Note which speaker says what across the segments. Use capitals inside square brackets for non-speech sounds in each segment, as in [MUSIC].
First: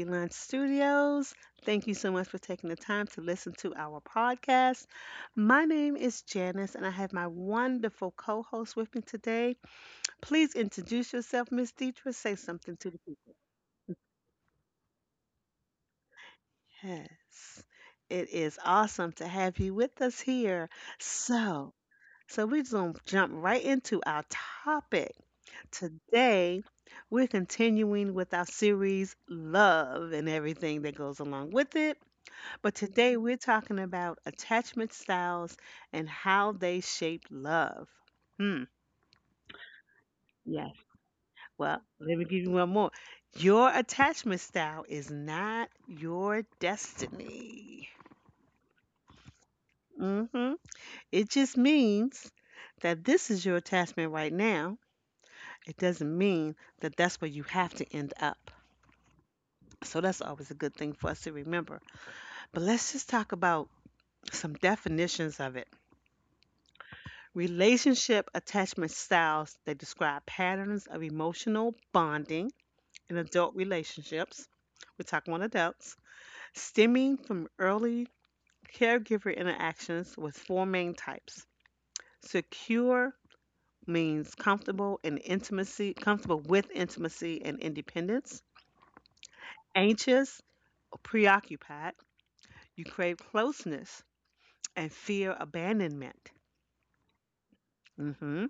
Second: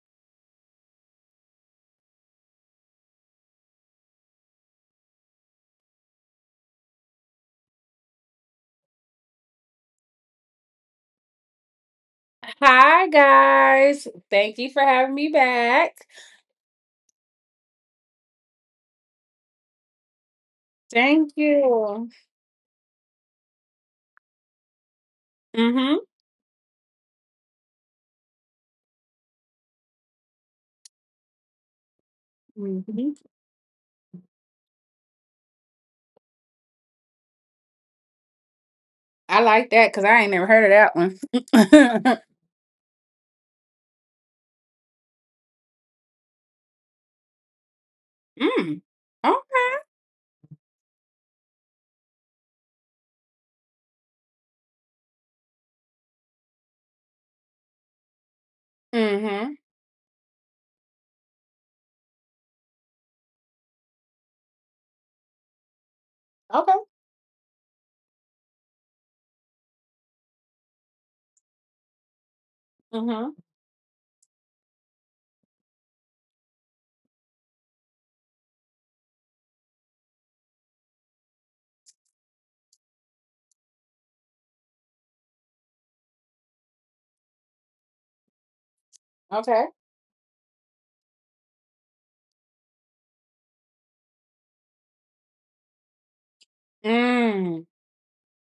Speaker 1: Elon Studios. Thank you so much for taking the time to listen to our podcast. My name is Janice, and I have my wonderful co host with me today. Please introduce yourself, Miss Deidre. Say something to the
Speaker 2: Hi
Speaker 1: people.
Speaker 2: guys. Thank you for having me back.
Speaker 1: Yes, it is awesome to have you with us here.
Speaker 2: Thank
Speaker 1: So,
Speaker 2: you.
Speaker 1: so we're just gonna jump right into our topic.
Speaker 2: Mhm.
Speaker 1: Today, we're continuing with our series Love and everything that goes along with it. But
Speaker 2: Mm-hmm.
Speaker 1: today, we're talking about attachment styles and how they shape love. Hmm.
Speaker 2: I like that cuz I ain't never heard
Speaker 1: Yes.
Speaker 2: of
Speaker 1: Well,
Speaker 2: that
Speaker 1: let
Speaker 2: one.
Speaker 1: me
Speaker 2: [LAUGHS]
Speaker 1: give you one more. Your attachment style is not your destiny.
Speaker 2: Mm. Okay.
Speaker 1: Hmm. It just means that this is your attachment right now. It doesn't mean that that's where you have to end up.
Speaker 2: Mhm.
Speaker 1: So that's always a good thing for us to remember. But let's just talk about some definitions of it.
Speaker 2: Okay.
Speaker 1: Relationship attachment styles, they describe patterns of emotional bonding in
Speaker 2: Mhm.
Speaker 1: adult relationships. We're talking about adults, stemming from early caregiver interactions with four main types. Secure means comfortable and intimacy, comfortable with intimacy and independence.
Speaker 2: Okay.
Speaker 1: Anxious or preoccupied, you crave closeness and fear abandonment.
Speaker 2: Mm.
Speaker 1: Mm-hmm.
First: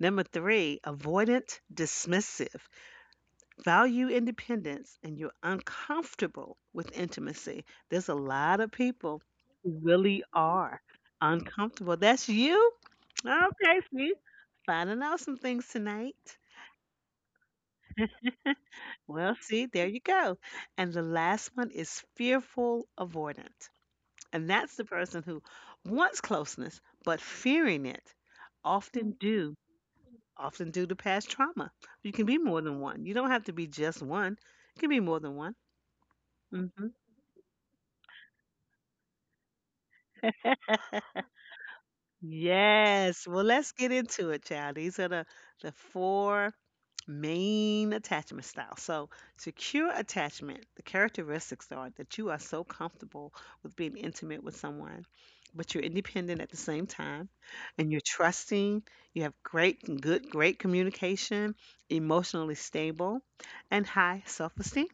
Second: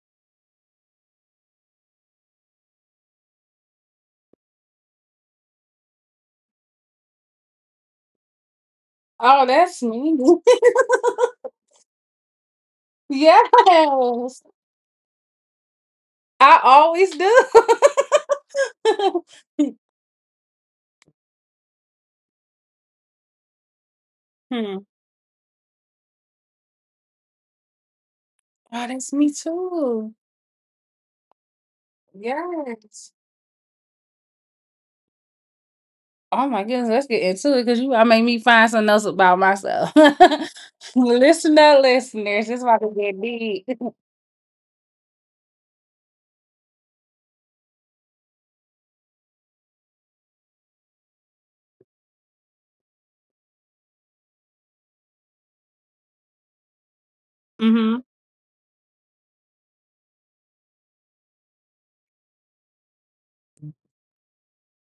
Speaker 1: Number three, avoidant, dismissive. Value independence, and you're uncomfortable with intimacy. There's a lot of people
Speaker 2: Oh,
Speaker 1: who
Speaker 2: that's me.
Speaker 1: really are
Speaker 2: [LAUGHS]
Speaker 1: uncomfortable. That's you? Okay, see?
Speaker 2: Yes.
Speaker 1: Finding out some things tonight.
Speaker 2: I always do.
Speaker 1: Well, see,
Speaker 2: [LAUGHS]
Speaker 1: there you go. And the last one is fearful avoidant. And that's
Speaker 2: Hmm.
Speaker 1: the person who wants closeness, but fearing it
Speaker 2: Oh,
Speaker 1: often
Speaker 2: that's me
Speaker 1: due
Speaker 2: too.
Speaker 1: often due to past trauma. You can be more than one.
Speaker 2: Yes.
Speaker 1: You don't have to be just one. You can be more than one.
Speaker 2: Oh my
Speaker 1: Hmm.
Speaker 2: goodness, let's get into it because you I made me find something else about myself. [LAUGHS]
Speaker 1: [LAUGHS]
Speaker 2: Listen up, listeners. This about to get
Speaker 1: Yes. Well,
Speaker 2: deep.
Speaker 1: let's get
Speaker 2: [LAUGHS]
Speaker 1: into it, child. These are the four main attachment styles. So, secure attachment, the characteristics are that you are so comfortable with being intimate with someone, but you're independent at the same time, and you're
Speaker 2: Mm-hmm.
Speaker 1: trusting, you have great, good, great communication, emotionally stable, and high self esteem.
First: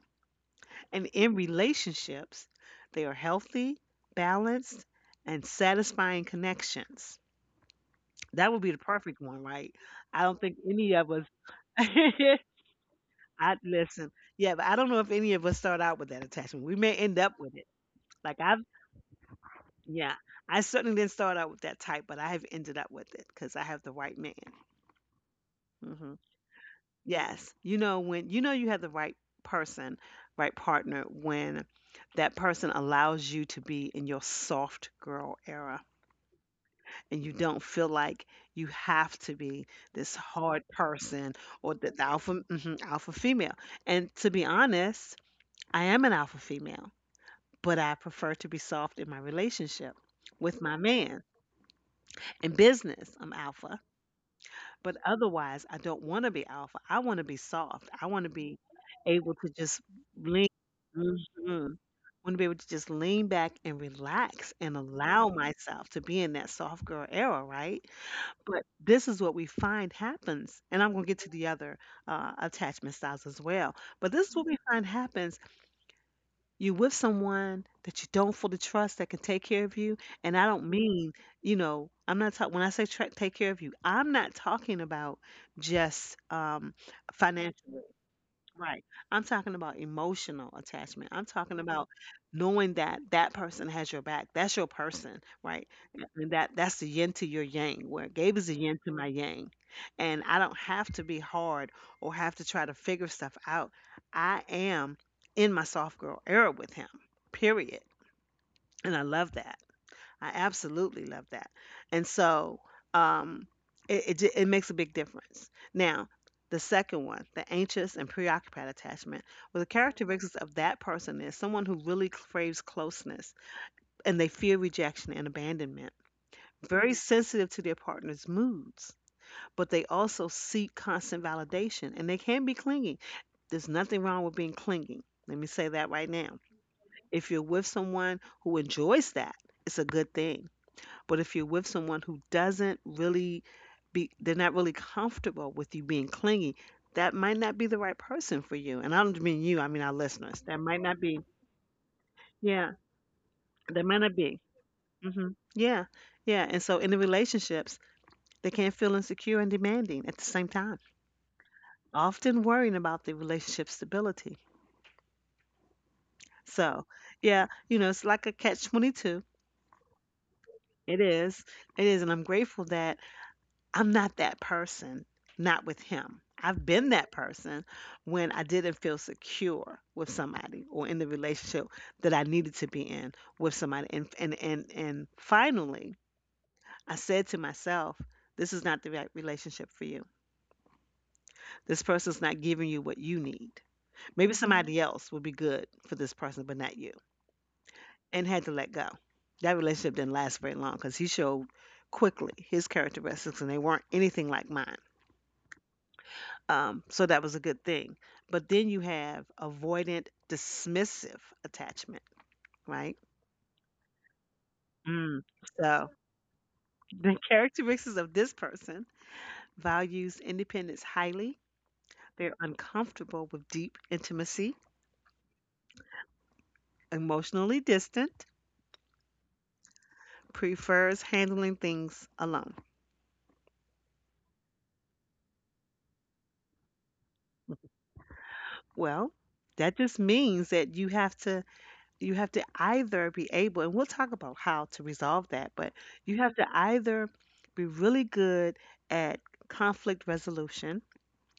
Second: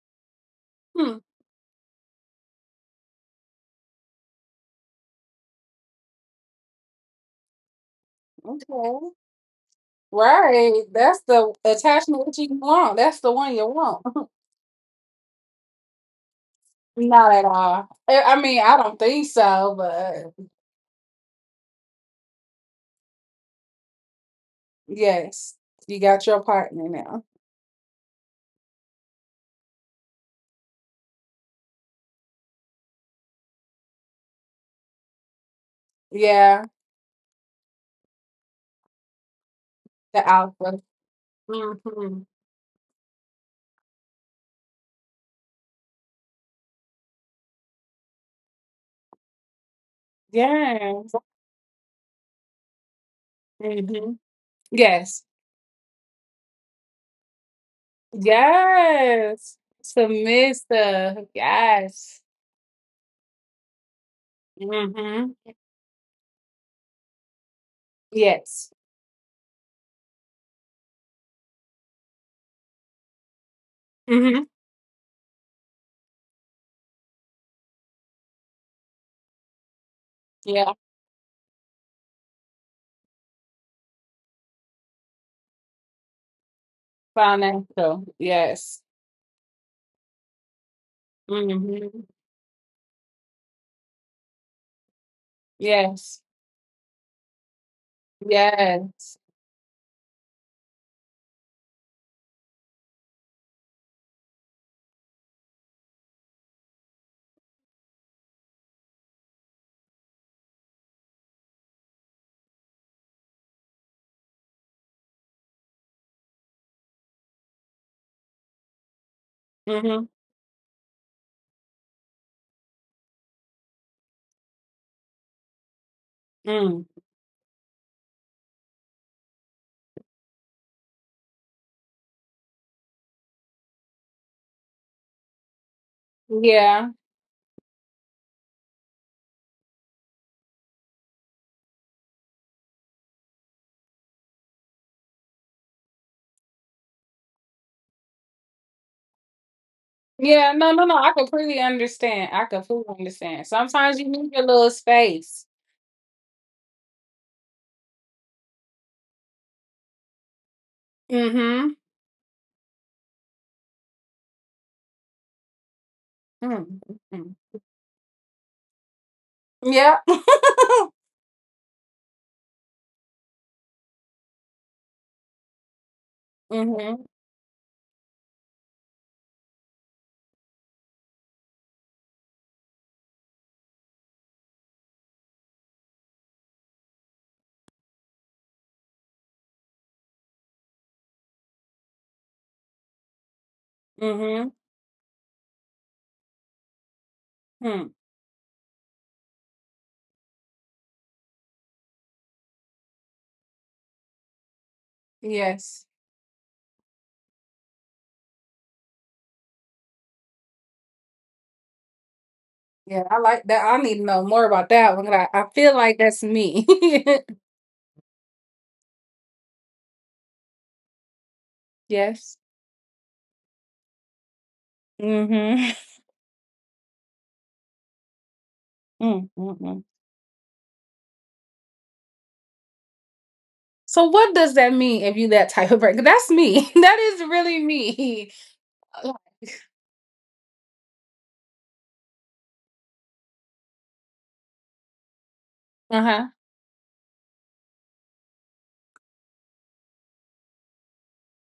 Speaker 1: And
Speaker 2: Hmm,
Speaker 1: in relationships, they are healthy, balanced, and satisfying connections. That would be the
Speaker 2: okay.
Speaker 1: perfect one, right? I don't think
Speaker 2: Right.
Speaker 1: any of
Speaker 2: That's
Speaker 1: us.
Speaker 2: the
Speaker 1: [LAUGHS]
Speaker 2: attachment that
Speaker 1: I
Speaker 2: you want. That's the one you want.
Speaker 1: listen.
Speaker 2: [LAUGHS]
Speaker 1: Yeah, but I don't know if any of us start out with that attachment. We may end
Speaker 2: Not
Speaker 1: up
Speaker 2: at
Speaker 1: with it.
Speaker 2: all. I
Speaker 1: Like
Speaker 2: I
Speaker 1: I've,
Speaker 2: mean, I don't think so,
Speaker 1: yeah,
Speaker 2: but
Speaker 1: I certainly didn't start out with that type, but I have ended up with it because I have the right man.
Speaker 2: yes, you
Speaker 1: Hmm.
Speaker 2: got your partner now.
Speaker 1: Yes. You know when you know you have the right person, right partner when that person allows you to be in your soft girl era
Speaker 2: Yeah,
Speaker 1: and you don't feel like you have to be this
Speaker 2: the
Speaker 1: hard
Speaker 2: alpha.
Speaker 1: person or the, the
Speaker 2: Hmm.
Speaker 1: alpha mhm, alpha female. And to be honest, I am an alpha female, but I prefer to be soft in my relationship with my
Speaker 2: Yes.
Speaker 1: man. In business, I'm alpha.
Speaker 2: Hmm.
Speaker 1: But
Speaker 2: Yes.
Speaker 1: otherwise, I don't want to be alpha. I want to be soft. I want to be able to
Speaker 2: Yes.
Speaker 1: just lean.
Speaker 2: Submissive.
Speaker 1: Mhm.
Speaker 2: Yes.
Speaker 1: Want to be able to just lean back and relax and allow
Speaker 2: Mm-hmm.
Speaker 1: myself to be in that soft girl era, right? But
Speaker 2: Yes.
Speaker 1: this is what we find happens, and I'm going to get to the other attachment styles as well. But this is
Speaker 2: Mm-hmm.
Speaker 1: what we find happens you with someone that you don't fully trust that can take care of you. And I don't
Speaker 2: Yeah.
Speaker 1: mean, I'm not talking, when I say take care of you, I'm not talking about just financially.
Speaker 2: Financial. Yes.
Speaker 1: Right. I'm talking about emotional attachment. I'm talking about
Speaker 2: Mm-hmm.
Speaker 1: knowing that that person has your back. That's your person, right? Yeah.
Speaker 2: Yes.
Speaker 1: And that's the yin to your yang. Where Gabe is the yin to my
Speaker 2: Yes.
Speaker 1: yang. And I don't have to be hard or have to try to figure stuff out. I am in my soft girl era with him. Period. And I love that. I absolutely love that. And so um, it makes a big difference. Now, the second one, the anxious and preoccupied attachment, well, the
Speaker 2: Mm-hmm.
Speaker 1: characteristics of that person is someone who really craves closeness and they fear rejection and abandonment.
Speaker 2: Mm.
Speaker 1: Very sensitive to their partner's moods, but they also seek constant validation and they can be clingy. There's nothing wrong with being clingy. Let me say that right now.
Speaker 2: Yeah.
Speaker 1: If you're with someone who enjoys that, it's a good thing, but if you're with someone who doesn't really be, they're not really comfortable with you being clingy, that might not be the right person for you. And I don't mean you, I mean our listeners.
Speaker 2: Yeah.
Speaker 1: That
Speaker 2: No,
Speaker 1: might
Speaker 2: no, no.
Speaker 1: not
Speaker 2: I
Speaker 1: be,
Speaker 2: completely understand. I
Speaker 1: yeah,
Speaker 2: completely understand.
Speaker 1: that
Speaker 2: Sometimes
Speaker 1: might
Speaker 2: you
Speaker 1: not
Speaker 2: need
Speaker 1: be.
Speaker 2: your little
Speaker 1: Hmm.
Speaker 2: space.
Speaker 1: Yeah, yeah. And so in the relationships, they can feel insecure and demanding at the same time,
Speaker 2: Mm-hmm.
Speaker 1: often worrying about the relationship stability. So,
Speaker 2: Mm-hmm.
Speaker 1: yeah, it's like a catch 22.
Speaker 2: Yeah. [LAUGHS]
Speaker 1: It is. It is. And I'm grateful that I'm not that person, not with him. I've been
Speaker 2: Mm-hmm.
Speaker 1: that person when I didn't feel secure with somebody or in the relationship that I needed to be in with somebody. And finally, I said to myself, this is not the right relationship for you. This person's not giving you what you need. Maybe
Speaker 2: Mm-hmm.
Speaker 1: somebody else would be good for this person, but not you.
Speaker 2: Mm.
Speaker 1: And had to let go. That relationship didn't last very long because he showed quickly his characteristics and they weren't anything like mine.
Speaker 2: Yes.
Speaker 1: So that was a good thing. But then you have avoidant dismissive attachment, right?
Speaker 2: Yeah, I like that. I need to know more about that one
Speaker 1: Mm.
Speaker 2: 'cause I feel
Speaker 1: So
Speaker 2: like that's me.
Speaker 1: the [LAUGHS] characteristics of this person values independence highly.
Speaker 2: [LAUGHS] Yes.
Speaker 1: They're uncomfortable with deep intimacy,
Speaker 2: Mm-hmm.
Speaker 1: emotionally distant,
Speaker 2: Mm-hmm.
Speaker 1: prefers handling things alone.
Speaker 2: So what does that mean if you that type of person? That's me. [LAUGHS] That is really me.
Speaker 1: Well, that just means that you have to either be able, and we'll talk about how to resolve that, but you
Speaker 2: Uh-huh.
Speaker 1: have to either be really good at conflict resolution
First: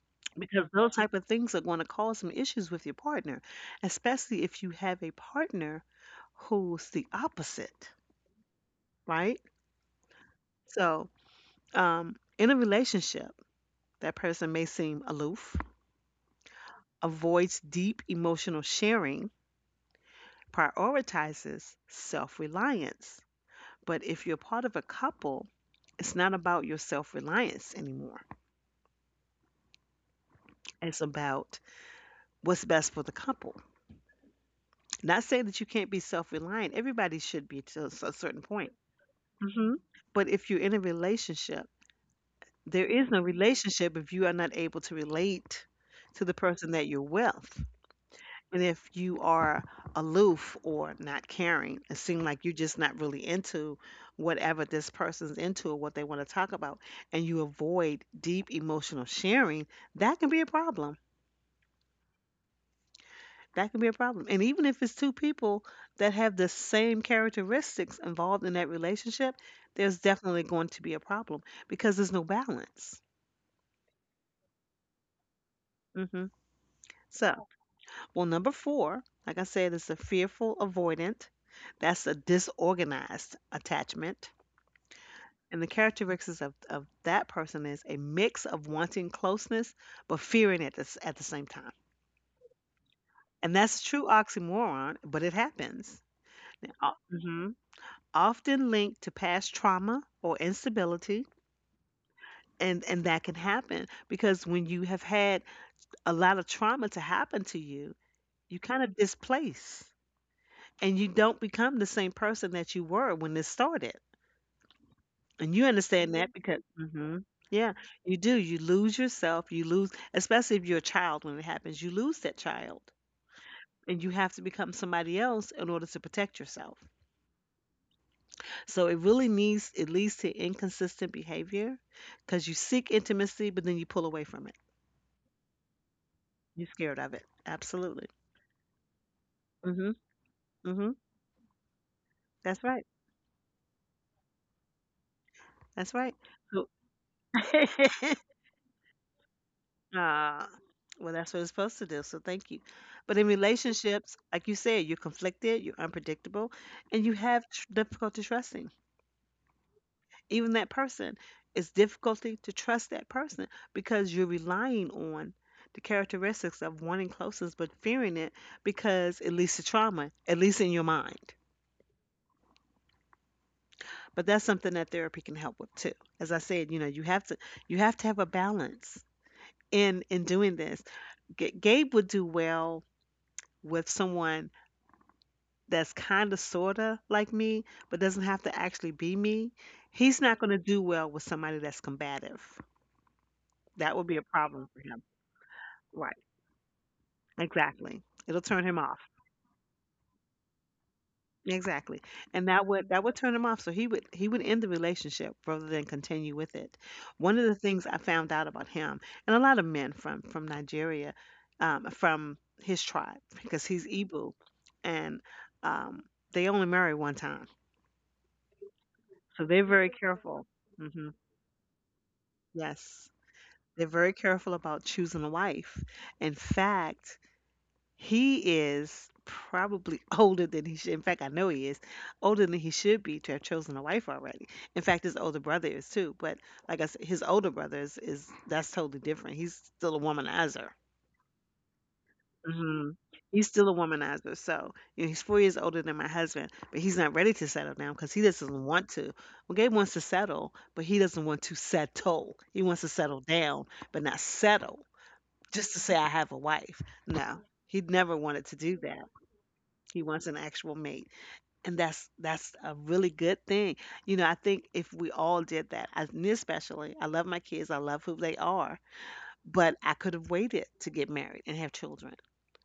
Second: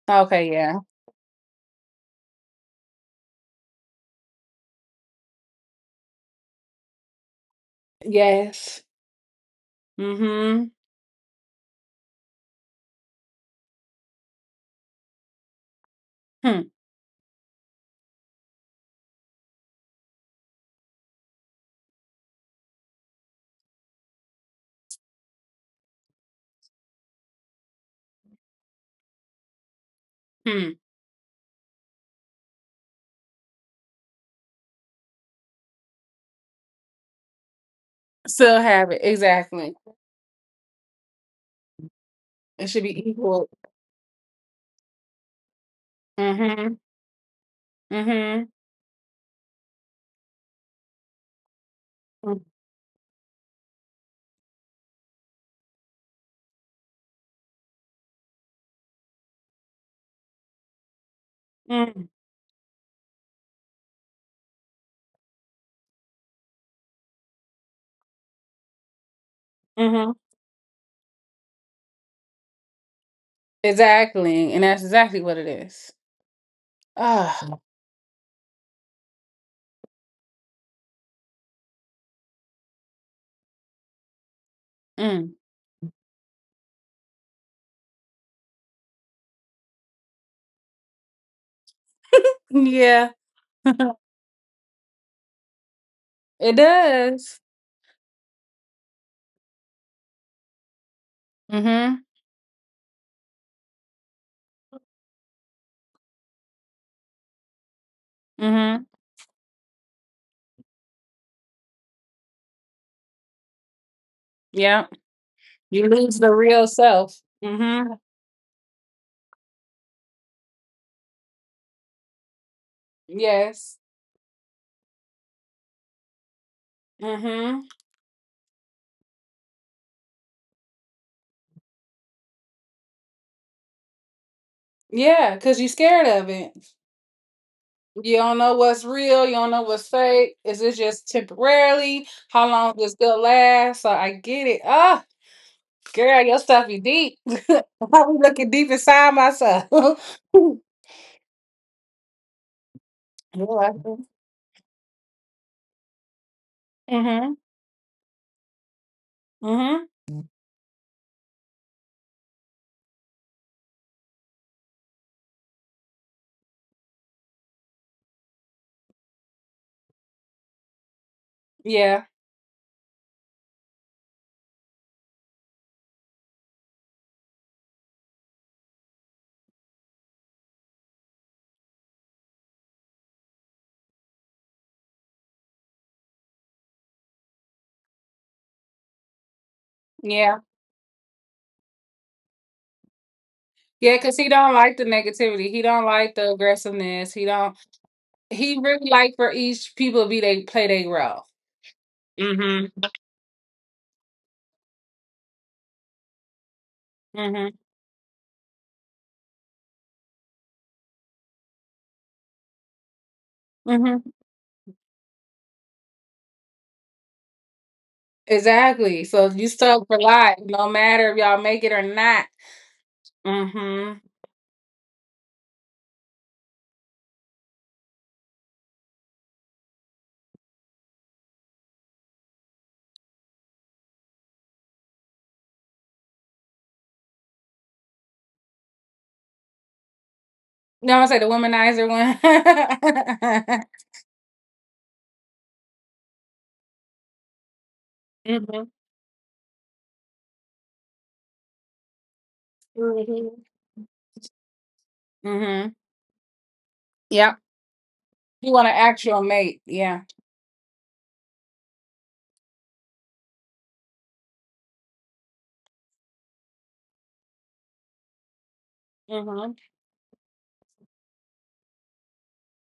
Speaker 2: Okay,
Speaker 1: because
Speaker 2: yeah.
Speaker 1: those type of things are going to cause some issues with your partner, especially if you have a partner who's the opposite,
Speaker 2: Yes.
Speaker 1: right?
Speaker 2: Mm-hmm.
Speaker 1: So, in a relationship, that person may seem aloof,
Speaker 2: Hmm.
Speaker 1: avoids deep emotional sharing, prioritizes self reliance. But if you're part of a couple, it's not about your self reliance anymore.
Speaker 2: Hmm.
Speaker 1: It's about what's best for the couple. Not saying that you can't be self reliant, everybody should be to a certain
Speaker 2: Still
Speaker 1: point.
Speaker 2: have it.
Speaker 1: Hmm.
Speaker 2: Exactly.
Speaker 1: But if you're in a relationship,
Speaker 2: It
Speaker 1: there
Speaker 2: should
Speaker 1: is
Speaker 2: be
Speaker 1: no
Speaker 2: equal.
Speaker 1: relationship if you are not able to relate to the person
Speaker 2: Mm-hmm.
Speaker 1: that you're with.
Speaker 2: Mm-hmm.
Speaker 1: And if you are aloof or not caring, it seems like you're just not really into whatever this person's into or what they want to talk about, and you avoid deep emotional sharing, that can be a problem.
Speaker 2: Mm-hmm.
Speaker 1: That can be a problem. And even if it's two people that have the same characteristics involved in that relationship, there's
Speaker 2: Mm-hmm.
Speaker 1: definitely going to be a problem because there's no balance.
Speaker 2: Exactly. And that's exactly what it is.
Speaker 1: Hmm.
Speaker 2: Ah.
Speaker 1: So, well, number four, like I said, is the fearful avoidant. That's a disorganized attachment.
Speaker 2: Mm.
Speaker 1: And the characteristics of that person is a mix of wanting closeness but fearing it at the same time.
Speaker 2: Yeah.
Speaker 1: And that's a true
Speaker 2: [LAUGHS]
Speaker 1: oxymoron, but it happens.
Speaker 2: It
Speaker 1: Now,
Speaker 2: does.
Speaker 1: often linked to past trauma or instability.
Speaker 2: Mm-hmm.
Speaker 1: And that can happen because when you have had a lot of trauma to happen to you, you
Speaker 2: Mm-hmm.
Speaker 1: kind of displace and you don't become the same person that you were when this started.
Speaker 2: Yeah.
Speaker 1: And you
Speaker 2: You
Speaker 1: understand
Speaker 2: lose the
Speaker 1: that because,
Speaker 2: real self.
Speaker 1: Yeah,
Speaker 2: Mm-hmm.
Speaker 1: you do. You lose yourself. You lose, especially if you're a child when it happens, you lose that child
Speaker 2: Yes.
Speaker 1: and you have to become somebody else in order to protect yourself.
Speaker 2: Mm-hmm.
Speaker 1: So it really needs it leads to inconsistent behavior because you seek intimacy, but then you pull away from it.
Speaker 2: Yeah, because you're scared of it.
Speaker 1: You're scared of it. Absolutely.
Speaker 2: You don't know what's real. You don't know what's
Speaker 1: Mhm.
Speaker 2: fake. Is it
Speaker 1: Mhm.
Speaker 2: just temporarily? How
Speaker 1: That's
Speaker 2: long
Speaker 1: right.
Speaker 2: is this gonna last? So I get it. Ah,
Speaker 1: That's right.
Speaker 2: girl, your stuff
Speaker 1: So,
Speaker 2: be deep. [LAUGHS]
Speaker 1: [LAUGHS]
Speaker 2: I'm looking deep inside myself.
Speaker 1: uh,
Speaker 2: [LAUGHS]
Speaker 1: well, that's what it's supposed to do. So thank you. But in
Speaker 2: Mm-hmm.
Speaker 1: relationships, like you said, you're conflicted, you're unpredictable, and you have difficulty trusting.
Speaker 2: Mm-hmm.
Speaker 1: Even that person, it's difficulty to trust that person because you're relying on the characteristics of wanting closeness but fearing it, because it leads to trauma, at least in your mind.
Speaker 2: Yeah.
Speaker 1: But that's something that therapy can help with too. As I said, you have to have a balance in doing this. Gabe would do well with someone that's kind of sorta like me, but doesn't have to actually be me. He's not
Speaker 2: Yeah.
Speaker 1: going to do well with somebody that's combative. That
Speaker 2: Yeah,
Speaker 1: would be
Speaker 2: because
Speaker 1: a
Speaker 2: he don't
Speaker 1: problem
Speaker 2: like
Speaker 1: for
Speaker 2: the
Speaker 1: him,
Speaker 2: negativity. He don't
Speaker 1: right?
Speaker 2: like the aggressiveness. He don't.
Speaker 1: Exactly. It'll
Speaker 2: He
Speaker 1: turn him
Speaker 2: really
Speaker 1: off.
Speaker 2: like for each people to be they play their role.
Speaker 1: Exactly. And that
Speaker 2: Mm-hmm.
Speaker 1: would that would turn him off. So he would end the relationship rather than continue with it. One of the
Speaker 2: Mm-hmm.
Speaker 1: things I found out about him and a lot of men from Nigeria, from his tribe because he's
Speaker 2: Mm-hmm.
Speaker 1: Igbo, and um, they only marry one time,
Speaker 2: Exactly. So
Speaker 1: so
Speaker 2: you
Speaker 1: they're
Speaker 2: stuck
Speaker 1: very
Speaker 2: for life,
Speaker 1: careful.
Speaker 2: no
Speaker 1: Hmm.
Speaker 2: matter if y'all make it or not.
Speaker 1: Yes, they're
Speaker 2: Mm-hmm.
Speaker 1: very careful about choosing a wife. In fact, he is probably [LAUGHS] older than he should. In fact, I know he is Older than he should be to have chosen a wife already. In fact, his older brother is too. But like I said, his older brother is that's totally different. He's still a womanizer.
Speaker 2: No, I'm gonna say the womanizer one.
Speaker 1: Hmm He's still a womanizer. So you know, he's 4 years older than my husband, but he's not ready to settle down because he
Speaker 2: [LAUGHS]
Speaker 1: doesn't
Speaker 2: Mm-hmm.
Speaker 1: want to. Well, Gabe wants to settle, but he doesn't want to settle. He wants to settle
Speaker 2: Mm-hmm.
Speaker 1: down, but not settle just
Speaker 2: Mm-hmm.
Speaker 1: to say I have a wife. No,
Speaker 2: Yep.
Speaker 1: he never wanted
Speaker 2: You
Speaker 1: to
Speaker 2: want to
Speaker 1: do that.
Speaker 2: act your mate.
Speaker 1: He
Speaker 2: Yeah.
Speaker 1: wants an actual mate. And that's a really good thing. You know, I think if we all did that, I, me especially, I love my kids, I love who they are,
Speaker 2: Mm-hmm.
Speaker 1: but I could have waited to get married and have children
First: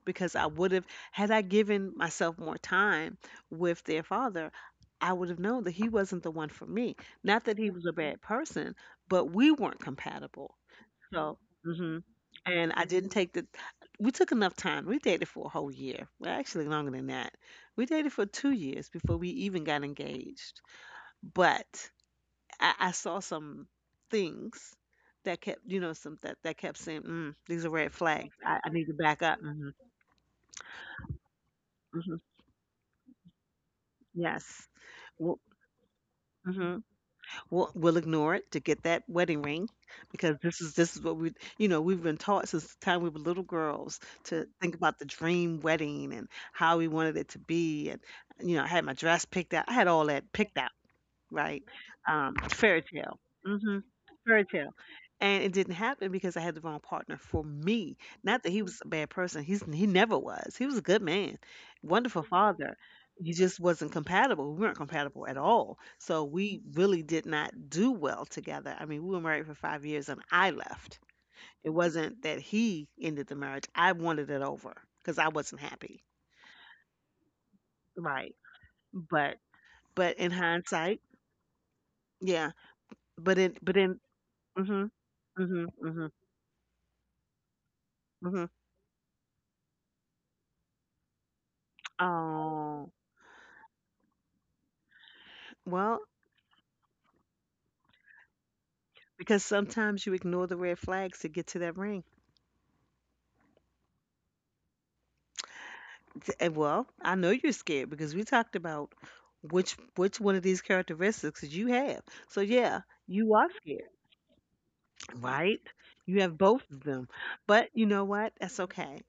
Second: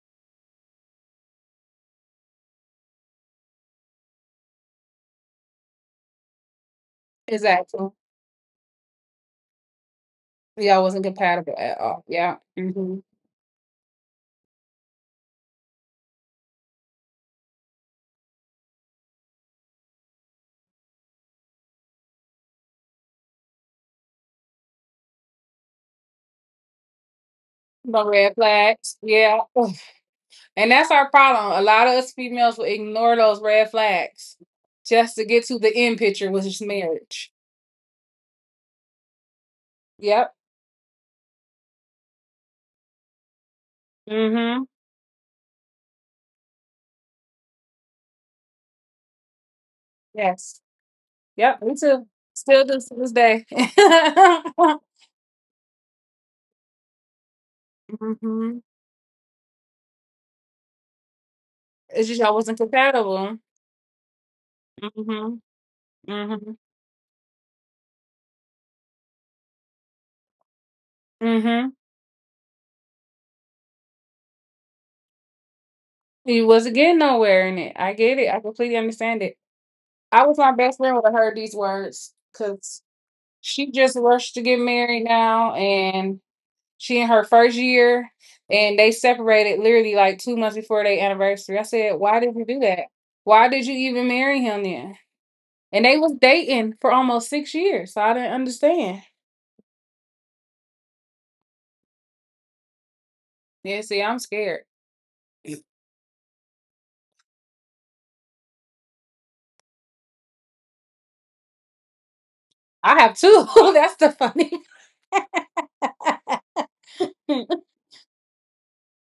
Speaker 1: because I would have had I given myself more time with their father, I would have known that he wasn't the one for me. Not that he was
Speaker 2: Exactly.
Speaker 1: a bad person, but we weren't compatible.
Speaker 2: Y'all wasn't
Speaker 1: So,
Speaker 2: compatible at
Speaker 1: hmm
Speaker 2: all. Yeah.
Speaker 1: and I
Speaker 2: Mm-hmm.
Speaker 1: didn't take the. We took enough time. We dated for a whole year. Well, actually, longer than that. We dated for 2 years before we even got engaged. But I saw some things that kept, you know, some that kept saying, mm, "These are red
Speaker 2: But
Speaker 1: flags.
Speaker 2: red
Speaker 1: I need to
Speaker 2: flags.
Speaker 1: back up."
Speaker 2: Yeah.
Speaker 1: hmm
Speaker 2: [LAUGHS] And that's our problem. A lot of us
Speaker 1: hmm
Speaker 2: females will ignore those red flags
Speaker 1: Yes.
Speaker 2: just to
Speaker 1: Well,
Speaker 2: get to the end picture, which is
Speaker 1: mhm.
Speaker 2: marriage.
Speaker 1: We'll ignore it to get that wedding ring because
Speaker 2: Yep.
Speaker 1: this is what we you know we've been taught since the time we were little girls to
Speaker 2: Mm-hmm.
Speaker 1: think about the dream wedding and how we wanted it to be, and you know, I had my dress picked out, I had all that picked
Speaker 2: Yes.
Speaker 1: out, right.
Speaker 2: Yep, me too. Still
Speaker 1: Fairy
Speaker 2: do to this
Speaker 1: tale.
Speaker 2: day. [LAUGHS]
Speaker 1: Hmm fairy tale. And it didn't happen because I had the wrong partner for me. Not that
Speaker 2: Hmm.
Speaker 1: he was a bad person. He's he never was. He was a good man,
Speaker 2: It's
Speaker 1: wonderful
Speaker 2: just y'all wasn't
Speaker 1: father. He
Speaker 2: compatible.
Speaker 1: just wasn't compatible. We weren't
Speaker 2: Hmm.
Speaker 1: compatible at all. So
Speaker 2: Hmm.
Speaker 1: we really did not do well together. I mean, we were married for 5 years and I left. It
Speaker 2: Hmm.
Speaker 1: wasn't that he ended the marriage. I wanted it over because I wasn't happy.
Speaker 2: You wasn't getting nowhere in it. I get it.
Speaker 1: Right.
Speaker 2: I completely understand
Speaker 1: But
Speaker 2: it.
Speaker 1: but
Speaker 2: I
Speaker 1: in
Speaker 2: was my best friend
Speaker 1: hindsight,
Speaker 2: when I heard these words
Speaker 1: yeah.
Speaker 2: because
Speaker 1: But in
Speaker 2: she
Speaker 1: but in
Speaker 2: just rushed to get
Speaker 1: mhm
Speaker 2: married now,
Speaker 1: mhm mhm
Speaker 2: and she in her first year,
Speaker 1: mhm.
Speaker 2: and they separated literally like 2 months before their anniversary. I said, "Why did you do that?
Speaker 1: Oh.
Speaker 2: Why did you even marry him then?" And
Speaker 1: Well,
Speaker 2: they was dating for almost 6 years, so I didn't understand.
Speaker 1: because sometimes you ignore the red flags to get to that ring.
Speaker 2: Yeah, see, I'm scared.
Speaker 1: Well, I know you're scared because we talked about which one of these characteristics that you have. So yeah,
Speaker 2: I have
Speaker 1: you
Speaker 2: two.
Speaker 1: are
Speaker 2: [LAUGHS]
Speaker 1: scared,
Speaker 2: That's the funny.
Speaker 1: right? You have both of them.
Speaker 2: [LAUGHS]
Speaker 1: But you know what? That's okay.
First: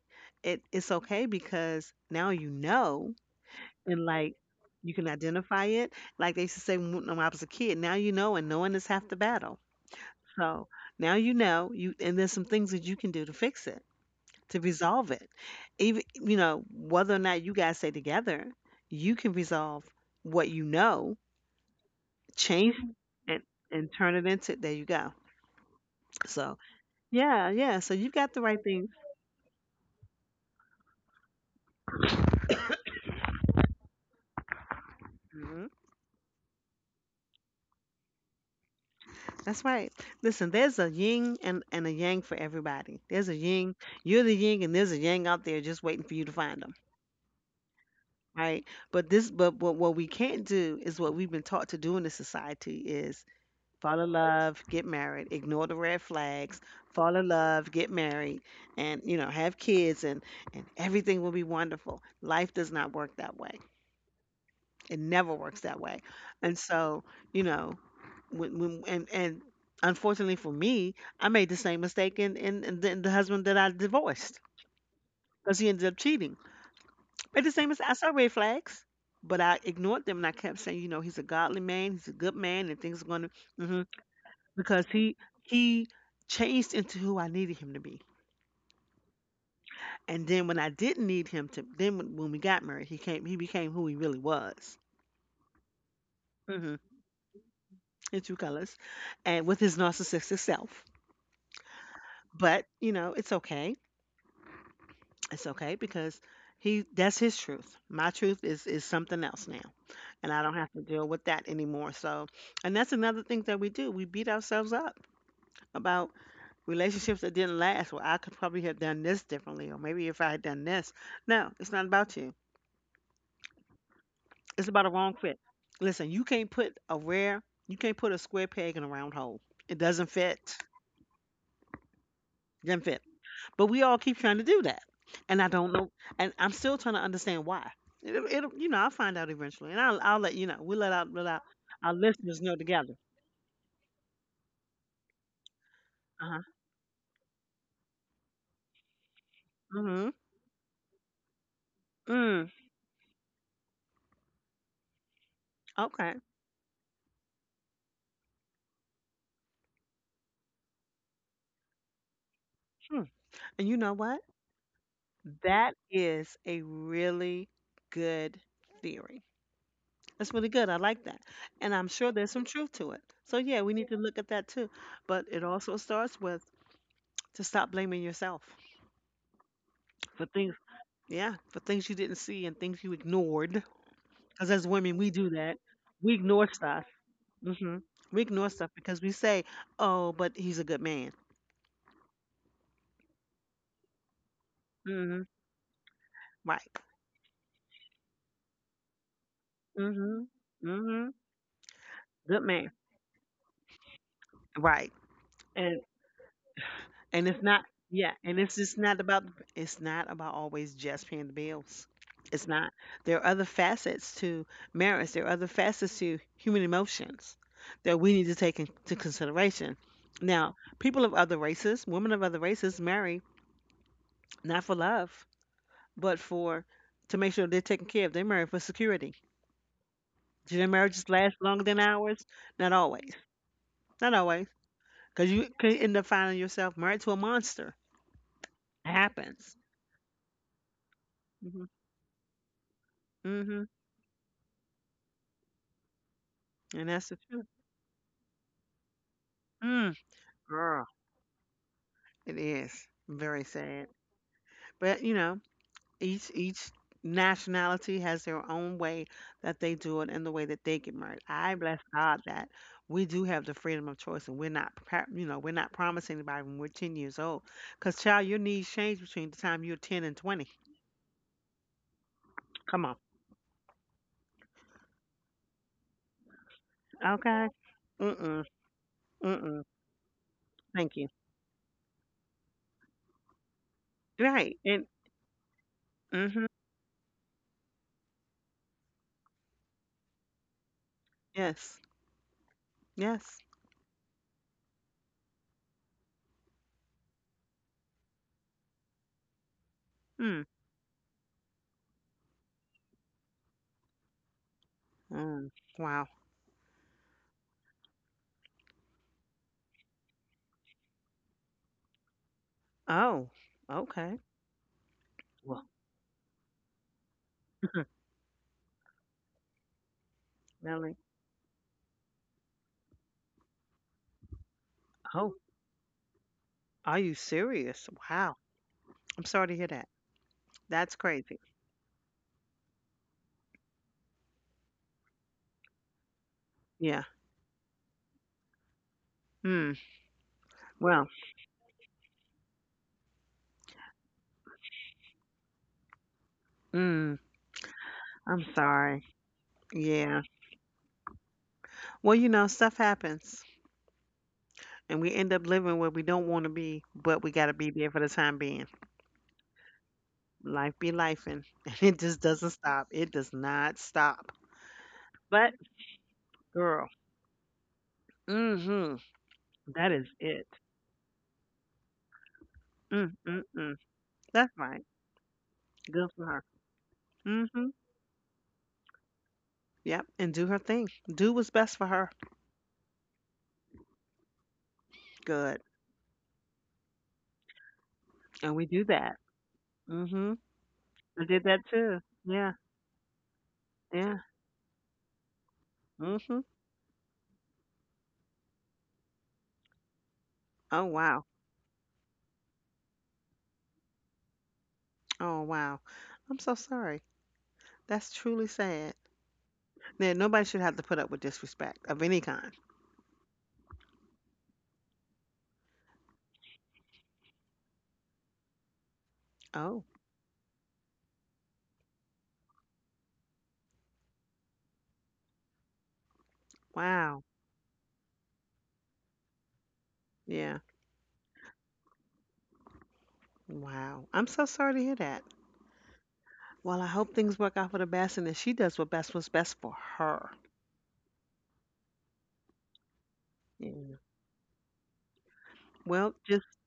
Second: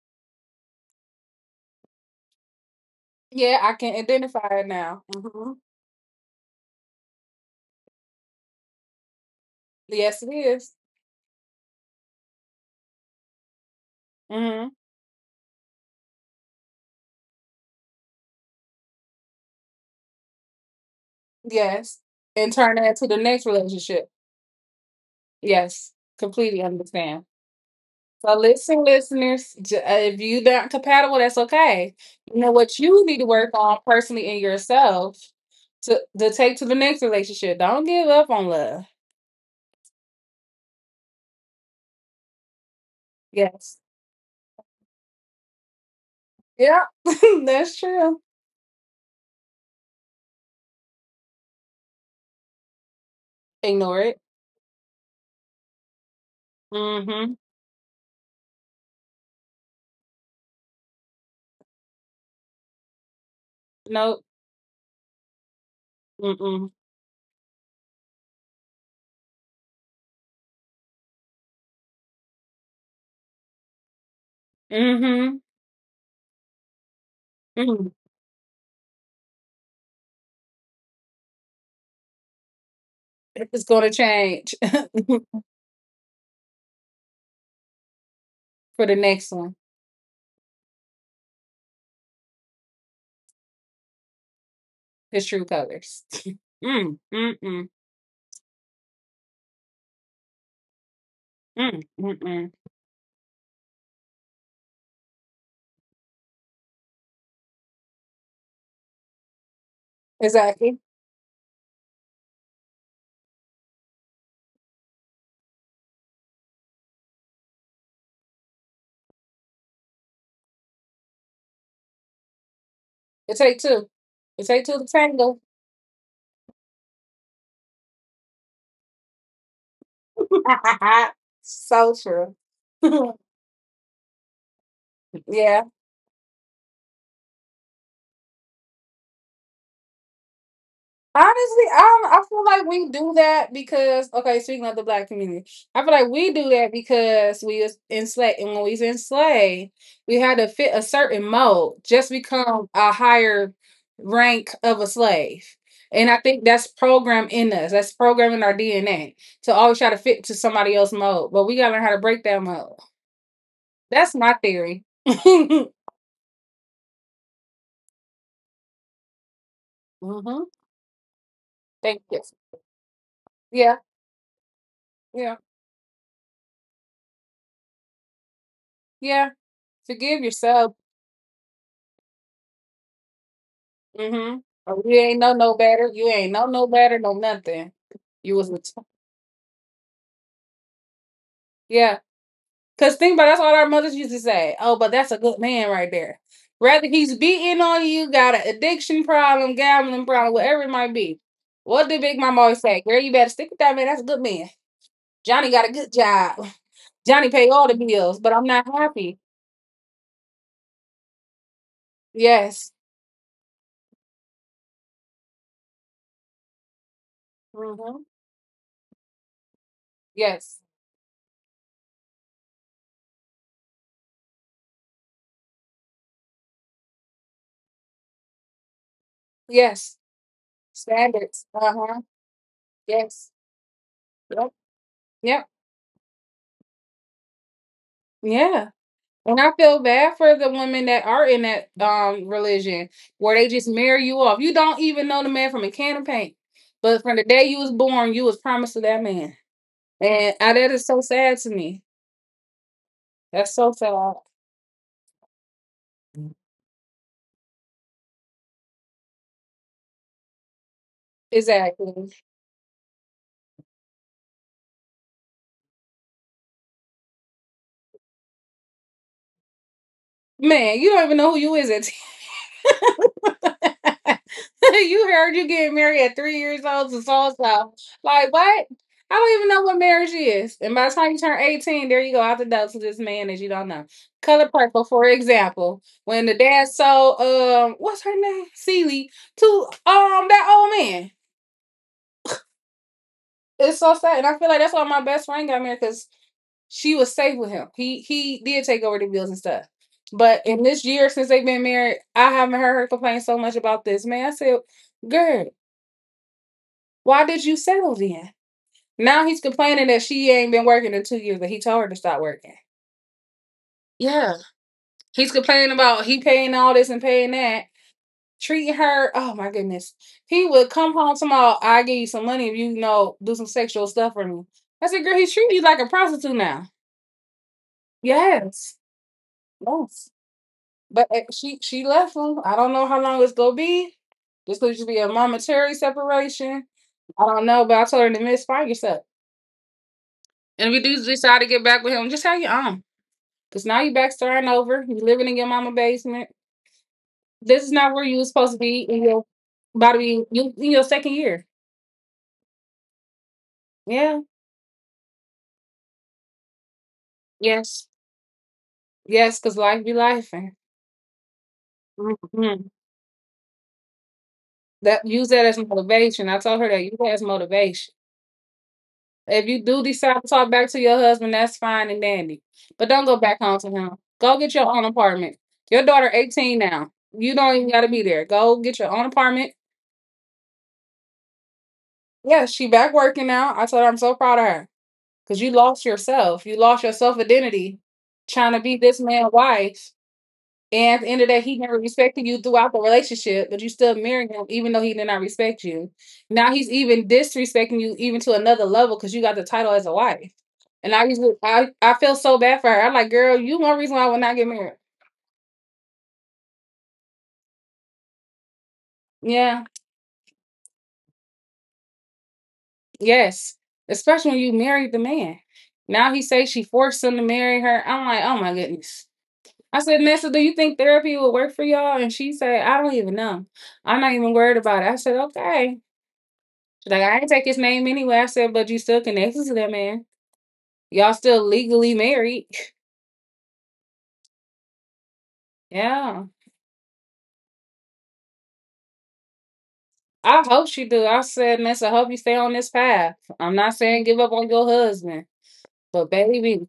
Speaker 1: It's okay because now you know
Speaker 2: Yeah, I can
Speaker 1: and like
Speaker 2: identify it
Speaker 1: you
Speaker 2: now.
Speaker 1: can
Speaker 2: Hmm.
Speaker 1: identify it. Like they used to say when I was a kid, now you know, and knowing is half the battle.
Speaker 2: Yes, it
Speaker 1: So
Speaker 2: is.
Speaker 1: now you know you, and there's some things that you can do to fix it, to
Speaker 2: Mm-hmm.
Speaker 1: resolve it. Even you know whether or not you guys stay together, you can resolve what you know,
Speaker 2: Yes, and turn
Speaker 1: change,
Speaker 2: that to the
Speaker 1: and
Speaker 2: next
Speaker 1: and
Speaker 2: relationship.
Speaker 1: turn it into there you go.
Speaker 2: Yes,
Speaker 1: So
Speaker 2: completely understand.
Speaker 1: yeah, yeah. So you've got
Speaker 2: So
Speaker 1: the right
Speaker 2: listen,
Speaker 1: things.
Speaker 2: listeners, if you're not compatible, that's okay. You know what you need to work on personally in yourself
Speaker 1: Mhm.
Speaker 2: to take to the next relationship. Don't give up on love.
Speaker 1: That's right. Listen, there's a yin and a yang for everybody. There's a yin.
Speaker 2: Yes.
Speaker 1: You're the yin, and there's a yang out there just waiting for you to find them.
Speaker 2: Yep. [LAUGHS] That's true.
Speaker 1: Right. But this, but what we can't do is what we've been taught to do in this society is fall
Speaker 2: Ignore
Speaker 1: in
Speaker 2: it.
Speaker 1: love, get married, ignore the red flags, fall in
Speaker 2: Mm-hmm.
Speaker 1: love, get married, and you know, have kids and everything will be wonderful. Life does not work that way.
Speaker 2: Nope.
Speaker 1: It never works that way. And
Speaker 2: Mm-mm.
Speaker 1: so, you know, when and unfortunately for me, I made the same mistake in the husband that I divorced
Speaker 2: Mm-hmm.
Speaker 1: because he ended up cheating. Made the same as
Speaker 2: Hmm.
Speaker 1: I saw red flags, but I ignored them and I kept saying, you know, he's a godly man, he's a good man, and things are going
Speaker 2: It's going
Speaker 1: to.
Speaker 2: to change
Speaker 1: Because he
Speaker 2: [LAUGHS]
Speaker 1: he changed into who I needed him to be.
Speaker 2: for the next one.
Speaker 1: And then when I didn't need him to, then when we got married, he came. He became who he really was,
Speaker 2: His true colors. [LAUGHS]
Speaker 1: hmm
Speaker 2: Mm, mm, mm,
Speaker 1: in true colors, and with his narcissistic self.
Speaker 2: mm, mm, mm.
Speaker 1: But you know, it's okay. It's okay because he that's his truth. My truth is something else now, and I don't have
Speaker 2: Exactly.
Speaker 1: to deal with that anymore. So, and that's another thing that we do. We beat ourselves up about relationships that didn't last. Well, I could probably have done this differently, or maybe if I had done this. No, it's not about you.
Speaker 2: It take two. It take
Speaker 1: It's
Speaker 2: two
Speaker 1: about
Speaker 2: to
Speaker 1: a wrong
Speaker 2: tango.
Speaker 1: fit. Listen, you can't put a square peg in a round hole. It doesn't fit.
Speaker 2: [LAUGHS] So true.
Speaker 1: Doesn't fit.
Speaker 2: [LAUGHS]
Speaker 1: But we all keep trying to do that, and I
Speaker 2: Yeah.
Speaker 1: don't know, and I'm still trying to understand why. It'll you know, I'll find out eventually, and I'll let you know. We'll let out
Speaker 2: Honestly,
Speaker 1: our
Speaker 2: I don't, I
Speaker 1: listeners
Speaker 2: feel
Speaker 1: know
Speaker 2: like we
Speaker 1: together.
Speaker 2: do that because okay, speaking of the black community, I feel like
Speaker 1: Uh
Speaker 2: we do
Speaker 1: huh.
Speaker 2: that because we was enslaved, and when we was enslaved,
Speaker 1: Mhm.
Speaker 2: we had to fit a certain mold, just
Speaker 1: Mm.
Speaker 2: become a higher rank of a slave,
Speaker 1: Okay.
Speaker 2: and I think that's programmed in us. That's programmed in our DNA to always try to fit to somebody else's mold, but we gotta learn how to break that mold.
Speaker 1: Hmm. And you know
Speaker 2: That's
Speaker 1: what?
Speaker 2: my theory. [LAUGHS] Hmm.
Speaker 1: That is a really good theory. That's really good. I like that. And I'm
Speaker 2: Thank
Speaker 1: sure
Speaker 2: you.
Speaker 1: there's some truth to it. So, yeah, we
Speaker 2: Yeah,
Speaker 1: need to look at that too. But
Speaker 2: yeah,
Speaker 1: it also starts with to stop blaming yourself
Speaker 2: yeah. Forgive
Speaker 1: for things,
Speaker 2: yourself.
Speaker 1: yeah, for things you didn't see and things you ignored.
Speaker 2: Mm-hmm.
Speaker 1: Because as
Speaker 2: Oh,
Speaker 1: women,
Speaker 2: you
Speaker 1: we
Speaker 2: ain't
Speaker 1: do
Speaker 2: know
Speaker 1: that.
Speaker 2: no better. You
Speaker 1: We
Speaker 2: ain't know
Speaker 1: ignore
Speaker 2: no
Speaker 1: stuff.
Speaker 2: better, no nothing.
Speaker 1: Hmm We
Speaker 2: You
Speaker 1: ignore
Speaker 2: was, a
Speaker 1: stuff
Speaker 2: t-,
Speaker 1: because we say, oh, but he's a good man.
Speaker 2: yeah. Cause think about it, that's all our mothers used to say. Oh, but that's a
Speaker 1: Hmm
Speaker 2: good man right there.
Speaker 1: Right.
Speaker 2: Rather he's beating on you, got an addiction problem, gambling
Speaker 1: hmm
Speaker 2: problem, whatever it might
Speaker 1: hmm
Speaker 2: be. What did Big Mama
Speaker 1: Good
Speaker 2: always
Speaker 1: man.
Speaker 2: say? Girl, you better stick with that man. That's a good man.
Speaker 1: Right.
Speaker 2: Johnny got a
Speaker 1: And
Speaker 2: good job. Johnny
Speaker 1: it's
Speaker 2: pay
Speaker 1: not,
Speaker 2: all the
Speaker 1: yeah,
Speaker 2: bills, but
Speaker 1: and
Speaker 2: I'm
Speaker 1: it's
Speaker 2: not
Speaker 1: just not
Speaker 2: happy.
Speaker 1: about, it's not about always just paying the bills, it's not,
Speaker 2: Yes.
Speaker 1: there are other facets to marriage, there are other facets to human emotions that
Speaker 2: Mm-hmm.
Speaker 1: we need to take into consideration. Now
Speaker 2: Yes.
Speaker 1: people of other races, women of other races, marry not for love but for to make sure they're taken care of. They marry for security.
Speaker 2: Yes.
Speaker 1: Do their marriages last
Speaker 2: Standards.
Speaker 1: longer
Speaker 2: Uh
Speaker 1: than
Speaker 2: huh.
Speaker 1: ours? Not always.
Speaker 2: Yes.
Speaker 1: Not always,
Speaker 2: Yep.
Speaker 1: because
Speaker 2: Yep.
Speaker 1: you could end up finding yourself married to a monster.
Speaker 2: Yeah.
Speaker 1: It
Speaker 2: And I
Speaker 1: happens.
Speaker 2: feel bad for the women that are in that religion where they
Speaker 1: Hmm
Speaker 2: just marry you off. You don't even know the man from a can of paint.
Speaker 1: And
Speaker 2: But
Speaker 1: that's the
Speaker 2: from the day
Speaker 1: truth.
Speaker 2: you was born, you was promised to that man.
Speaker 1: Mm,
Speaker 2: That
Speaker 1: girl,
Speaker 2: is so sad to me.
Speaker 1: it is very
Speaker 2: That's so
Speaker 1: sad.
Speaker 2: sad.
Speaker 1: But you know, each nationality has their own way that they do it and the way that they get married. I bless
Speaker 2: Exactly.
Speaker 1: God that we do have the freedom of choice, and we're not, you know, we're not promising anybody when we're 10 years old. Cause child, your needs change between the time you're 10 and 20.
Speaker 2: Man, you don't even know who you is
Speaker 1: Come on,
Speaker 2: at. [LAUGHS] [LAUGHS] You heard you getting married at 3 years old to so
Speaker 1: okay.
Speaker 2: so. Like
Speaker 1: Mm-mm,
Speaker 2: what? I don't even know
Speaker 1: mm-mm.
Speaker 2: what marriage is. And by
Speaker 1: Thank
Speaker 2: the
Speaker 1: you.
Speaker 2: time you turn 18, there you go out the door to this man that you don't know. Color
Speaker 1: Right.
Speaker 2: purple,
Speaker 1: And
Speaker 2: for example. When the
Speaker 1: mm-hmm.
Speaker 2: dad sold what's her name? Celie to that old man.
Speaker 1: Yes. Yes.
Speaker 2: It's so sad. And I feel like that's why my best friend got married because she was safe with him. He did take over the bills and stuff. But
Speaker 1: Mm.
Speaker 2: in this year since they've been married, I haven't heard her complain so much about this man. I said, "Girl,
Speaker 1: Mm. Wow.
Speaker 2: why did you settle then?" Now he's complaining that she ain't been working in 2 years, but he told her to stop working.
Speaker 1: Oh. Okay.
Speaker 2: Yeah. He's
Speaker 1: Well.
Speaker 2: complaining about he paying all this and paying that,
Speaker 1: Hmm,
Speaker 2: treating her. Oh my goodness. He would come
Speaker 1: really?
Speaker 2: home tomorrow. "I give you some money if you, you know do some sexual stuff for me." I said, "Girl, he's
Speaker 1: Oh,
Speaker 2: treating you like a prostitute now."
Speaker 1: are you serious? Wow.
Speaker 2: Yes.
Speaker 1: I'm sorry to hear that.
Speaker 2: Yes.
Speaker 1: That's
Speaker 2: But
Speaker 1: crazy.
Speaker 2: she left him. I don't know how long it's gonna be. This could just be a momentary separation.
Speaker 1: Yeah.
Speaker 2: I don't know, but I told her to miss find yourself.
Speaker 1: Mm.
Speaker 2: And if you do
Speaker 1: Well,
Speaker 2: decide to get back with him, just have your own. Because now you're back starting over. You're living in your mama basement.
Speaker 1: mm,
Speaker 2: This is not where you was
Speaker 1: I'm
Speaker 2: supposed to be in
Speaker 1: sorry.
Speaker 2: your about to
Speaker 1: Yeah.
Speaker 2: be you in your second year.
Speaker 1: Well, you know, stuff happens
Speaker 2: Yeah.
Speaker 1: and we end up living where we don't want to be, but we got to be
Speaker 2: Yes.
Speaker 1: there for the time being.
Speaker 2: Yes, because life be life. And.
Speaker 1: Life be life and [LAUGHS] it just doesn't
Speaker 2: Mhm.
Speaker 1: stop. It does not stop.
Speaker 2: That use that
Speaker 1: But,
Speaker 2: as motivation. I told her that
Speaker 1: girl,
Speaker 2: use that as motivation.
Speaker 1: mm-hmm,
Speaker 2: If you do
Speaker 1: that is
Speaker 2: decide to
Speaker 1: it.
Speaker 2: talk back to your husband, that's fine and dandy. But don't go back home to
Speaker 1: Mm-mm-mm.
Speaker 2: him. Go get
Speaker 1: That's
Speaker 2: your own
Speaker 1: right.
Speaker 2: apartment. Your
Speaker 1: Good
Speaker 2: daughter
Speaker 1: for her.
Speaker 2: 18 now. You don't
Speaker 1: Mm-hmm.
Speaker 2: even gotta be there. Go get your own apartment.
Speaker 1: Yep. And do her thing. Do what's best for her.
Speaker 2: Yeah, she back working now. I told her I'm so proud of her. Because you
Speaker 1: Good.
Speaker 2: lost yourself. You lost your self identity trying
Speaker 1: And
Speaker 2: to
Speaker 1: we
Speaker 2: be
Speaker 1: do
Speaker 2: this
Speaker 1: that.
Speaker 2: man's wife.
Speaker 1: Mhm.
Speaker 2: And at the end
Speaker 1: I
Speaker 2: of
Speaker 1: did
Speaker 2: that, he
Speaker 1: that
Speaker 2: never
Speaker 1: too.
Speaker 2: respected you
Speaker 1: Yeah,
Speaker 2: throughout the relationship, but you still
Speaker 1: yeah.
Speaker 2: married him even though he did not respect you.
Speaker 1: Mhm.
Speaker 2: Now he's even disrespecting you even to another level because you got the title as a wife.
Speaker 1: Oh
Speaker 2: And I used
Speaker 1: wow.
Speaker 2: to, I feel so bad for her. I'm like, "Girl, you one reason why I would not get married."
Speaker 1: Oh wow. I'm so sorry. That's truly sad.
Speaker 2: Yeah.
Speaker 1: Now, nobody should have to put up with disrespect of any kind.
Speaker 2: Yes. Especially when you married the man. Now he says she forced him to marry her. I'm like, "Oh my goodness." I
Speaker 1: Oh,
Speaker 2: said, "Nessa, do you think therapy will work for y'all?" And she said, "I don't even know. I'm not even worried about it." I said, "Okay." She's like, "I
Speaker 1: wow.
Speaker 2: didn't take his name anyway." I said, "But you still connected to that man.
Speaker 1: Yeah.
Speaker 2: Y'all still legally married." [LAUGHS]
Speaker 1: Wow. I'm so sorry to hear that.
Speaker 2: Yeah.
Speaker 1: Well, I hope things work out for the best and that she does what best was best for her.
Speaker 2: I hope she do. I said, "Nessa, I hope you stay on this path. I'm not
Speaker 1: Yeah.
Speaker 2: saying give up on your husband, but
Speaker 1: Well,
Speaker 2: baby."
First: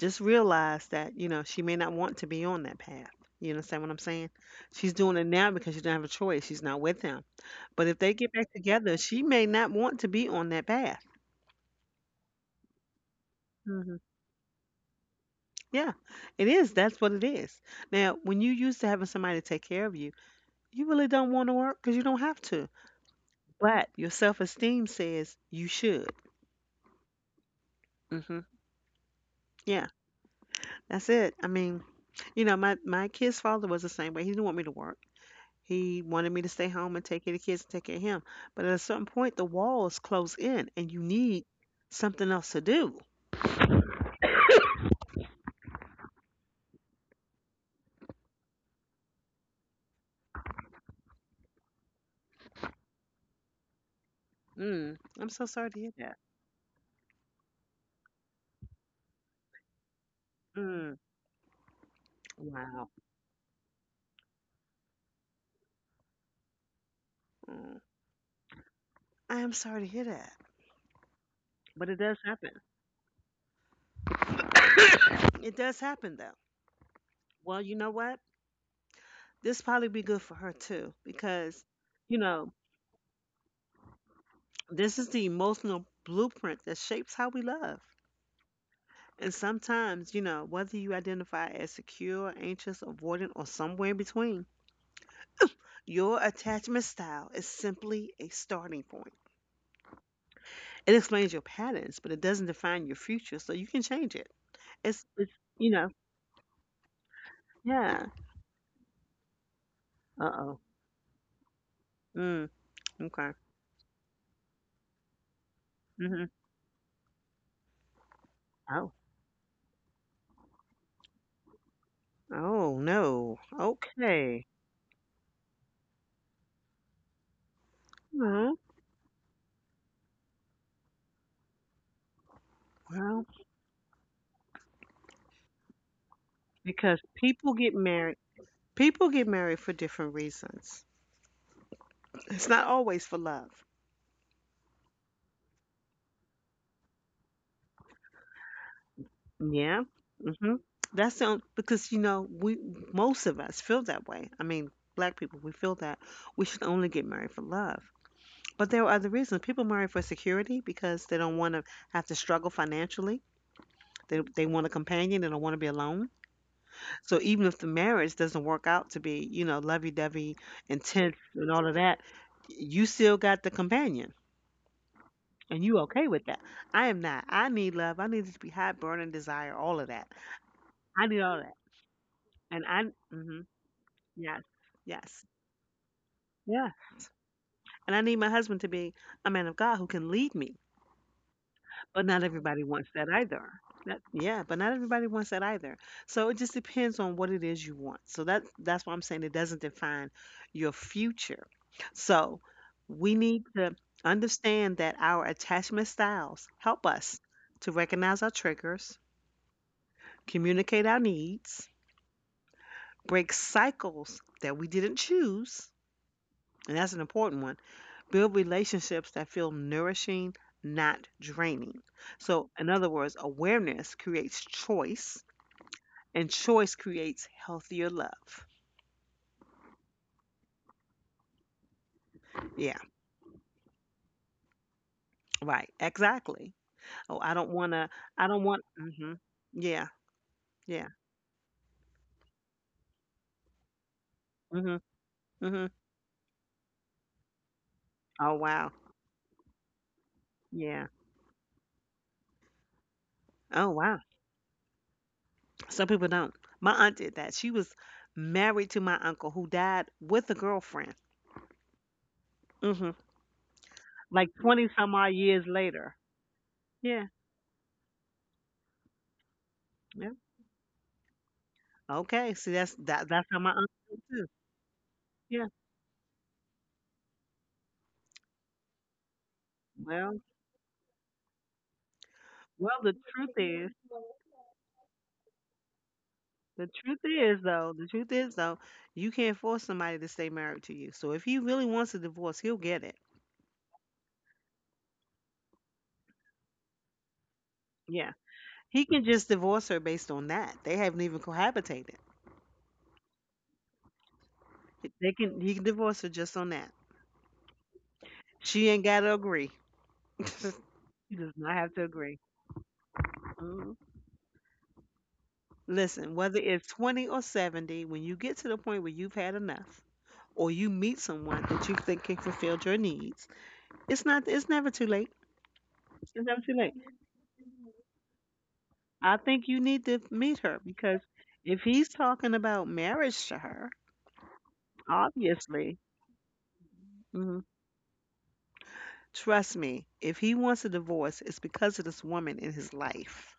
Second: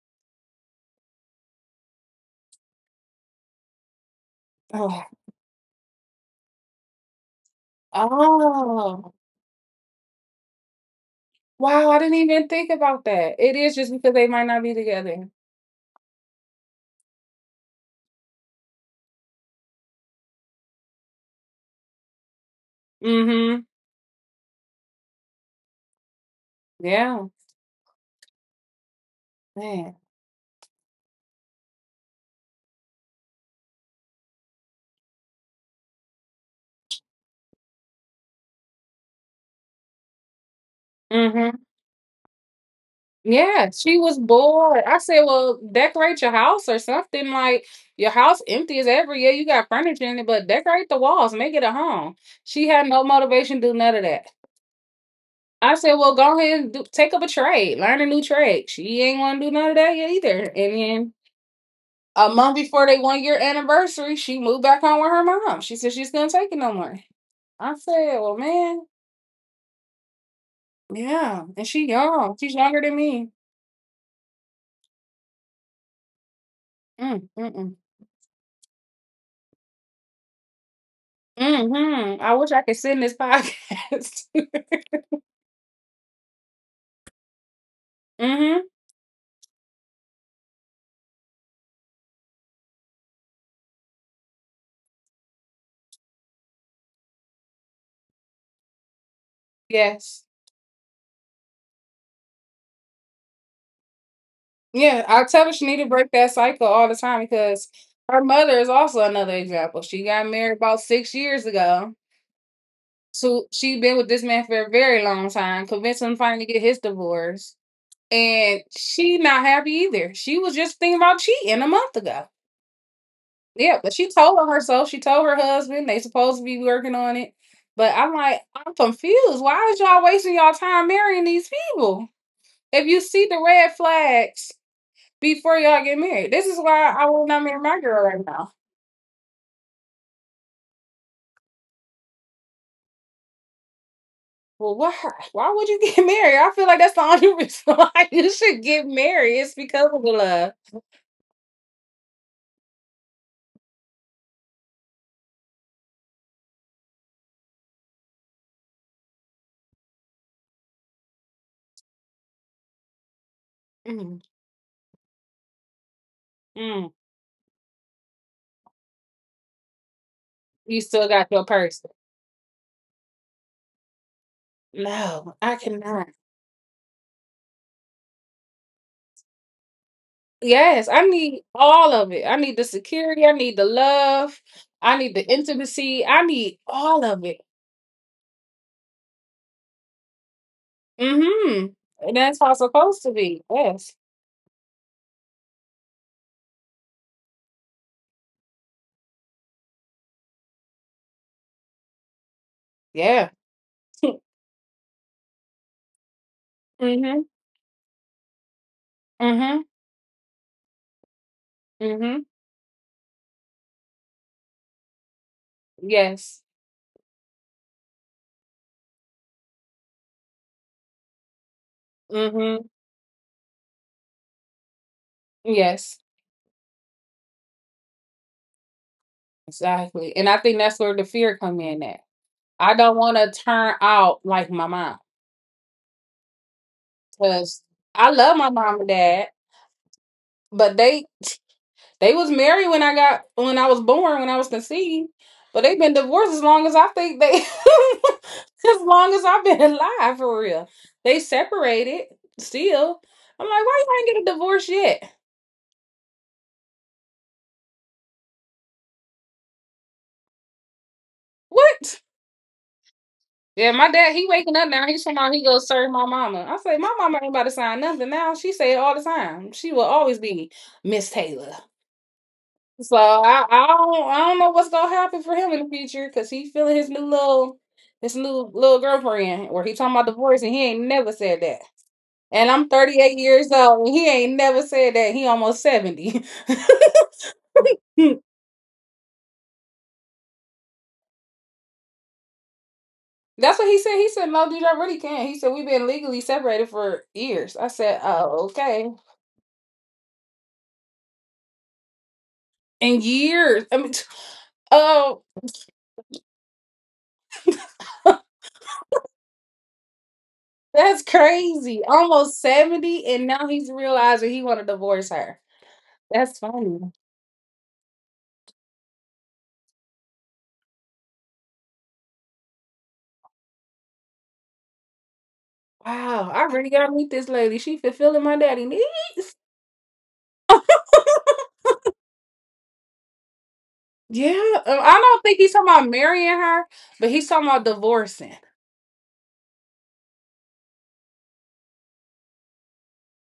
Speaker 1: just realize that, you know, she may not want to be on that path. You understand what I'm saying? She's
Speaker 2: Oh,
Speaker 1: doing it now because she doesn't have a choice. She's not with him. But if they get back together,
Speaker 2: oh,
Speaker 1: she may not want to be on that path.
Speaker 2: wow. I didn't even think about that. It is just
Speaker 1: Mhm.
Speaker 2: because they might not be together.
Speaker 1: Yeah, it is. That's what it is. Now, when you used to having somebody to take care of you, you really don't want to work because you don't have to.
Speaker 2: Mm-hmm.
Speaker 1: But your self esteem says you should.
Speaker 2: Yeah.
Speaker 1: Hmm Yeah,
Speaker 2: Man.
Speaker 1: that's it. I mean, you know, my kid's father was the same way. He didn't want me to work. He wanted me to stay home and take care of the kids and take care of him. But at a certain point, the walls close in, and you need
Speaker 2: Mm-hmm.
Speaker 1: something else to do.
Speaker 2: Yeah, she was bored. I said, "Well, decorate your house or something. Like your house empty as ever. Yeah, you got furniture in it, but decorate the walls, make it a home." She had no motivation to do none of that.
Speaker 1: Mm. I'm so sorry
Speaker 2: I
Speaker 1: to hear
Speaker 2: said, "Well,
Speaker 1: that.
Speaker 2: go ahead and take up a trade, learn a new trade." She ain't want to do none of that yet either. And
Speaker 1: Mm.
Speaker 2: then a month before
Speaker 1: Wow.
Speaker 2: they one year anniversary, she moved back home with her mom. She said she's gonna take it no more. I
Speaker 1: Mm,
Speaker 2: said, "Well, man,
Speaker 1: I am sorry to hear that,
Speaker 2: yeah." And
Speaker 1: but
Speaker 2: she
Speaker 1: it does
Speaker 2: young.
Speaker 1: happen.
Speaker 2: She's younger than me.
Speaker 1: It does happen though.
Speaker 2: Mm,
Speaker 1: Well, you
Speaker 2: mm-mm.
Speaker 1: know what? This probably be good for her too because, you
Speaker 2: Mhm. I
Speaker 1: know,
Speaker 2: wish I could sit in this podcast. [LAUGHS]
Speaker 1: this is the emotional blueprint that shapes how we love.
Speaker 2: Mhm.
Speaker 1: And sometimes, you know, whether you identify as secure, anxious, avoidant, or somewhere in between, your attachment style is simply a starting point.
Speaker 2: Yes.
Speaker 1: It explains your patterns, but it doesn't define your future, so you can change it. It's,
Speaker 2: Yeah, I
Speaker 1: it's
Speaker 2: tell her she
Speaker 1: you
Speaker 2: need
Speaker 1: know,
Speaker 2: to break that cycle all the time because
Speaker 1: yeah.
Speaker 2: her mother is also another example. She
Speaker 1: Uh
Speaker 2: got
Speaker 1: oh.
Speaker 2: married about 6 years ago.
Speaker 1: Mm, okay.
Speaker 2: So she been with this man for a very long time, convinced him
Speaker 1: Mm-hmm.
Speaker 2: finally to get his divorce. And
Speaker 1: Oh.
Speaker 2: she not happy either. She was just thinking about cheating a month ago.
Speaker 1: Oh, no.
Speaker 2: Yeah, but she told
Speaker 1: Okay.
Speaker 2: on herself. She told her husband they supposed to be working on it. But I'm like,
Speaker 1: Well,
Speaker 2: I'm confused. Why is y'all wasting y'all time marrying these people? If you
Speaker 1: well,
Speaker 2: see the red flags before y'all get married, this is why
Speaker 1: because
Speaker 2: I will not marry my girl right now.
Speaker 1: people get married for different reasons. It's not always for love.
Speaker 2: Well, why? Why would you get [LAUGHS] married? I feel like that's the only reason [LAUGHS] why you should get married. It's
Speaker 1: Yeah.
Speaker 2: because of the love.
Speaker 1: Hmm. Because we most of us feel that way. I mean, black people, we feel that we should only get married for love. But there are other reasons. People marry for security because they don't want to have to struggle financially. They
Speaker 2: Mm,
Speaker 1: they want a companion. They don't want to be alone.
Speaker 2: mm.
Speaker 1: So even if the marriage doesn't work out to be, lovey-dovey,
Speaker 2: You still
Speaker 1: intense
Speaker 2: got your
Speaker 1: and all of
Speaker 2: person.
Speaker 1: that, you still got the companion
Speaker 2: No, I
Speaker 1: and you okay
Speaker 2: cannot.
Speaker 1: with that. I am not. I need love. I need it to be hot, burning desire, all of that.
Speaker 2: Yes, I
Speaker 1: I need all
Speaker 2: need
Speaker 1: that.
Speaker 2: all of it. I need
Speaker 1: And
Speaker 2: the
Speaker 1: I,
Speaker 2: security. I
Speaker 1: mm-hmm,
Speaker 2: need the
Speaker 1: yes,
Speaker 2: love. I need
Speaker 1: yes,
Speaker 2: the intimacy. I need
Speaker 1: yeah.
Speaker 2: all of it.
Speaker 1: And I need my husband to be a man of God who can lead me.
Speaker 2: Mm-hmm.
Speaker 1: But
Speaker 2: And
Speaker 1: not
Speaker 2: that's how it's
Speaker 1: everybody wants
Speaker 2: supposed
Speaker 1: that
Speaker 2: to be.
Speaker 1: either.
Speaker 2: Yes.
Speaker 1: That, yeah, but not everybody wants that either. So it just depends on what it is you want. So that's why I'm saying it doesn't define your future. So we
Speaker 2: Yeah.
Speaker 1: need to understand that our attachment styles help us
Speaker 2: Mm-hmm.
Speaker 1: to recognize our triggers,
Speaker 2: Mm-hmm.
Speaker 1: communicate our needs,
Speaker 2: Mm-hmm.
Speaker 1: break cycles that we didn't choose,
Speaker 2: Yes.
Speaker 1: and that's an important one. Build relationships that feel nourishing, not draining. So,
Speaker 2: Mm-hmm.
Speaker 1: in other words, awareness creates choice,
Speaker 2: Yes,
Speaker 1: and choice creates healthier love.
Speaker 2: exactly. And I think that's where the fear come in at. I
Speaker 1: Yeah,
Speaker 2: don't want to turn out like my mom
Speaker 1: right. Exactly. Oh, I don't
Speaker 2: because
Speaker 1: want to,
Speaker 2: I
Speaker 1: I
Speaker 2: love
Speaker 1: don't
Speaker 2: my
Speaker 1: want,
Speaker 2: mom and
Speaker 1: hmm,
Speaker 2: dad,
Speaker 1: yeah,
Speaker 2: but
Speaker 1: yeah,
Speaker 2: they was married when I was born, when I was
Speaker 1: hmm,
Speaker 2: conceived, but
Speaker 1: hmm.
Speaker 2: they've been divorced as long as I think they, [LAUGHS]
Speaker 1: Oh, wow.
Speaker 2: as long as I've been alive for real.
Speaker 1: Yeah.
Speaker 2: They separated still. I'm like,
Speaker 1: Oh,
Speaker 2: why you
Speaker 1: wow.
Speaker 2: ain't get a divorce yet?
Speaker 1: Some people don't. My aunt did that. She was married to my uncle who died with a girlfriend,
Speaker 2: What?
Speaker 1: hmm,
Speaker 2: Yeah, my dad, he
Speaker 1: like
Speaker 2: waking
Speaker 1: 20
Speaker 2: up now.
Speaker 1: some
Speaker 2: He's
Speaker 1: odd
Speaker 2: talking about he
Speaker 1: years
Speaker 2: go serve
Speaker 1: later.
Speaker 2: my mama. I say, my
Speaker 1: Yeah,
Speaker 2: mama ain't about to sign nothing now. She say it all the time. She will
Speaker 1: yeah.
Speaker 2: always be Miss Taylor.
Speaker 1: Okay, see
Speaker 2: So
Speaker 1: that's how
Speaker 2: I,
Speaker 1: my
Speaker 2: I
Speaker 1: aunt felt
Speaker 2: don't, I
Speaker 1: too.
Speaker 2: don't know what's gonna happen for
Speaker 1: Yeah.
Speaker 2: him in the future because he feeling his new little, his new little girlfriend, where he talking about
Speaker 1: Well,
Speaker 2: divorce and he ain't never said that. And I'm
Speaker 1: well, the
Speaker 2: 38
Speaker 1: truth [LAUGHS]
Speaker 2: years
Speaker 1: is,
Speaker 2: old and he ain't never said that. He almost 70.
Speaker 1: the truth is
Speaker 2: [LAUGHS]
Speaker 1: though, you can't force somebody to stay married to you. So if he really wants a divorce, he'll get it.
Speaker 2: That's what he said. He said, "No, dude, I really can't." He said, "We've been legally separated for years." I said,
Speaker 1: Yeah.
Speaker 2: "Oh,
Speaker 1: He
Speaker 2: okay.
Speaker 1: can just divorce her based on that. They haven't even cohabitated.
Speaker 2: In years." I mean,
Speaker 1: They
Speaker 2: oh,
Speaker 1: can he can divorce her just on that. She ain't got to agree. [LAUGHS]
Speaker 2: that's
Speaker 1: She does not have
Speaker 2: crazy.
Speaker 1: to agree.
Speaker 2: Almost 70 and now he's
Speaker 1: Mhm.
Speaker 2: realizing he want to divorce her.
Speaker 1: Listen,
Speaker 2: That's
Speaker 1: whether it's
Speaker 2: funny.
Speaker 1: 20 or 70, when you get to the point where you've had enough, or you meet someone that you think can fulfill your needs, It's not. It's never too late. It's
Speaker 2: Wow,
Speaker 1: never
Speaker 2: I
Speaker 1: too
Speaker 2: really
Speaker 1: late.
Speaker 2: gotta meet this lady. She fulfilling my daddy need.
Speaker 1: I think you need to meet her because if he's talking about marriage to her,
Speaker 2: Yeah, I don't think he's talking
Speaker 1: obviously,
Speaker 2: about marrying her, but he's
Speaker 1: mhm,
Speaker 2: talking about divorcing.
Speaker 1: trust me, if he wants a divorce, it's because of this woman in his life.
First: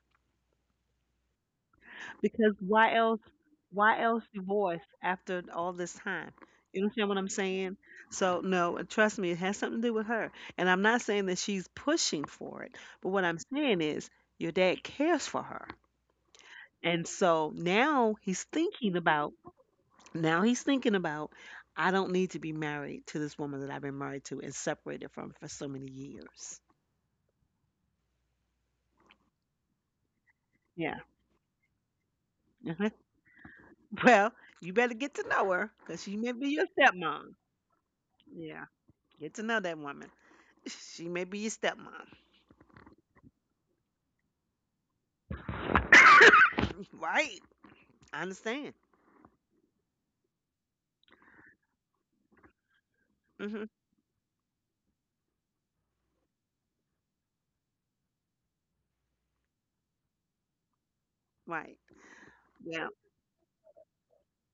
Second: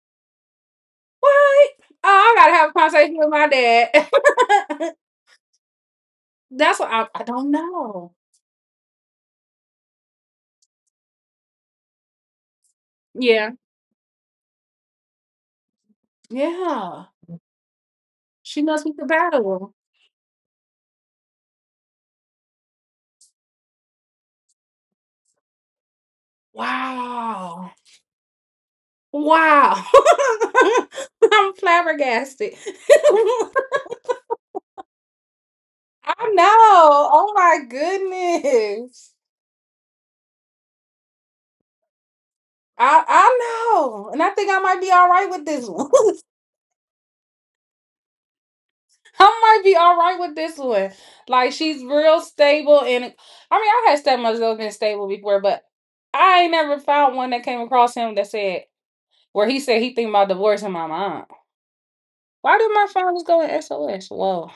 Speaker 2: What? Oh, I gotta
Speaker 1: Because
Speaker 2: have a
Speaker 1: why
Speaker 2: conversation
Speaker 1: else?
Speaker 2: with my
Speaker 1: Why else divorce
Speaker 2: dad. [LAUGHS]
Speaker 1: after all this time?
Speaker 2: That's
Speaker 1: You
Speaker 2: what I,
Speaker 1: understand what
Speaker 2: I
Speaker 1: I'm
Speaker 2: don't
Speaker 1: saying?
Speaker 2: know.
Speaker 1: So no, and trust me, it has something to do with her. And I'm not saying that she's pushing for it, but what I'm
Speaker 2: Yeah.
Speaker 1: saying is your dad cares for her.
Speaker 2: Yeah.
Speaker 1: And so
Speaker 2: She must be compatible.
Speaker 1: now he's thinking about, I don't need to be married to this woman that I've been married to and separated from for so many years.
Speaker 2: Wow. Wow.
Speaker 1: Yeah.
Speaker 2: [LAUGHS] I'm flabbergasted.
Speaker 1: Mhm.
Speaker 2: [LAUGHS]
Speaker 1: [LAUGHS] Well, you better get to know her because she
Speaker 2: I
Speaker 1: may be your
Speaker 2: know. Oh
Speaker 1: stepmom.
Speaker 2: my
Speaker 1: Yeah.
Speaker 2: goodness.
Speaker 1: Get to know that woman. [LAUGHS] She may be your stepmom.
Speaker 2: I know. And I think I might be all right with this one. [LAUGHS]
Speaker 1: [LAUGHS] Right. I understand.
Speaker 2: I might be all right with this one. Like she's real stable, and I
Speaker 1: Hmm.
Speaker 2: mean I had stepmothers that have been stable before, but I ain't never found one that came across him that said, where he said he think about divorcing my mom.
Speaker 1: Right.
Speaker 2: Why did my
Speaker 1: Yeah.
Speaker 2: phone just go in SOS? Whoa.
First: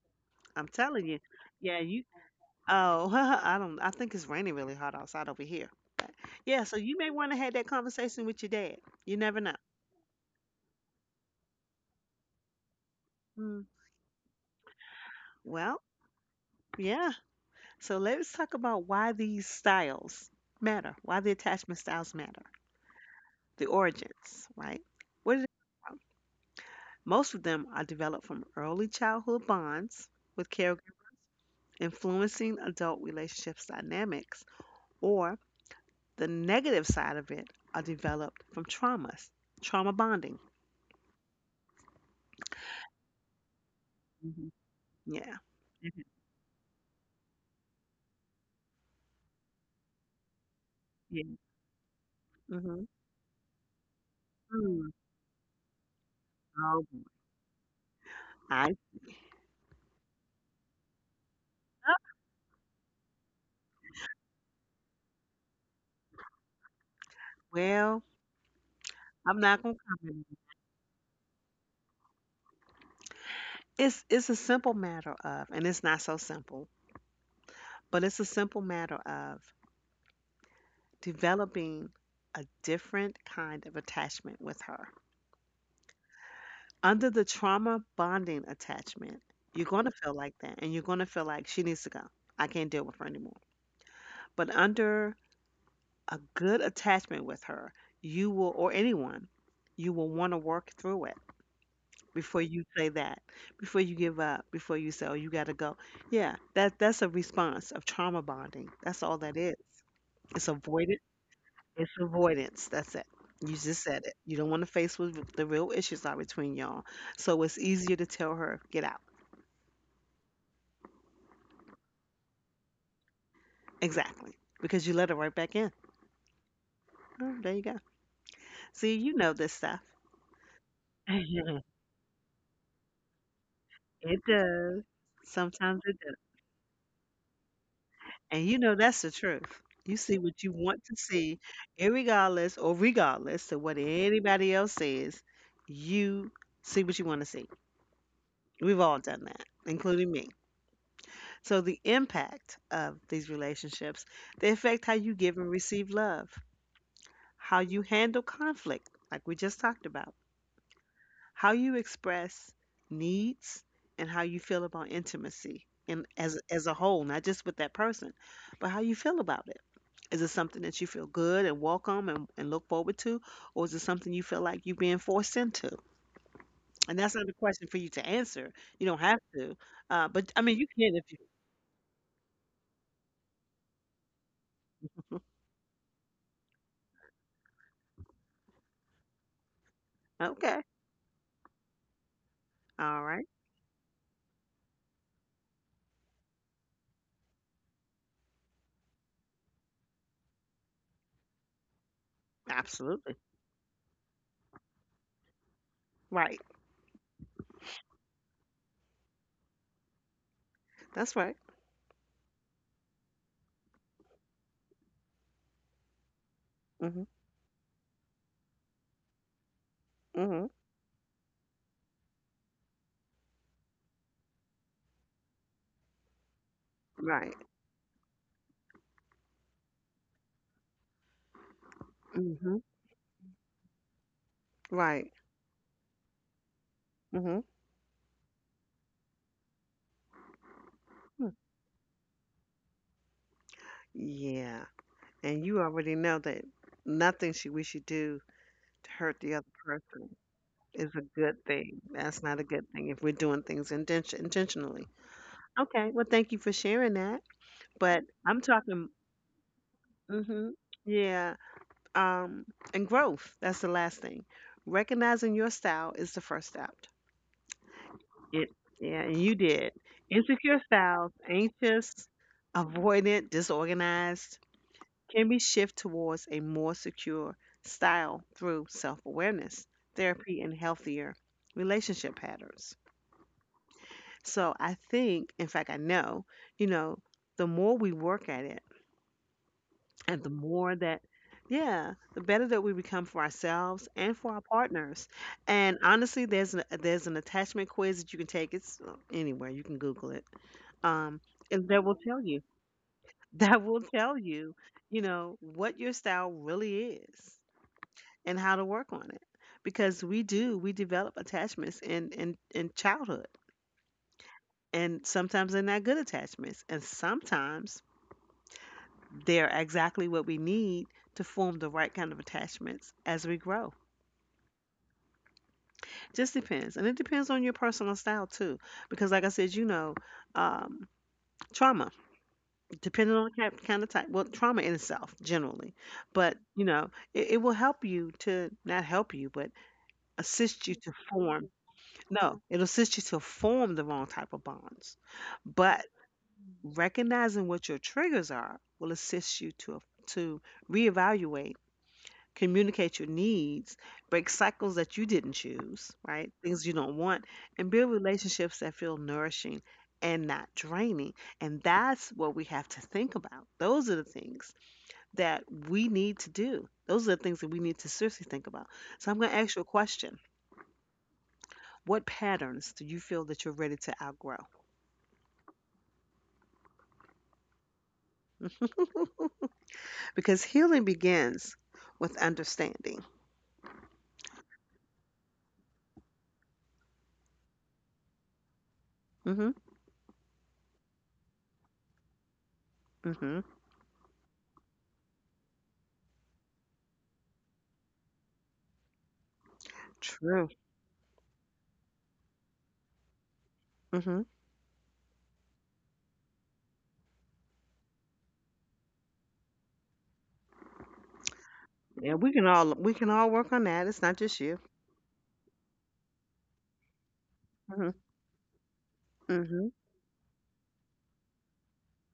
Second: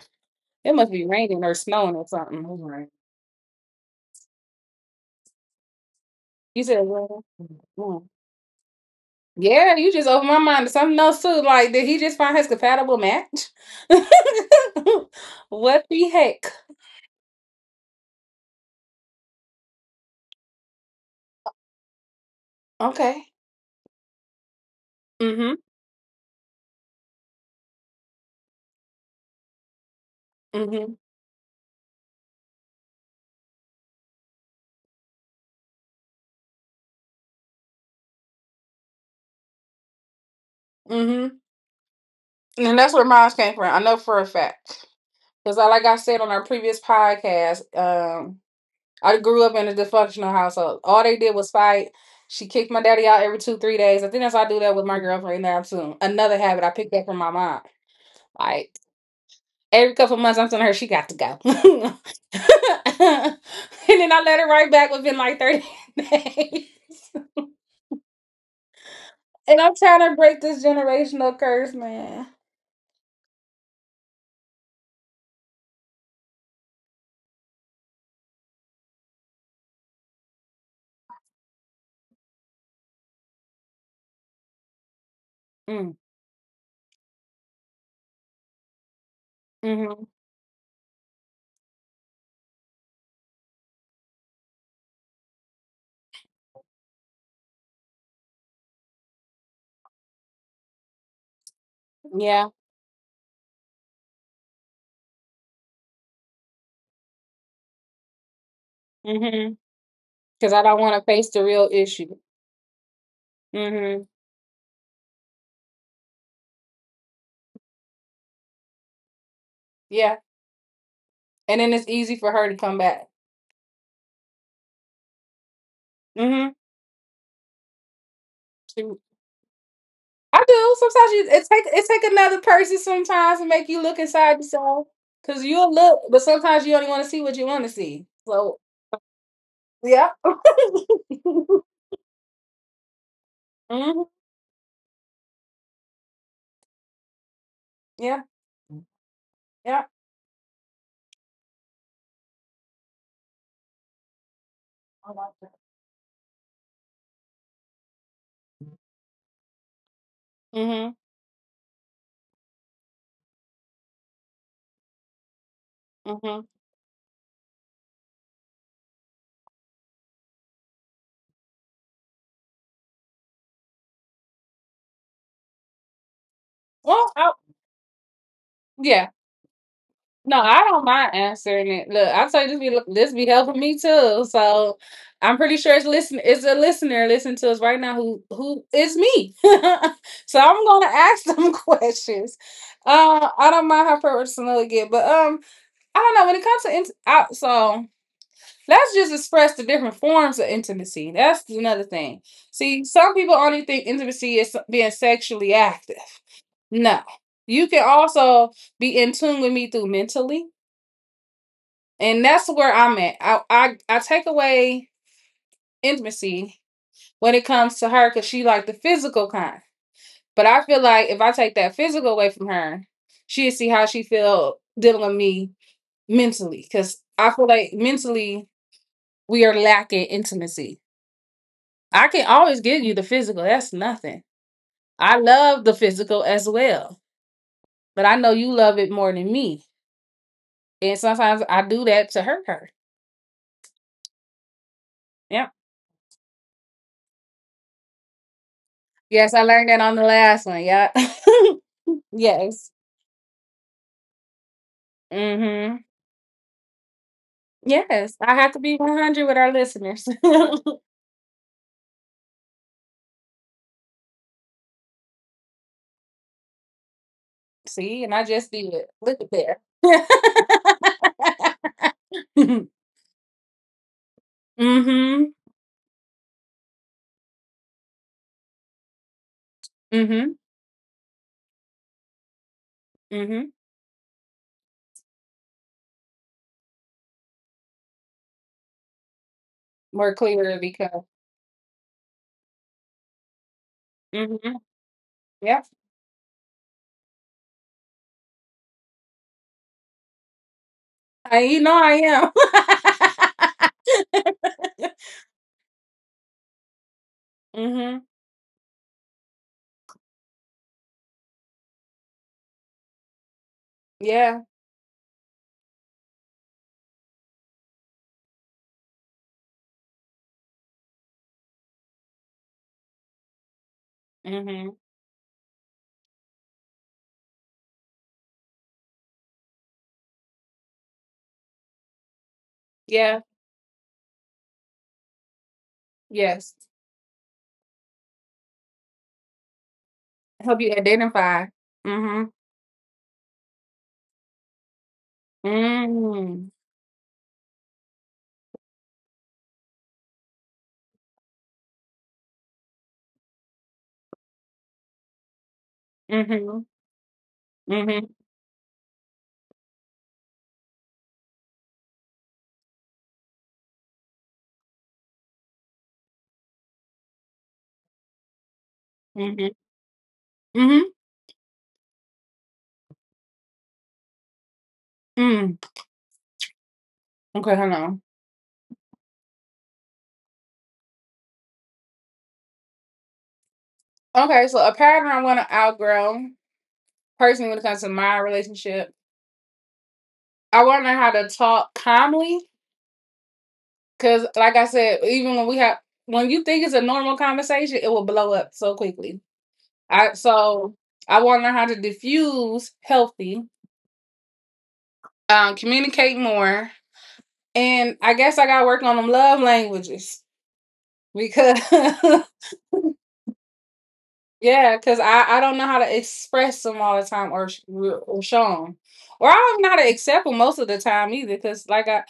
Speaker 1: I'm
Speaker 2: It must be
Speaker 1: telling you.
Speaker 2: raining or
Speaker 1: Yeah.
Speaker 2: snowing
Speaker 1: You.
Speaker 2: or something. All right.
Speaker 1: Oh, [LAUGHS] I don't. I think it's raining really hard outside over here. But yeah.
Speaker 2: You
Speaker 1: So
Speaker 2: said
Speaker 1: you may want to have that
Speaker 2: what?
Speaker 1: conversation with your dad. You never know.
Speaker 2: Yeah, you just opened my mind to something else too. Like, did he just find his compatible match?
Speaker 1: Mm.
Speaker 2: [LAUGHS]
Speaker 1: Well,
Speaker 2: What the heck?
Speaker 1: yeah. So let's talk about why these styles matter, why the attachment styles matter,
Speaker 2: Okay.
Speaker 1: the origins, right? Where did it
Speaker 2: Mm-hmm.
Speaker 1: come from? Most of them are developed from early childhood bonds with caregivers,
Speaker 2: Mm-hmm.
Speaker 1: influencing adult relationships dynamics, or the negative side of it are developed from traumas, trauma bonding.
Speaker 2: Mm-hmm. And that's where mine came from. I know for a
Speaker 1: Hmm.
Speaker 2: fact.
Speaker 1: Yeah.
Speaker 2: Because, I like I said on our previous podcast, I grew up in a dysfunctional household. All they
Speaker 1: Yeah.
Speaker 2: did was fight. She kicked
Speaker 1: Hmm.
Speaker 2: my daddy out every two, 3 days. I think that's why I do that
Speaker 1: Mm.
Speaker 2: with my girlfriend now too. Another habit I
Speaker 1: Oh,
Speaker 2: picked
Speaker 1: boy.
Speaker 2: up from my mom.
Speaker 1: I
Speaker 2: Like, every couple of months I'm telling her she got to go [LAUGHS] and then I let her right back within like 30 [LAUGHS] days.
Speaker 1: well, I'm not
Speaker 2: And
Speaker 1: gonna
Speaker 2: I'm trying to
Speaker 1: comment.
Speaker 2: break this generational curse, man.
Speaker 1: It's a simple matter of, and it's not so simple, but it's a simple matter of developing a different kind of attachment with her.
Speaker 2: Mm,
Speaker 1: Under the trauma bonding attachment, you're going to
Speaker 2: mm-hmm.
Speaker 1: feel like that, and you're going to feel like she needs to go. I can't deal with her anymore. But under a good attachment with her, you will, or anyone, you will want to work through it before
Speaker 2: Yeah.
Speaker 1: you say that, before you give up, before you say, "Oh, you got to go." Yeah, that's a response of trauma bonding. That's all that is.
Speaker 2: Mm-hmm.
Speaker 1: It's
Speaker 2: Because I don't
Speaker 1: avoided.
Speaker 2: want to face the real
Speaker 1: It's
Speaker 2: issue.
Speaker 1: avoidance. That's it. You just said
Speaker 2: Mm-hmm.
Speaker 1: it. You don't want to face what the real issues are between y'all. So it's easier to tell her, "Get out."
Speaker 2: Yeah. And then it's easy for her to come back.
Speaker 1: Exactly, because you let her right back in.
Speaker 2: Mm-hmm.
Speaker 1: Oh, there you go. See,
Speaker 2: She,
Speaker 1: you know this stuff.
Speaker 2: I do.
Speaker 1: [LAUGHS]
Speaker 2: Sometimes you, it
Speaker 1: It
Speaker 2: take it take another person sometimes to make you look inside
Speaker 1: does.
Speaker 2: yourself. Cause you'll
Speaker 1: Sometimes it
Speaker 2: look,
Speaker 1: does.
Speaker 2: but sometimes you only want to see what you want to see.
Speaker 1: And you
Speaker 2: So
Speaker 1: know that's the truth. You
Speaker 2: yeah.
Speaker 1: see what you want to see,
Speaker 2: [LAUGHS]
Speaker 1: irregardless or regardless to what
Speaker 2: Mm-hmm.
Speaker 1: anybody else says, you see what you want to see.
Speaker 2: Yeah,
Speaker 1: We've all done that,
Speaker 2: yeah.
Speaker 1: including me. So the impact of these relationships, they affect how you
Speaker 2: I
Speaker 1: give
Speaker 2: like
Speaker 1: and
Speaker 2: that.
Speaker 1: receive love, how you handle conflict, like we just talked about,
Speaker 2: Mhm,
Speaker 1: how you express needs, and how you feel about intimacy and as
Speaker 2: mhm.
Speaker 1: as a whole, not just with that person, but how you feel about it. Is it something that you feel good and welcome and, look forward to? Or is it something you feel like you're being forced into? And that's
Speaker 2: Well,
Speaker 1: not a
Speaker 2: I,
Speaker 1: question for you to answer. You don't
Speaker 2: yeah.
Speaker 1: have to. But I
Speaker 2: No,
Speaker 1: mean,
Speaker 2: I
Speaker 1: you
Speaker 2: don't
Speaker 1: can if
Speaker 2: mind answering it. Look, I tell you, this be helping me too. So
Speaker 1: you. [LAUGHS]
Speaker 2: I'm pretty sure it's, listen, it's a listener listening to us right now who is me. [LAUGHS] So
Speaker 1: Okay.
Speaker 2: I'm gonna ask them [LAUGHS] questions.
Speaker 1: All right.
Speaker 2: I don't mind how personal it get, but I don't know when it comes to int- out. So let's just express the different forms of intimacy. That's another thing. See,
Speaker 1: Absolutely.
Speaker 2: some people only think intimacy is being sexually active.
Speaker 1: Right.
Speaker 2: No. You can also be in tune with me through mentally.
Speaker 1: That's right.
Speaker 2: And that's where I'm at. I take away intimacy
Speaker 1: Mm-hmm.
Speaker 2: when it comes to her because she like the physical kind.
Speaker 1: Mm-hmm.
Speaker 2: But I feel like if I take that physical away from her, she'll see how she feel dealing with me mentally. Cause
Speaker 1: Right.
Speaker 2: I feel like mentally we are lacking intimacy. I can
Speaker 1: Mm-hmm.
Speaker 2: always give you the physical. That's nothing.
Speaker 1: Right.
Speaker 2: I love the physical as well.
Speaker 1: Mm-hmm.
Speaker 2: But I know you love it more than me. And
Speaker 1: Hmm.
Speaker 2: sometimes I do that to hurt her.
Speaker 1: Yeah. And
Speaker 2: Yep.
Speaker 1: you already know that nothing should we should do to hurt the
Speaker 2: Yes,
Speaker 1: other
Speaker 2: I learned that on the
Speaker 1: person
Speaker 2: last one.
Speaker 1: is
Speaker 2: Yeah.
Speaker 1: a good thing.
Speaker 2: [LAUGHS]
Speaker 1: That's not a good
Speaker 2: Yes.
Speaker 1: thing if we're doing things intentionally.
Speaker 2: Mm-hmm.
Speaker 1: Okay, well, thank you for sharing that. But
Speaker 2: Yes.
Speaker 1: I'm
Speaker 2: I have to be
Speaker 1: talking,
Speaker 2: 100 with our listeners.
Speaker 1: hmm, yeah, um, and growth. That's the last thing. Recognizing your style is the first step.
Speaker 2: [LAUGHS] See, and I
Speaker 1: It,
Speaker 2: just did.
Speaker 1: yeah, and
Speaker 2: Look
Speaker 1: you
Speaker 2: at there.
Speaker 1: did.
Speaker 2: [LAUGHS]
Speaker 1: Insecure styles, anxious,
Speaker 2: Mm-hmm.
Speaker 1: avoidant, disorganized, can be shift towards a more secure style through self-awareness,
Speaker 2: Mm-hmm.
Speaker 1: therapy, and healthier relationship patterns.
Speaker 2: Mm-hmm.
Speaker 1: So I think, in fact, I know, you know, the more we work at it.
Speaker 2: More
Speaker 1: And the
Speaker 2: clearer
Speaker 1: more that,
Speaker 2: because.
Speaker 1: yeah, the better that we become for ourselves and for our
Speaker 2: Mm-hmm.
Speaker 1: partners.
Speaker 2: Yep.
Speaker 1: And honestly, there's an attachment quiz that you can take. It's anywhere. You can Google it. Um,
Speaker 2: I, you
Speaker 1: and
Speaker 2: know
Speaker 1: that will
Speaker 2: I
Speaker 1: tell you. [LAUGHS]
Speaker 2: am.
Speaker 1: That will tell you, what your style really is
Speaker 2: [LAUGHS] Mm-hmm.
Speaker 1: and how to work on it. Because we do, we develop attachments in childhood.
Speaker 2: Yeah.
Speaker 1: And sometimes they're not good attachments. And sometimes they're exactly what we need to form the right kind of attachments as we grow.
Speaker 2: Mm-hmm.
Speaker 1: Just depends. And it depends on your personal style too. Because, like I said, um, trauma, depending
Speaker 2: Yeah.
Speaker 1: on the kind of type, well, trauma in itself generally. But,
Speaker 2: Yes.
Speaker 1: you know, it will help you to not help you, but
Speaker 2: Help
Speaker 1: assist you
Speaker 2: you
Speaker 1: to form.
Speaker 2: identify. Mm-hmm.
Speaker 1: No, it'll assist you to form the wrong type of bonds. But
Speaker 2: Mm-hmm.
Speaker 1: recognizing what your triggers are will assist you to reevaluate, communicate your needs, break cycles that you didn't choose, right?
Speaker 2: Mm-hmm.
Speaker 1: Things you don't want, and build
Speaker 2: Mm-hmm.
Speaker 1: relationships that feel nourishing and not draining. And that's what we have to think about. Those are the things that we need to do. Those are the things that we need to seriously think about. So I'm going to
Speaker 2: Mm-hmm.
Speaker 1: ask you a question.
Speaker 2: Mm-hmm.
Speaker 1: What patterns do you feel that you're ready to outgrow?
Speaker 2: Mm. Okay, hold on.
Speaker 1: Because healing begins with understanding.
Speaker 2: Okay, so a pattern I want to outgrow personally when it comes to my relationship.
Speaker 1: Mhm.
Speaker 2: I want to know how to talk calmly
Speaker 1: Mhm.
Speaker 2: because, like I said, even when we have, when you think it's a normal conversation, it will blow up so quickly. I
Speaker 1: True.
Speaker 2: so I want to know how to diffuse healthy,
Speaker 1: Mhm.
Speaker 2: communicate more, and I guess I got to work on them love languages because
Speaker 1: Yeah,
Speaker 2: [LAUGHS]
Speaker 1: we can all work on that. It's not just you.
Speaker 2: yeah, because I don't know how to express them all the time or, sh-
Speaker 1: Mhm.
Speaker 2: or show them. Or I don't
Speaker 1: Mhm.
Speaker 2: know how to accept them most of the time either because, like, I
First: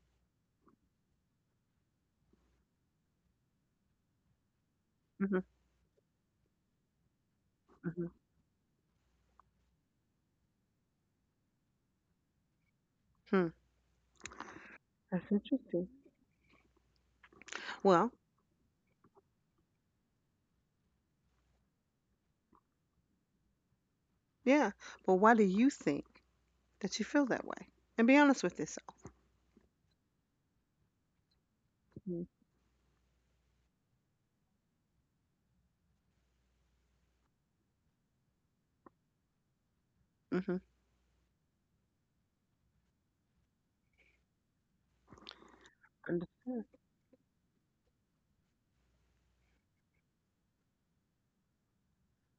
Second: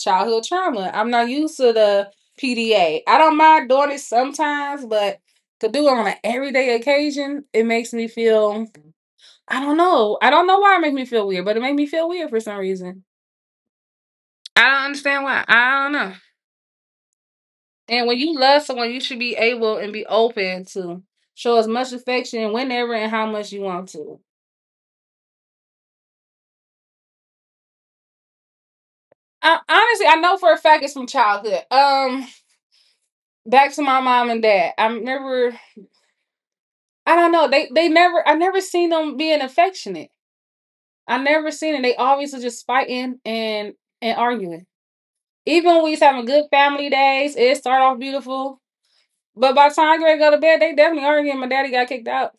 Speaker 2: childhood trauma. I'm not used to the PDA. I don't mind doing it sometimes, but
Speaker 1: Mhm,
Speaker 2: to do it on an everyday occasion, it makes me
Speaker 1: mhm.
Speaker 2: feel, I don't know. I don't know why it makes me feel weird, but it made me feel weird for some reason.
Speaker 1: Hmm.
Speaker 2: I don't understand
Speaker 1: That's
Speaker 2: why. I
Speaker 1: interesting.
Speaker 2: don't know. And
Speaker 1: Well,
Speaker 2: when you love someone, you should be able and be open to show as much affection whenever and how much you want to.
Speaker 1: yeah, but why do you think that you feel that way? And be honest with yourself.
Speaker 2: I, honestly, I know for a fact it's from childhood.
Speaker 1: Mm,
Speaker 2: Back to my mom and dad. I remember. I don't know. They never. I never seen them being affectionate.
Speaker 1: mhm.
Speaker 2: I never seen it. They always were just fighting and arguing. Even when we was having good
Speaker 1: Understood.
Speaker 2: family days, it started off beautiful. But by the time I go to bed, they definitely arguing. My daddy got kicked out.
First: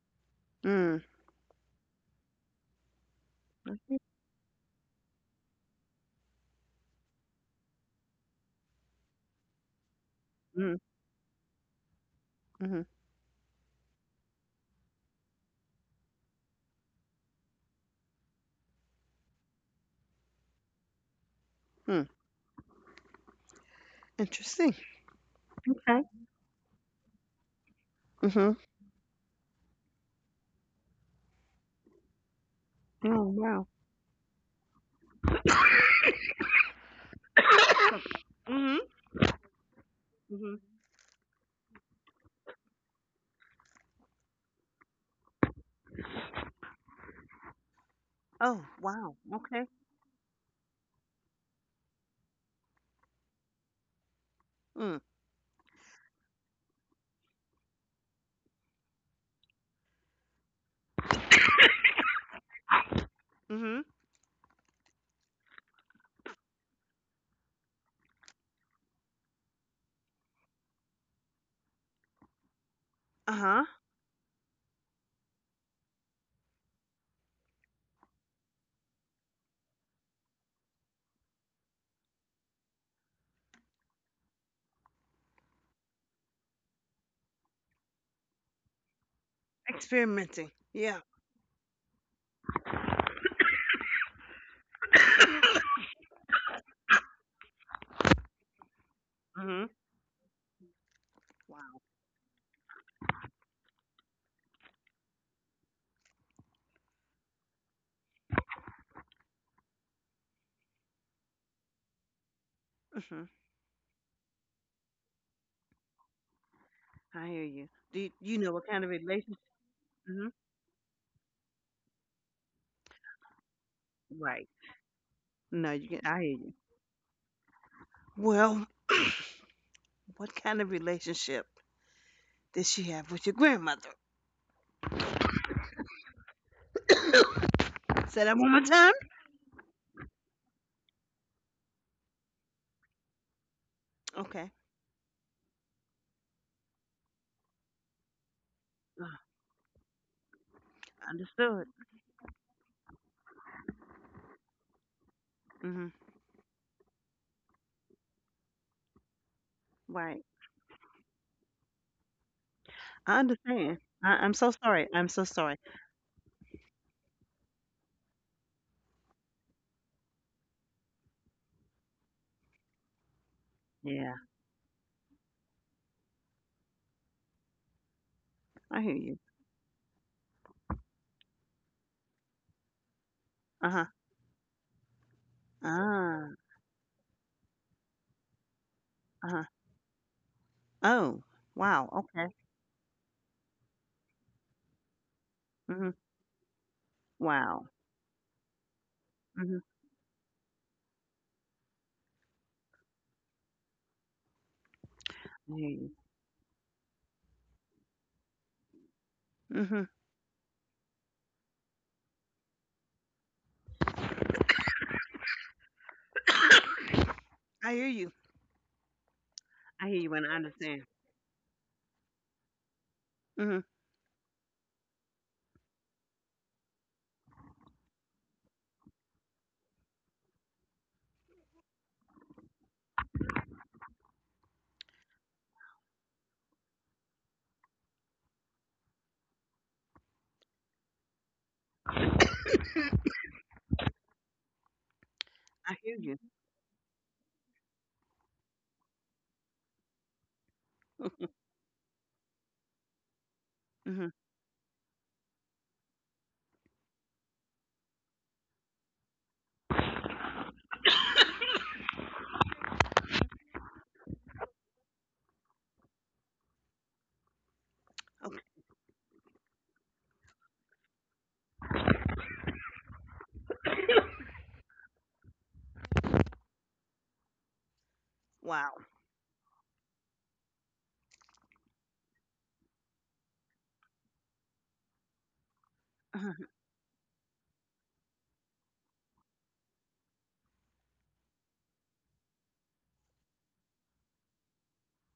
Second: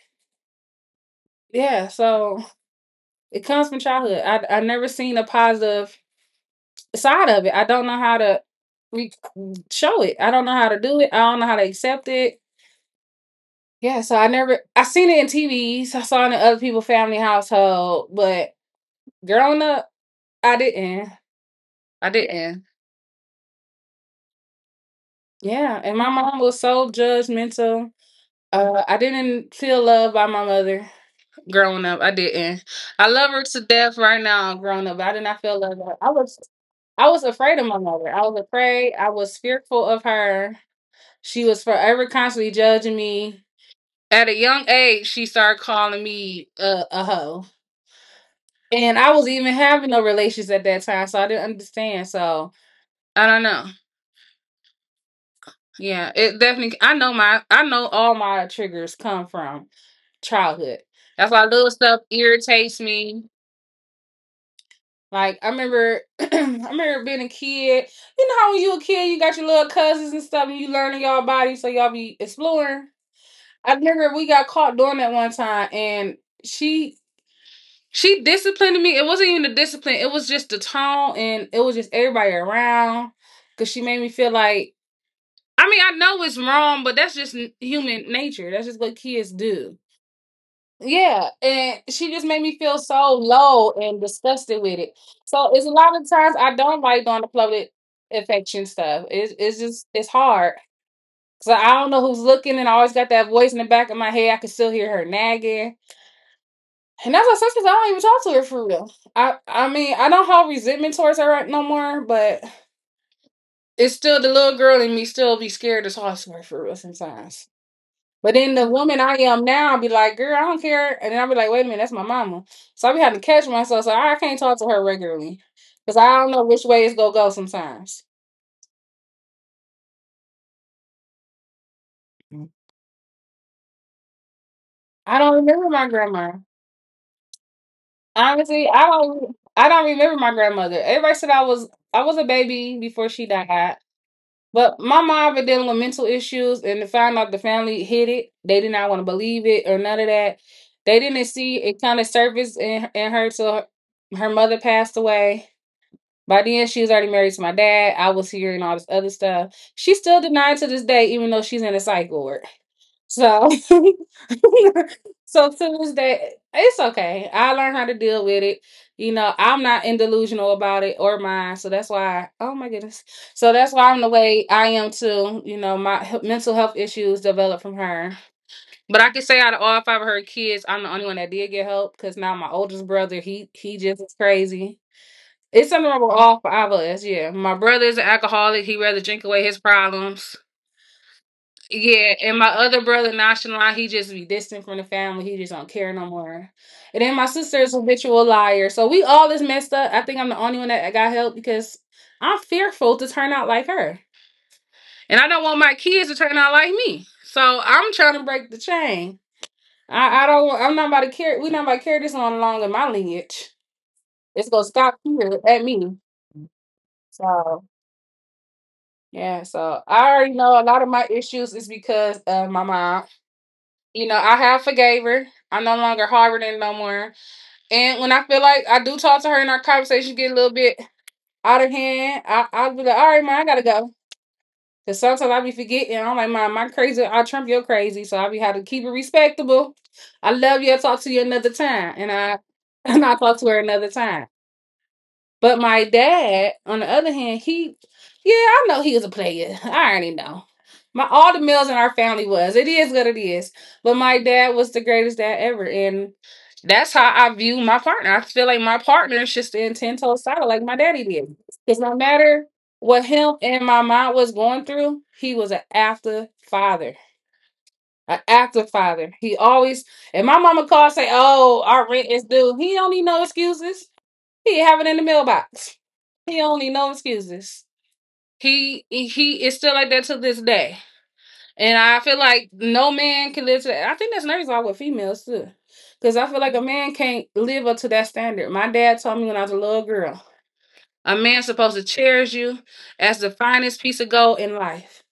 Speaker 1: Mm.
Speaker 2: Yeah, so it comes from
Speaker 1: Okay.
Speaker 2: childhood. I never seen a positive side of it. I don't know how to re- show it. I don't know how
Speaker 1: Mm.
Speaker 2: to do it. I don't know how to accept it.
Speaker 1: Mhm.
Speaker 2: Yeah, so I never I seen it in TVs. I saw it in other people's family household, but growing up, I didn't.
Speaker 1: Mm.
Speaker 2: I didn't.
Speaker 1: Interesting.
Speaker 2: Yeah, and
Speaker 1: Okay.
Speaker 2: my mom was so judgmental.
Speaker 1: Mhm.
Speaker 2: I didn't feel loved by my mother growing up. I didn't. I
Speaker 1: Oh
Speaker 2: love her to
Speaker 1: wow.
Speaker 2: death right now. Growing up, but I did not feel loved by her. I was afraid of my
Speaker 1: [COUGHS]
Speaker 2: mother. I was
Speaker 1: Mhm.
Speaker 2: afraid. I was fearful of
Speaker 1: Mhm.
Speaker 2: her. She was forever constantly judging me. At a young age, she started calling me a hoe.
Speaker 1: Oh,
Speaker 2: And I
Speaker 1: wow.
Speaker 2: was even
Speaker 1: Okay.
Speaker 2: having no relations at that time, so I didn't understand. So I don't know.
Speaker 1: Mm.
Speaker 2: Yeah, it definitely. I know all my triggers come from childhood. That's why little stuff irritates me.
Speaker 1: Mhm.
Speaker 2: Like I remember, [CLEARS THROAT] I remember being a kid. You know how when you a kid, you got your little cousins and stuff, and you learning y'all body, so y'all be exploring.
Speaker 1: Uh-huh.
Speaker 2: I remember we got caught doing that one time, and she she disciplined me. It wasn't even the discipline. It was just the tone, and it was just everybody around. Cause she made me feel like, I mean, I know it's wrong, but that's just human nature. That's just what kids do.
Speaker 1: Experimenting. Yeah.
Speaker 2: Yeah, and she just made me feel so low and disgusted with it. So it's a
Speaker 1: [COUGHS]
Speaker 2: lot of times I don't like doing the public affection stuff. It's
Speaker 1: Mhm.
Speaker 2: just it's hard. Cause I
Speaker 1: Wow.
Speaker 2: don't know who's looking, and I always got that voice in the back of my head. I can still hear her nagging. And that's what I said, because I don't even talk to her for real. I mean I don't have resentment towards her right no more, but
Speaker 1: Mhm.
Speaker 2: it's still the little girl in me still be scared to talk to her for real
Speaker 1: I hear
Speaker 2: sometimes.
Speaker 1: you. Do you,
Speaker 2: But
Speaker 1: you know
Speaker 2: then
Speaker 1: what
Speaker 2: the
Speaker 1: kind of
Speaker 2: woman I
Speaker 1: relationship?
Speaker 2: am now be like,
Speaker 1: Mhm.
Speaker 2: girl, I don't care, and then I be like, wait a minute, that's my mama. So I be having to catch myself, so I can't
Speaker 1: Right.
Speaker 2: talk to her regularly
Speaker 1: No, you
Speaker 2: because
Speaker 1: can. I
Speaker 2: I
Speaker 1: hear
Speaker 2: don't know
Speaker 1: you.
Speaker 2: which way it's gonna go sometimes.
Speaker 1: Well, what kind of relationship did she have with your grandmother?
Speaker 2: I don't remember my grandma.
Speaker 1: Say that one more
Speaker 2: Honestly, I
Speaker 1: time.
Speaker 2: don't. I don't remember my grandmother. Everybody said I was a baby before she died.
Speaker 1: Okay.
Speaker 2: But my mom was dealing with mental issues, and to find out the family hid it, they did not want
Speaker 1: Uh,
Speaker 2: to believe it or none of that. They didn't see
Speaker 1: understood.
Speaker 2: it kind of surfaced in her till her mother passed away.
Speaker 1: Hmm.
Speaker 2: By then, she was already married to my dad. I was hearing all this other stuff. She still
Speaker 1: Right.
Speaker 2: denied to this day, even though she's in a psych ward.
Speaker 1: I
Speaker 2: So,
Speaker 1: understand. I'm so
Speaker 2: [LAUGHS]
Speaker 1: sorry. I'm so
Speaker 2: so
Speaker 1: sorry.
Speaker 2: Tuesday, it's okay. I learned how to deal with it. You know, I'm not in delusional about it or mine, so that's why. Oh my goodness. So that's why I'm the
Speaker 1: Yeah,
Speaker 2: way I am too. You know, mental health issues developed from her.
Speaker 1: I hear
Speaker 2: But I
Speaker 1: you.
Speaker 2: can say out of all five of her kids, I'm the only one that did get help because now my oldest brother, he
Speaker 1: Uh
Speaker 2: he
Speaker 1: huh.
Speaker 2: just is crazy. It's something wrong with
Speaker 1: Ah.
Speaker 2: all five of us. Yeah, my brother's an alcoholic. He rather drink
Speaker 1: Uh huh.
Speaker 2: away his problems.
Speaker 1: Oh. Wow.
Speaker 2: Yeah,
Speaker 1: Okay.
Speaker 2: and my other brother, nonchalant, he just be distant from the family. He just don't care
Speaker 1: Hmm.
Speaker 2: no more. And then my sister
Speaker 1: Wow.
Speaker 2: is a habitual liar. So we all is
Speaker 1: Hmm.
Speaker 2: messed up. I think I'm the only one that got help because I'm fearful to turn out like her. And I don't
Speaker 1: I
Speaker 2: want
Speaker 1: hear
Speaker 2: my
Speaker 1: you.
Speaker 2: kids to turn out like me. So I'm trying to break the chain.
Speaker 1: Hmm.
Speaker 2: I don't want, I'm not about to carry, we're not about to carry this on along in my lineage. It's going to stop here at me.
Speaker 1: [COUGHS]
Speaker 2: So,
Speaker 1: I hear you.
Speaker 2: yeah, so
Speaker 1: I hear
Speaker 2: I
Speaker 1: you, and I
Speaker 2: already know a
Speaker 1: understand.
Speaker 2: lot of my issues is because of my mom.
Speaker 1: Hmm.
Speaker 2: You know, I have forgave her. I'm no longer harboring no more. And when I feel like I do talk to her and our conversation get a little bit out of hand, I'll be like, all right, man, I gotta go. Cause sometimes I be forgetting. I'm like, Mom, my crazy. I trump your crazy. So I be have to keep it respectable. I love you. I'll talk to you another time. And I [LAUGHS] and I talk to her another time. But
Speaker 1: I
Speaker 2: my
Speaker 1: hear you.
Speaker 2: dad, on the other hand, he, yeah, I know he was a player. [LAUGHS] I already know. My all the males in our family was. It is what it is. But
Speaker 1: Hmm.
Speaker 2: my dad was the greatest dad ever, and that's how I view my partner. I feel like my partner should stand ten toes solid, like my daddy did. Because no matter what him and my mom was going through, he was an after father. An
Speaker 1: Okay.
Speaker 2: active father. He always and my mama called say, "Oh, our rent is due." He don't need no excuses. He have it in the mailbox. He don't need no excuses.
Speaker 1: Wow.
Speaker 2: He is still like that to this day, and I feel like no man can live to that. I think that's nervous all with females too, because I
Speaker 1: Uh-huh.
Speaker 2: feel like a man can't live up to that standard. My dad told me when I was a little girl, a man's supposed to cherish you as the finest piece of gold in life,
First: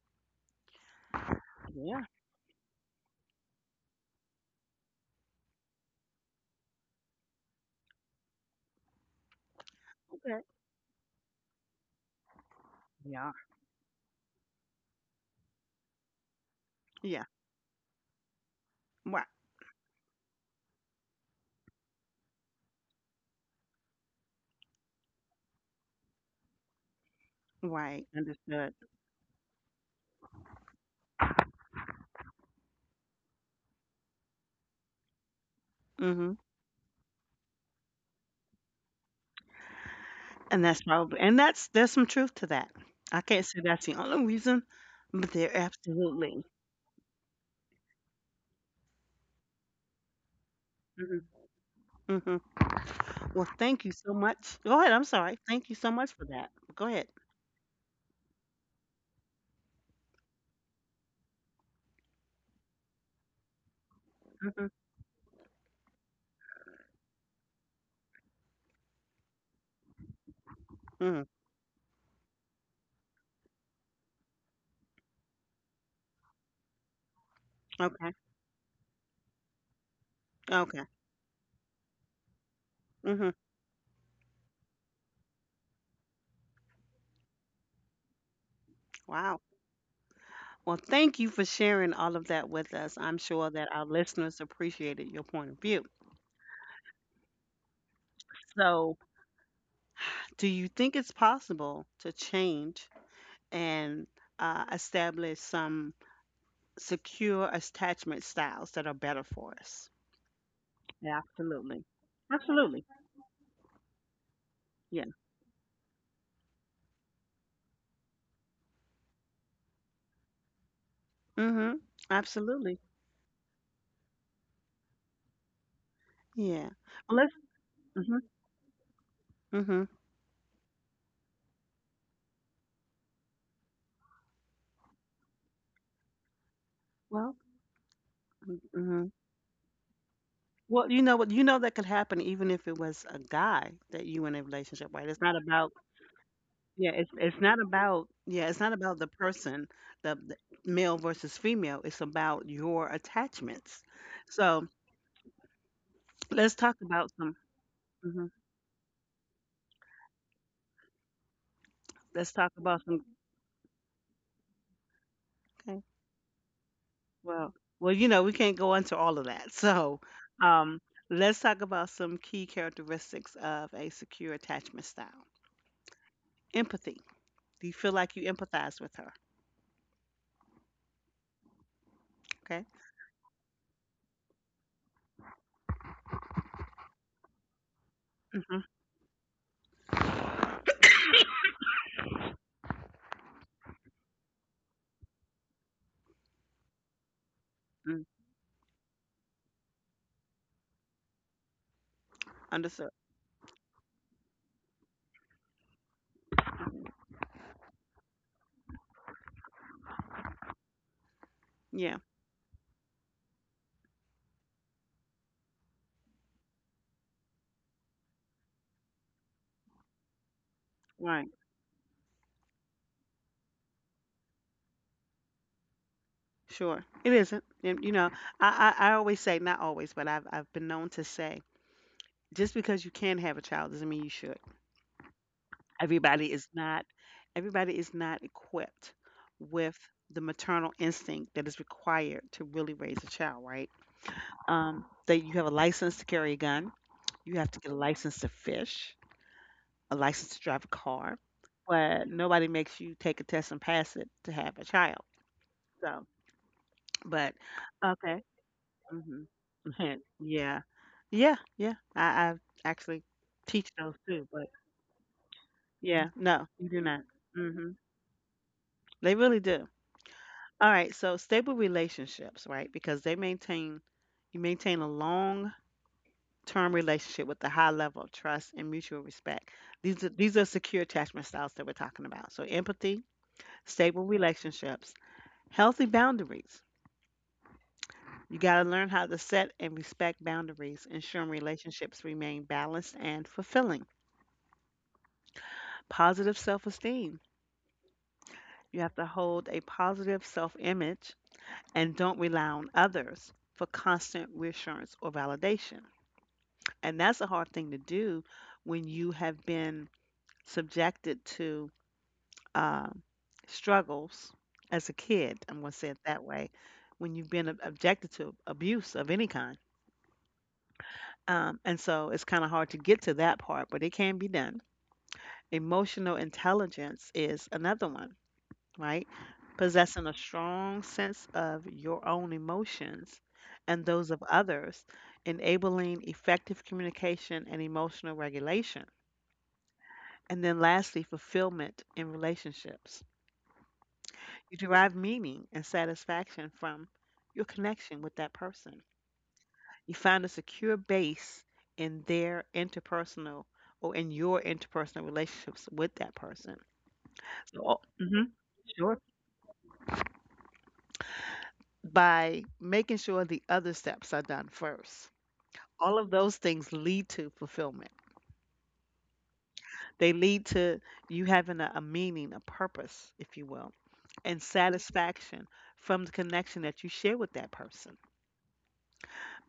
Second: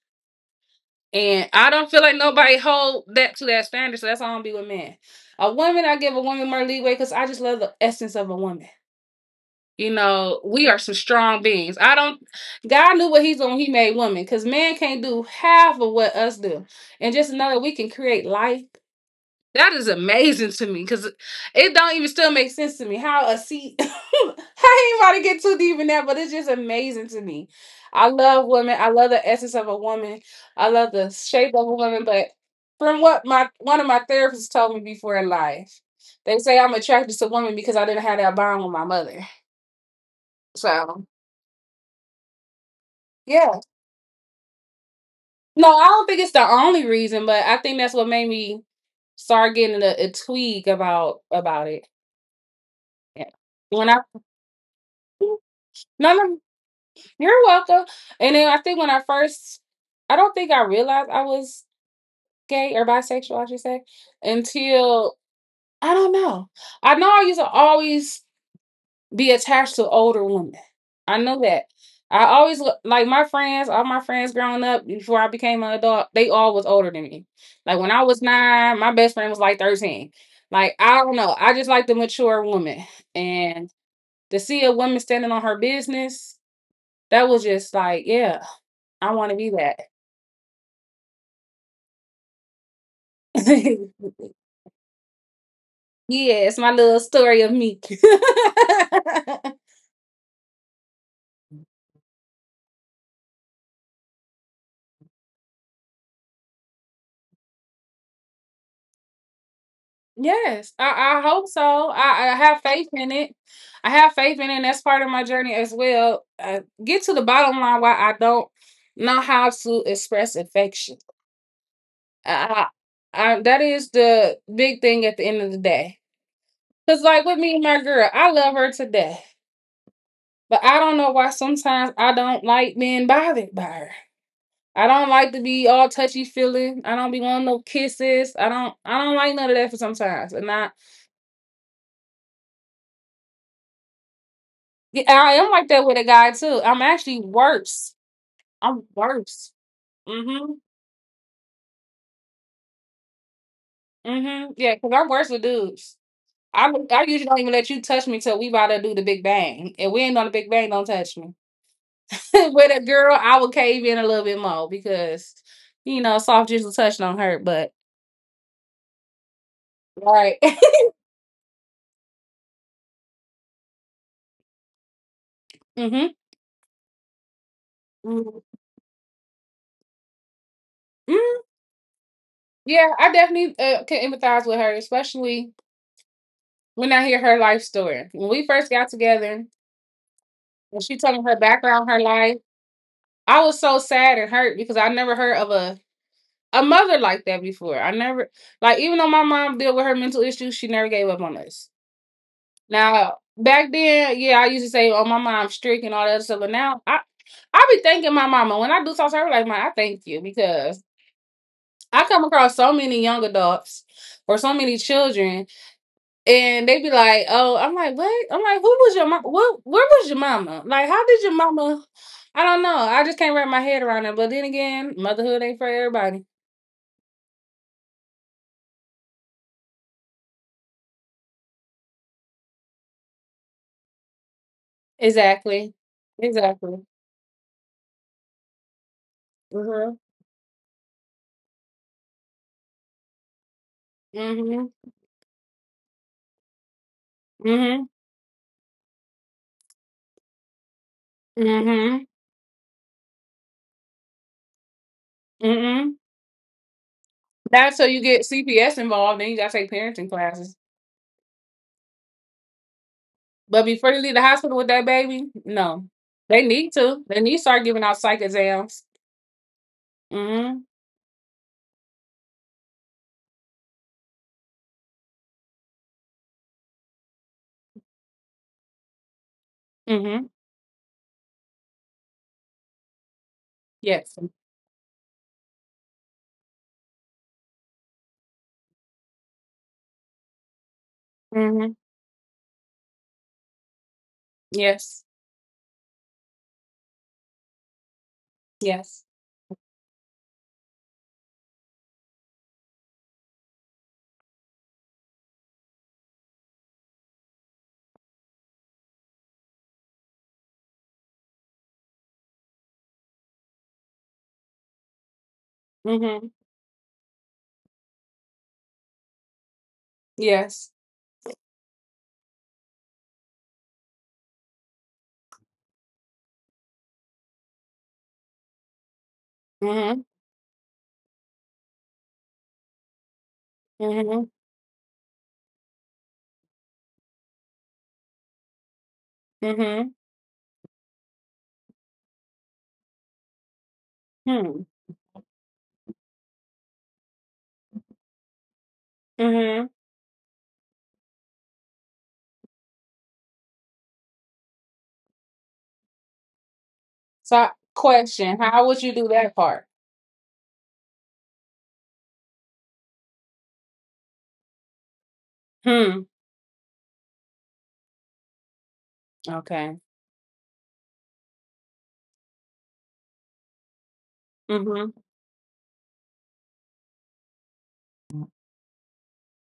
Speaker 2: and I don't feel
Speaker 1: Yeah.
Speaker 2: like nobody hold that to that standard. So that's why I don't be with men. A woman, I give a woman more leeway because I just love the essence of a woman. You know,
Speaker 1: Okay.
Speaker 2: we are some strong beings. I don't God knew what
Speaker 1: Yeah.
Speaker 2: he made woman because man can't do half of what us do. And
Speaker 1: Yeah.
Speaker 2: just to know that we can create life.
Speaker 1: Right.
Speaker 2: That is amazing to me because it don't even still make sense to me how a seed [LAUGHS] I ain't about to get too deep in that, but it's just amazing to me.
Speaker 1: Right.
Speaker 2: I love
Speaker 1: Understood.
Speaker 2: women. I love the essence of a woman. I love the shape of a woman, but from what my one of my therapists told me before in life,
Speaker 1: Hmm.
Speaker 2: they say I'm attracted to women because I didn't have that bond with my mother.
Speaker 1: And that's
Speaker 2: So
Speaker 1: probably and that's there's some truth to that. I can't
Speaker 2: yeah.
Speaker 1: say that's the only reason, but there
Speaker 2: No, I don't think it's
Speaker 1: absolutely.
Speaker 2: the only reason, but I think that's what made me start getting a tweak about
Speaker 1: Mhm,
Speaker 2: about it.
Speaker 1: mhm.
Speaker 2: Yeah.
Speaker 1: Well, thank
Speaker 2: When
Speaker 1: you
Speaker 2: I
Speaker 1: so much. Go ahead. I'm sorry. Thank you so much
Speaker 2: no,
Speaker 1: for
Speaker 2: no,
Speaker 1: that. Go ahead.
Speaker 2: you're welcome. And then I think when I first, I don't think I realized I was gay or bisexual, I should say,
Speaker 1: Mhm,
Speaker 2: until I don't know. I know I used to always be attached to older women. I
Speaker 1: mhm.
Speaker 2: know that. I always look like my friends, all my friends growing up before I became an adult, they all was older than me. Like when I
Speaker 1: Okay.
Speaker 2: was nine, my best friend was like 13. Like,
Speaker 1: Okay.
Speaker 2: I don't know. I just like the mature woman.
Speaker 1: Mhm.
Speaker 2: And to see a woman standing on her business, that was just like, yeah, I want to
Speaker 1: Wow.
Speaker 2: be that.
Speaker 1: Well, thank you for sharing all of that with us. I'm sure that our listeners appreciated your point of view.
Speaker 2: [LAUGHS] Yeah, it's my little story of me.
Speaker 1: So,
Speaker 2: [LAUGHS]
Speaker 1: do you think it's possible to change and establish some secure attachment styles that are better for us?
Speaker 2: Yes,
Speaker 1: Yeah,
Speaker 2: I hope
Speaker 1: absolutely.
Speaker 2: so. I have
Speaker 1: Absolutely.
Speaker 2: faith in it. I have faith in it, and that's part of
Speaker 1: Yeah.
Speaker 2: my journey as well. Get to the bottom line why I don't know how to express affection.
Speaker 1: Mhm.
Speaker 2: I,
Speaker 1: Absolutely.
Speaker 2: I, that is the big thing at the end of the day.
Speaker 1: Yeah.
Speaker 2: Because, like
Speaker 1: Unless.
Speaker 2: with me and my girl,
Speaker 1: Mhm.
Speaker 2: I love her to death,
Speaker 1: Mhm.
Speaker 2: but I don't know why sometimes I don't like being bothered by her. I don't like to be all touchy feeling. I don't be
Speaker 1: Well.
Speaker 2: wanting no kisses. I don't. I
Speaker 1: Mm-hmm.
Speaker 2: don't like none of that for sometimes, and I
Speaker 1: Well, you know what? You know that could happen even if it was a guy that you in a relationship,
Speaker 2: yeah,
Speaker 1: right? It's
Speaker 2: I
Speaker 1: not
Speaker 2: am like
Speaker 1: about.
Speaker 2: that with a guy too. I'm
Speaker 1: Yeah. It's
Speaker 2: actually
Speaker 1: it's not
Speaker 2: worse.
Speaker 1: about. Yeah. It's not
Speaker 2: I'm
Speaker 1: about the
Speaker 2: worse.
Speaker 1: person, the
Speaker 2: Mm-hmm.
Speaker 1: male versus female. It's about your attachments.
Speaker 2: Mm-hmm.
Speaker 1: So
Speaker 2: Yeah, because I'm worse with dudes.
Speaker 1: let's talk
Speaker 2: I
Speaker 1: about
Speaker 2: usually
Speaker 1: some.
Speaker 2: don't even let you touch me
Speaker 1: hmm
Speaker 2: till we about to do the big bang. If we ain't on the big bang, don't touch me. [LAUGHS]
Speaker 1: Let's talk
Speaker 2: With a
Speaker 1: about some.
Speaker 2: girl, I would cave in a little bit more because you know, soft gentle touch don't hurt,
Speaker 1: Well,
Speaker 2: but
Speaker 1: well, we can't go into all of that. [LAUGHS] So,
Speaker 2: right. [LAUGHS]
Speaker 1: um, let's talk about some key characteristics of a secure attachment style.
Speaker 2: Mm-hmm.
Speaker 1: Empathy. Do you feel like you
Speaker 2: Mm.
Speaker 1: empathize with her? Okay.
Speaker 2: Yeah, I definitely can empathize with her, especially when I hear her life story. When we
Speaker 1: Mm-hmm.
Speaker 2: first got together, when she told me her background, her life. I was so sad and hurt because I never heard of a mother like that before. I
Speaker 1: Mm.
Speaker 2: never like even though my mom dealt with her mental issues, she never gave up on us.
Speaker 1: Understood.
Speaker 2: Now back then, yeah, I used to say, "Oh, my mom's strict and all that stuff," but now I be thanking my mama when I do talk to her. Like, "Man, I thank you because
Speaker 1: Yeah.
Speaker 2: I come across so many young adults or so many children and they be like, "Oh," I'm like, "What?" I'm like, "Who was your mom? What? Where was your mama? Like, how did
Speaker 1: Right.
Speaker 2: your mama?" I don't know. I just can't wrap my head around it. But then again, motherhood ain't for everybody.
Speaker 1: Sure. It isn't. And, I always say, not always, but I've been known to say, just because you can have a child doesn't mean you should.
Speaker 2: Exactly.
Speaker 1: Everybody is
Speaker 2: Exactly.
Speaker 1: not, everybody is not equipped with
Speaker 2: Mhm.
Speaker 1: the maternal instinct that is required to really raise a child, right?
Speaker 2: Mhm.
Speaker 1: That you have a license to carry a gun. You have to get a
Speaker 2: Mhm.
Speaker 1: license to fish, a license to drive a car,
Speaker 2: Mhm.
Speaker 1: but nobody makes you take a test and pass it to have a child.
Speaker 2: Mhm.
Speaker 1: So, but
Speaker 2: That's so you
Speaker 1: okay,
Speaker 2: get CPS involved,
Speaker 1: hmm
Speaker 2: then you gotta take
Speaker 1: [LAUGHS]
Speaker 2: parenting classes.
Speaker 1: yeah, yeah, yeah. I actually
Speaker 2: But
Speaker 1: teach
Speaker 2: before
Speaker 1: those
Speaker 2: you leave the
Speaker 1: too, but
Speaker 2: hospital with that baby, no,
Speaker 1: yeah,
Speaker 2: they
Speaker 1: no, you
Speaker 2: need
Speaker 1: do
Speaker 2: to.
Speaker 1: not.
Speaker 2: They need to start
Speaker 1: Hmm.
Speaker 2: giving out psych exams.
Speaker 1: They really do.
Speaker 2: Mhm.
Speaker 1: All right, so stable relationships, right? Because they maintain you maintain a long term relationship with a high level of trust and mutual respect. These are,
Speaker 2: Mhm.
Speaker 1: these are secure attachment styles that we're talking about. So, empathy, stable
Speaker 2: Yes.
Speaker 1: relationships, healthy boundaries. You got to learn how to set and respect boundaries, ensuring
Speaker 2: Mhm.
Speaker 1: relationships remain balanced and fulfilling.
Speaker 2: Yes.
Speaker 1: Positive self esteem. You have
Speaker 2: Yes.
Speaker 1: to hold a positive self image and don't rely on others for constant reassurance or validation. And that's a hard thing to do when you have been subjected to um, struggles as a kid. I'm going to say it that
Speaker 2: Mhm.
Speaker 1: way. When you've been objected to abuse of any kind.
Speaker 2: Yes.
Speaker 1: And so it's kind of hard to get to that part, but it can be done. Emotional intelligence is another one, right? Possessing
Speaker 2: Mhm.
Speaker 1: a strong sense of your own emotions and those of
Speaker 2: Mhm.
Speaker 1: others, enabling effective communication and emotional regulation.
Speaker 2: Mhm.
Speaker 1: And then lastly, fulfillment in relationships. You
Speaker 2: Hmm.
Speaker 1: derive meaning and satisfaction from your connection with that person.
Speaker 2: Mhm.
Speaker 1: You find a secure base in their interpersonal or in your interpersonal relationships with that person.
Speaker 2: So,
Speaker 1: So,
Speaker 2: question: How would you
Speaker 1: sure.
Speaker 2: do that part?
Speaker 1: By making sure the other steps are done first. All
Speaker 2: Hmm.
Speaker 1: of those things lead to fulfillment.
Speaker 2: Okay.
Speaker 1: They lead to you having a meaning, a purpose, if you will, and
Speaker 2: Mhm.
Speaker 1: satisfaction from the connection that you share with that person.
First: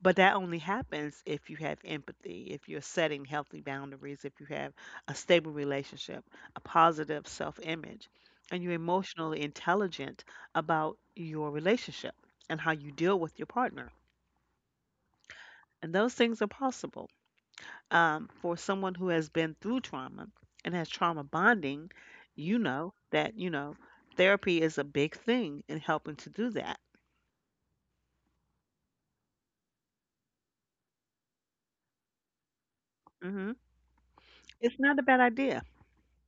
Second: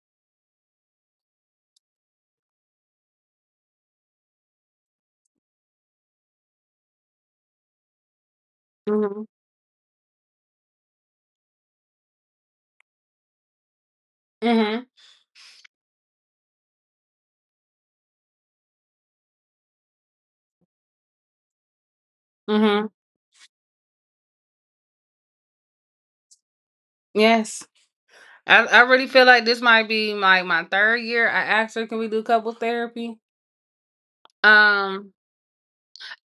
Speaker 1: But that only happens if you have empathy, if you're setting healthy boundaries, if you have a stable relationship, a positive self image, and you're
Speaker 2: Mhm.
Speaker 1: emotionally intelligent about your relationship and how you deal with your partner.
Speaker 2: Mhm.
Speaker 1: And those things are possible. For someone who has been through trauma and has trauma bonding, you
Speaker 2: Mhm.
Speaker 1: know that, therapy is a big thing in helping to do that.
Speaker 2: Yes. I really feel like this might be my third year. I asked her, "Can we do couple therapy?"
Speaker 1: Hmm. It's not a
Speaker 2: Um,
Speaker 1: bad idea.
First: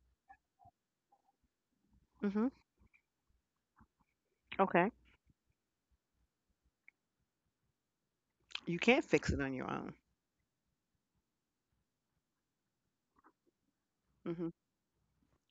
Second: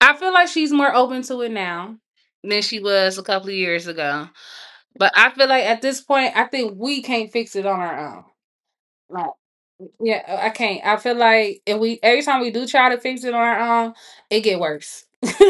Speaker 2: I feel like she's more open to it now
Speaker 1: Hmm.
Speaker 2: than she was a couple of years ago.
Speaker 1: Okay.
Speaker 2: But I feel like at this point, I think we can't fix it on our own.
Speaker 1: You can't fix
Speaker 2: Like
Speaker 1: it on your own.
Speaker 2: yeah, I can't. I feel like if we every time we do try to fix it on our own, it
Speaker 1: Mm-hmm.
Speaker 2: get worse. [LAUGHS]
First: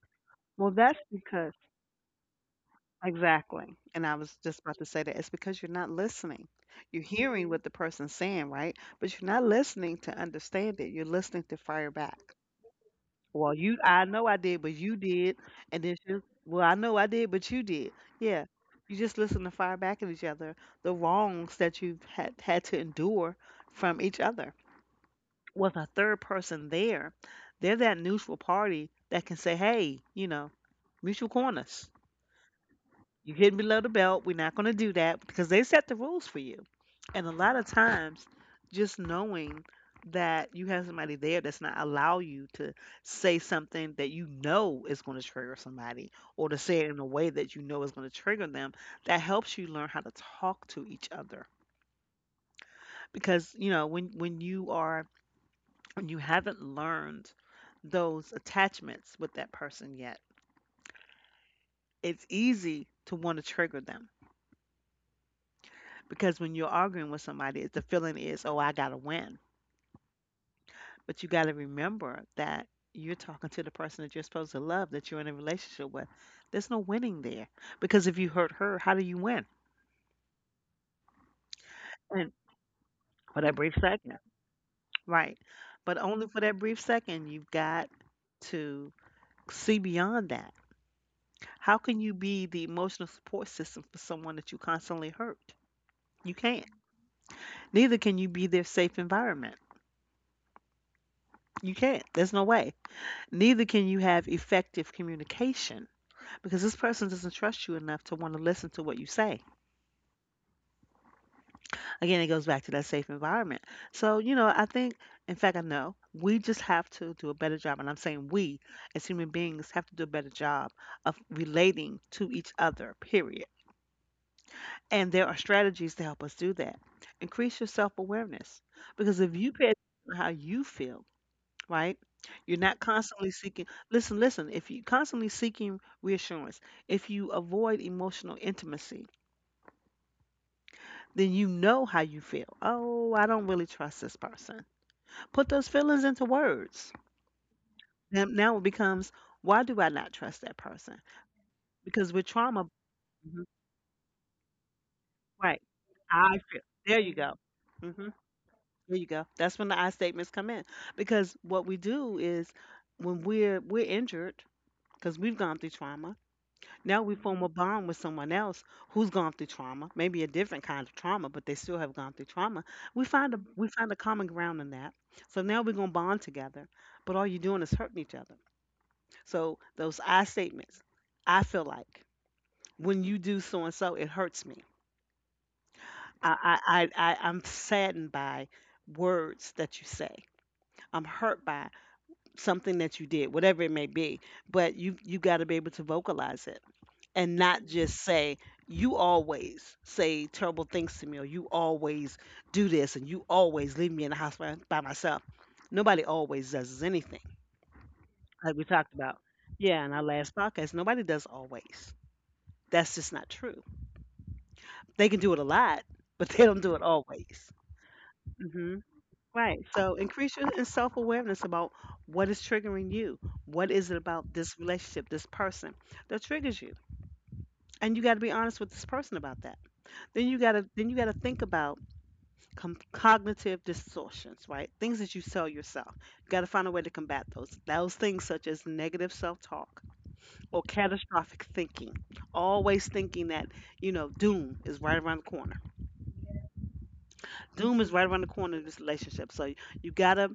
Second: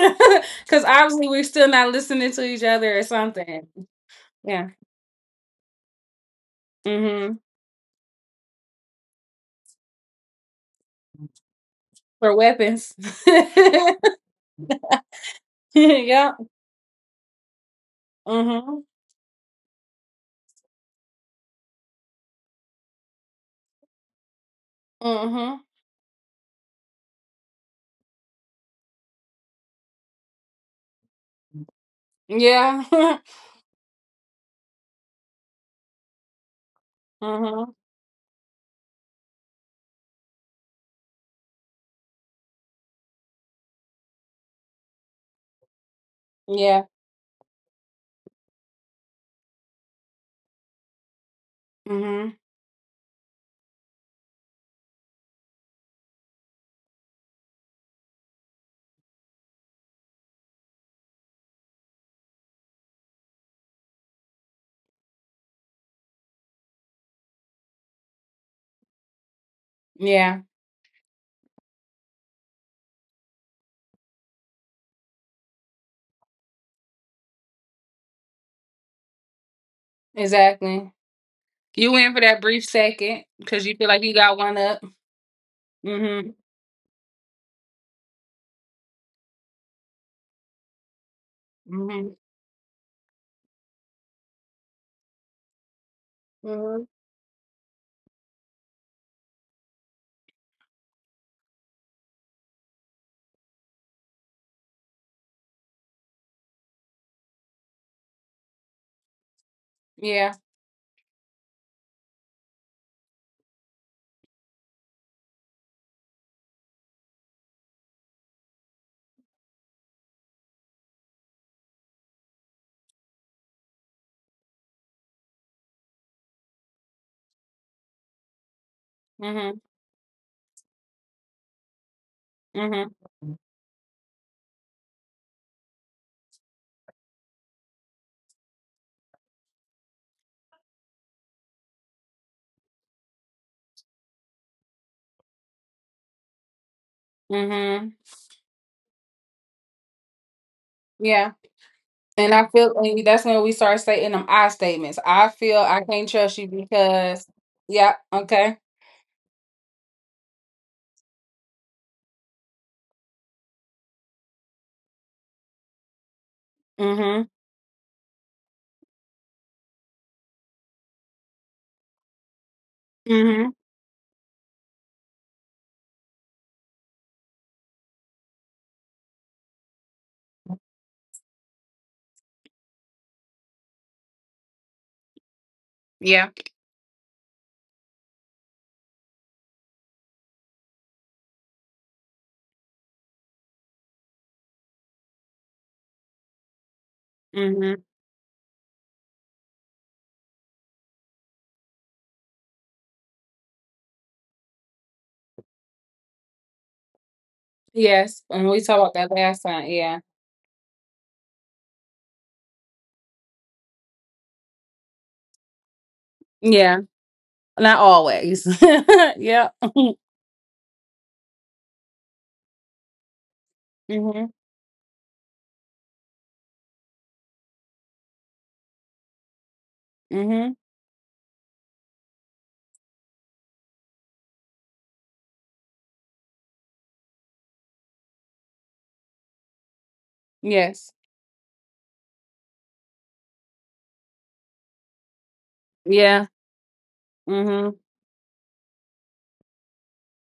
Speaker 1: Well,
Speaker 2: Because
Speaker 1: that's
Speaker 2: obviously we're
Speaker 1: because,
Speaker 2: still not listening to each other or something.
Speaker 1: exactly. And I was just
Speaker 2: Yeah.
Speaker 1: about to say that it's because you're not listening. You're
Speaker 2: Mm-hmm.
Speaker 1: hearing what the person's saying, right? But you're not listening to understand it. You're listening to fire back.
Speaker 2: For weapons.
Speaker 1: Well, you,
Speaker 2: [LAUGHS]
Speaker 1: I know I did, but you did. And then she's,
Speaker 2: Yeah.
Speaker 1: well, I know I did, but you did. Yeah.
Speaker 2: Mm-hmm.
Speaker 1: You just listen to fire back at each other, the wrongs that you've had to endure from each other.
Speaker 2: Mm-hmm.
Speaker 1: With a third person there, they're that neutral party that can say, hey, you know, mutual corners.
Speaker 2: Yeah.
Speaker 1: You
Speaker 2: [LAUGHS]
Speaker 1: hitting below the belt. We're not going to do that because they set the rules for you. And a lot of
Speaker 2: Mm-hmm.
Speaker 1: times, just knowing that you have somebody there that's not allow you to say something that you know is going to trigger somebody or to say
Speaker 2: Yeah.
Speaker 1: it in a way that you know is going to trigger them, that helps you learn how to talk to each other.
Speaker 2: Mm-hmm.
Speaker 1: Because, when you are when you haven't learned those attachments with that person yet, it's easy to want to trigger them. Because when you're arguing with somebody, the feeling is, oh, I got to win.
Speaker 2: Yeah.
Speaker 1: But you got to remember that you're talking to the person that you're supposed to love, that you're in a relationship with. There's no winning there. Because if you hurt her, how do you win?
Speaker 2: Exactly. You win for
Speaker 1: And
Speaker 2: that brief second
Speaker 1: for that
Speaker 2: because
Speaker 1: brief
Speaker 2: you feel like you
Speaker 1: second.
Speaker 2: got one up.
Speaker 1: Right. But only
Speaker 2: Mm-hmm.
Speaker 1: for that brief second, you've got to see beyond that. How can
Speaker 2: Mm-hmm.
Speaker 1: you be the emotional support system for someone that you constantly hurt? You can't.
Speaker 2: Mm-hmm.
Speaker 1: Neither can you be their safe environment. You can't. There's no way. Neither can you have effective communication because this person doesn't trust you enough to want to listen to what you say.
Speaker 2: Yeah.
Speaker 1: Again, it goes back to that safe environment. So, I think, in fact, I know we just have to do a better job. And I'm saying we as human beings have to do a better job of relating to each other, period. And there are strategies to help us do that. Increase your self awareness because if you
Speaker 2: Mm-hmm.
Speaker 1: pay attention to how you feel, right? You're not constantly
Speaker 2: Mm-hmm.
Speaker 1: seeking. Listen, listen. If you constantly seeking reassurance, if you avoid emotional intimacy, then you know how you feel. Oh, I don't really trust this person. Put those feelings into words.
Speaker 2: Mm-hmm.
Speaker 1: Then now it becomes, why do I not trust that person?
Speaker 2: Yeah.
Speaker 1: Because with
Speaker 2: And I
Speaker 1: trauma,
Speaker 2: feel and that's when
Speaker 1: Mhm.
Speaker 2: we start stating them I statements. I feel
Speaker 1: right?
Speaker 2: I can't
Speaker 1: I
Speaker 2: trust you
Speaker 1: feel. There you
Speaker 2: because
Speaker 1: go.
Speaker 2: yeah,
Speaker 1: hmm
Speaker 2: okay.
Speaker 1: There you go. That's when the I statements come in. Because what we do is when we're injured because we've gone through trauma. Now we
Speaker 2: Mm-hmm.
Speaker 1: form a bond with someone else who's gone through trauma, maybe a different kind of trauma, but they still have gone through trauma.
Speaker 2: Mm-hmm.
Speaker 1: We find a common ground in that. So now we're gonna bond together. But all you're doing is hurting each other. So those I statements, I feel like when you do so and so, it hurts me.
Speaker 2: Yeah.
Speaker 1: I'm saddened by words that you say. I'm hurt by something that you did, whatever it may be. But you gotta be able to vocalize it and not
Speaker 2: Mm-hmm.
Speaker 1: just say you always say terrible things to me, or you always do this, and you always leave me in the house by myself. Nobody always does anything,
Speaker 2: Yes. And
Speaker 1: like
Speaker 2: we
Speaker 1: we
Speaker 2: talked
Speaker 1: talked
Speaker 2: about that
Speaker 1: about,
Speaker 2: last time.
Speaker 1: yeah, in
Speaker 2: Yeah.
Speaker 1: our last podcast. Nobody does always. That's just not true. They can do it a lot [LAUGHS] but they don't do
Speaker 2: Yeah.
Speaker 1: it always.
Speaker 2: Not always.
Speaker 1: hmm
Speaker 2: [LAUGHS] yeah.
Speaker 1: right, so increase your self-awareness about what is triggering you, what is it
Speaker 2: Mm-hmm.
Speaker 1: about this relationship, this person, that triggers you, and you got to be honest with this person about that.
Speaker 2: Mm-hmm.
Speaker 1: Then you gotta think about cognitive distortions, right? Things that you tell yourself. You gotta find a way to combat those. Those things such as negative self-talk or
Speaker 2: Yes.
Speaker 1: catastrophic thinking. Always thinking that doom is right around the corner.
Speaker 2: Yeah. Mm-hmm.
Speaker 1: Doom is right around the corner in this relationship. So you gotta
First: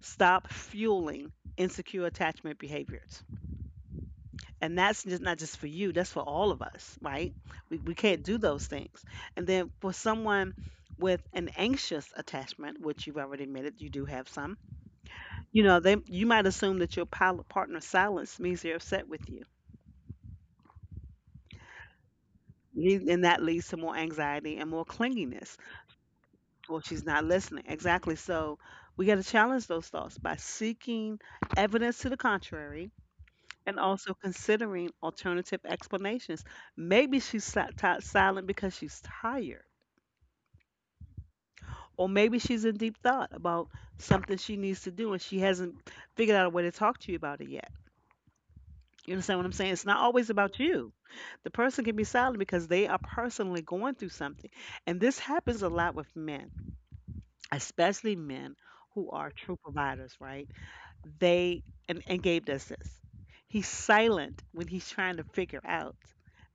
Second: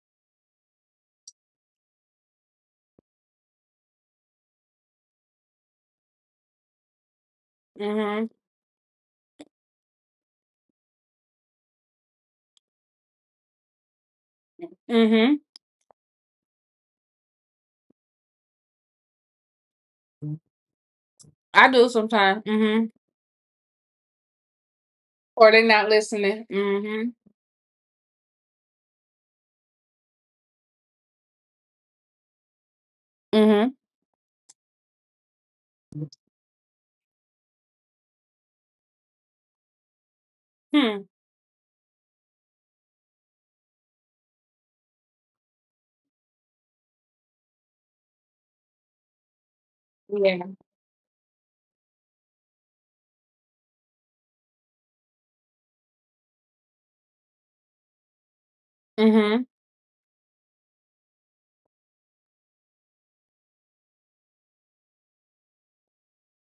Speaker 1: stop fueling insecure attachment behaviors. And that's just not just for you, that's for all of us, right? We can't
Speaker 2: Mm-hmm.
Speaker 1: do those things. And then for someone with an anxious attachment, which you've already admitted you do have some,
Speaker 2: Mm-hmm.
Speaker 1: you know they you might assume that your pilot partner's silence means they're upset with you.
Speaker 2: I do sometimes. Mm-hmm.
Speaker 1: And that leads to more anxiety and more
Speaker 2: Or
Speaker 1: clinginess.
Speaker 2: they're not listening.
Speaker 1: Well, she's
Speaker 2: Mm-hmm.
Speaker 1: not listening, exactly, so we got to challenge those thoughts by seeking evidence to the contrary,
Speaker 2: Mm-hmm.
Speaker 1: and also considering alternative explanations. Maybe she's silent because she's tired,
Speaker 2: Hmm. Hmm.
Speaker 1: or maybe she's in deep thought about something she needs to do and she hasn't figured out a way to talk to you about it yet. You understand what I'm saying? It's not always
Speaker 2: Yeah.
Speaker 1: about you. The person can be silent because they are personally going through something. And this happens a lot with men, especially men who are
Speaker 2: Mm-hmm.
Speaker 1: true providers, right? And Gabe does this. He's silent when he's trying to figure out,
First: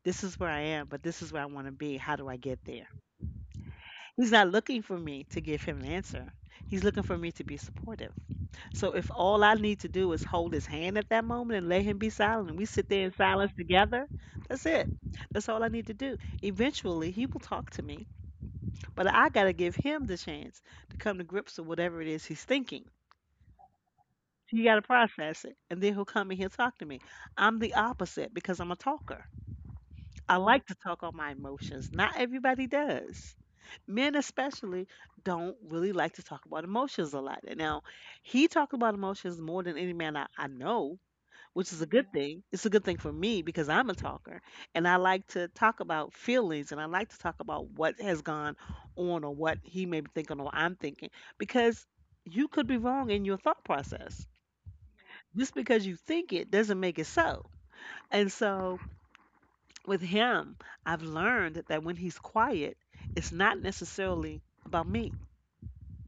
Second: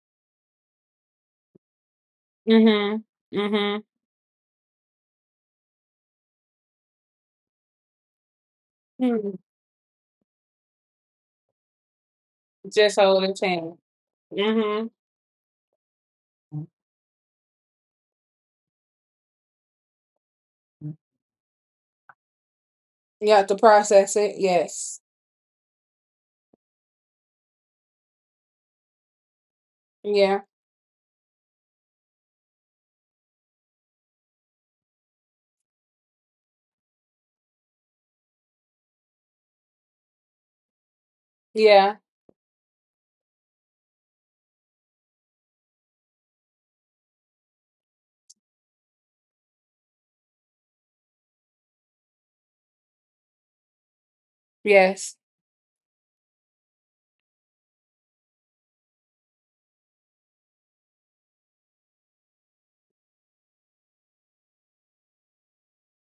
Speaker 1: this is where I am, but this is where I want to be. How do I get there?
Speaker 2: Mm-hmm. Mm-hmm.
Speaker 1: He's not looking for me to give him an answer. He's looking for me to be supportive. So
Speaker 2: Hmm.
Speaker 1: if
Speaker 2: Mm hmm.
Speaker 1: all I need to do is hold his hand at that moment and let him be silent, and we sit
Speaker 2: Just
Speaker 1: there in
Speaker 2: hold a
Speaker 1: silence
Speaker 2: chain.
Speaker 1: together, that's
Speaker 2: Mm-hmm.
Speaker 1: it. That's all I need to do. Eventually, he will talk to me, but I got to give him the chance
Speaker 2: Mhm.
Speaker 1: to come to grips with whatever it is he's thinking.
Speaker 2: You have to process it.
Speaker 1: You got to
Speaker 2: Yes.
Speaker 1: process it, and then he'll come in here talk to me. I'm the opposite because I'm a talker. I
Speaker 2: Yeah.
Speaker 1: like to talk on my emotions. Not everybody does. Men especially don't really like to talk about emotions a lot. He talked about emotions more than any man I know, which is a
Speaker 2: Yeah.
Speaker 1: good thing. It's a good thing for me because I'm a talker, and I like to talk about feelings, and I like to talk about what has gone on or what he may be thinking or I'm thinking because you could be wrong in your thought process.
Speaker 2: Yes.
Speaker 1: Just because you think it doesn't make it so. And so with him, I've learned that when he's quiet, it's not necessarily about me.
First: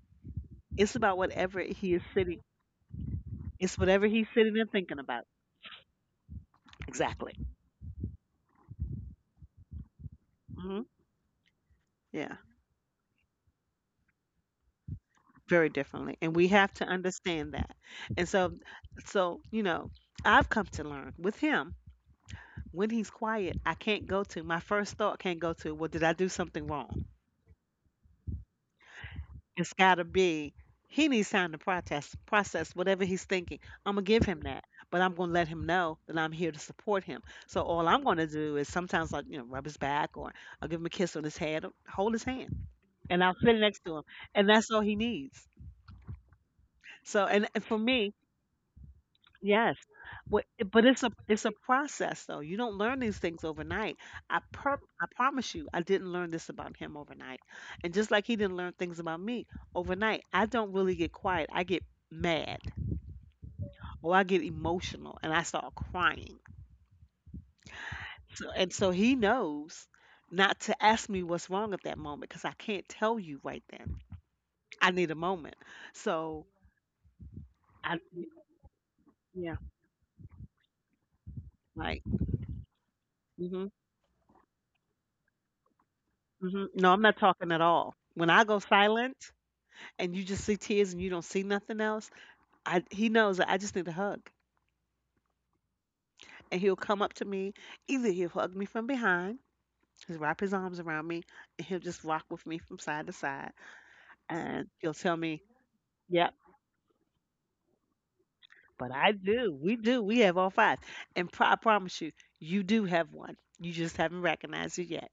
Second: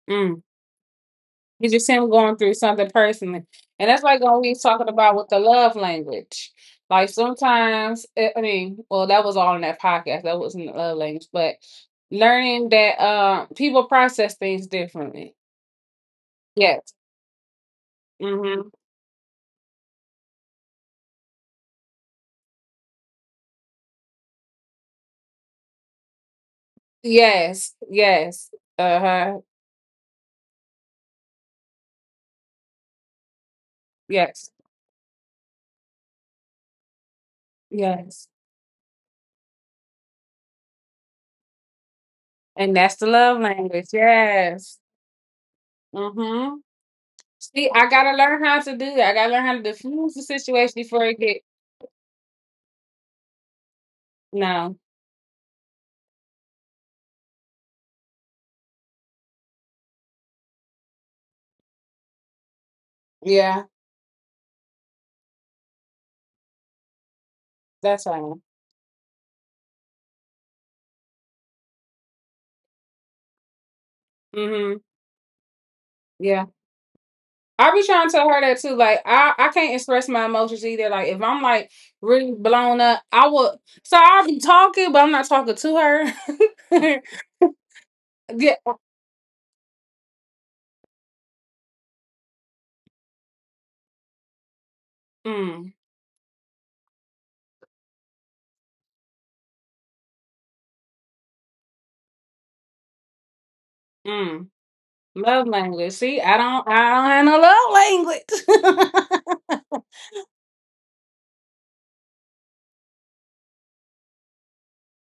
Speaker 2: Mm.
Speaker 1: It's about whatever
Speaker 2: It's just
Speaker 1: he is
Speaker 2: him going
Speaker 1: sitting.
Speaker 2: through something personally.
Speaker 1: It's
Speaker 2: And that's
Speaker 1: whatever
Speaker 2: like
Speaker 1: he's
Speaker 2: what we
Speaker 1: sitting
Speaker 2: was
Speaker 1: and
Speaker 2: talking
Speaker 1: thinking
Speaker 2: about
Speaker 1: about.
Speaker 2: with the love language. Like
Speaker 1: Exactly.
Speaker 2: sometimes, that was all in that podcast. That wasn't the
Speaker 1: hmm
Speaker 2: love language, but
Speaker 1: Yeah,
Speaker 2: learning that people process things differently.
Speaker 1: very differently. And we have to
Speaker 2: Yes.
Speaker 1: understand that. And so,
Speaker 2: Mm-hmm.
Speaker 1: so you know, I've come to learn with him when he's quiet, I can't go to my first thought can't go to, well, did I do something wrong?
Speaker 2: Yes. Yes. Uh huh.
Speaker 1: It's got to be. He needs time to process whatever he's thinking. I'm gonna give him
Speaker 2: Yes.
Speaker 1: that, but I'm gonna let him know that I'm here to support him. So all I'm gonna
Speaker 2: Yes.
Speaker 1: do is sometimes rub his back or I'll give him a kiss on his head, or hold his hand,
Speaker 2: And that's the
Speaker 1: and I'll
Speaker 2: love
Speaker 1: sit next
Speaker 2: language.
Speaker 1: to him, and that's
Speaker 2: Yes.
Speaker 1: all he needs.
Speaker 2: Mm-hmm.
Speaker 1: So and
Speaker 2: See,
Speaker 1: for
Speaker 2: I
Speaker 1: me,
Speaker 2: gotta learn how to do it. I gotta learn how to
Speaker 1: yes.
Speaker 2: diffuse the
Speaker 1: But
Speaker 2: situation
Speaker 1: but it's
Speaker 2: before
Speaker 1: a
Speaker 2: it get
Speaker 1: it's a process though. You don't learn these things overnight. I per
Speaker 2: no.
Speaker 1: I promise you, I didn't learn this about him overnight. And just like he didn't learn things about me overnight, I don't really get quiet. I get mad
Speaker 2: Yeah,
Speaker 1: or I get emotional and I start crying.
Speaker 2: that's right.
Speaker 1: So and so he knows not to ask me what's wrong at that moment because I can't tell you right then.
Speaker 2: Mm-hmm.
Speaker 1: I need a moment. So
Speaker 2: Yeah. I be
Speaker 1: I
Speaker 2: trying to tell her that too. Like I
Speaker 1: yeah,
Speaker 2: can't express my emotions either. Like if I'm like
Speaker 1: right.
Speaker 2: really blown up, I will
Speaker 1: Mhm.
Speaker 2: so I'll be talking, but I'm not talking to
Speaker 1: Mhm. No,
Speaker 2: her.
Speaker 1: I'm not
Speaker 2: [LAUGHS]
Speaker 1: talking at all. When I
Speaker 2: yeah.
Speaker 1: go silent, and you just see tears and you don't see nothing else, I he knows that I just need a hug.
Speaker 2: Mm,
Speaker 1: And he'll come up to me. Either he'll hug me from behind, he'll wrap his arms around me, and he'll just rock with me from side to side.
Speaker 2: mm.
Speaker 1: And he'll tell me,
Speaker 2: Love language. See, I don't have no love
Speaker 1: but I
Speaker 2: language. [LAUGHS]
Speaker 1: do. We do. We have all five. And I promise you, you do have one. You just haven't recognized it yet.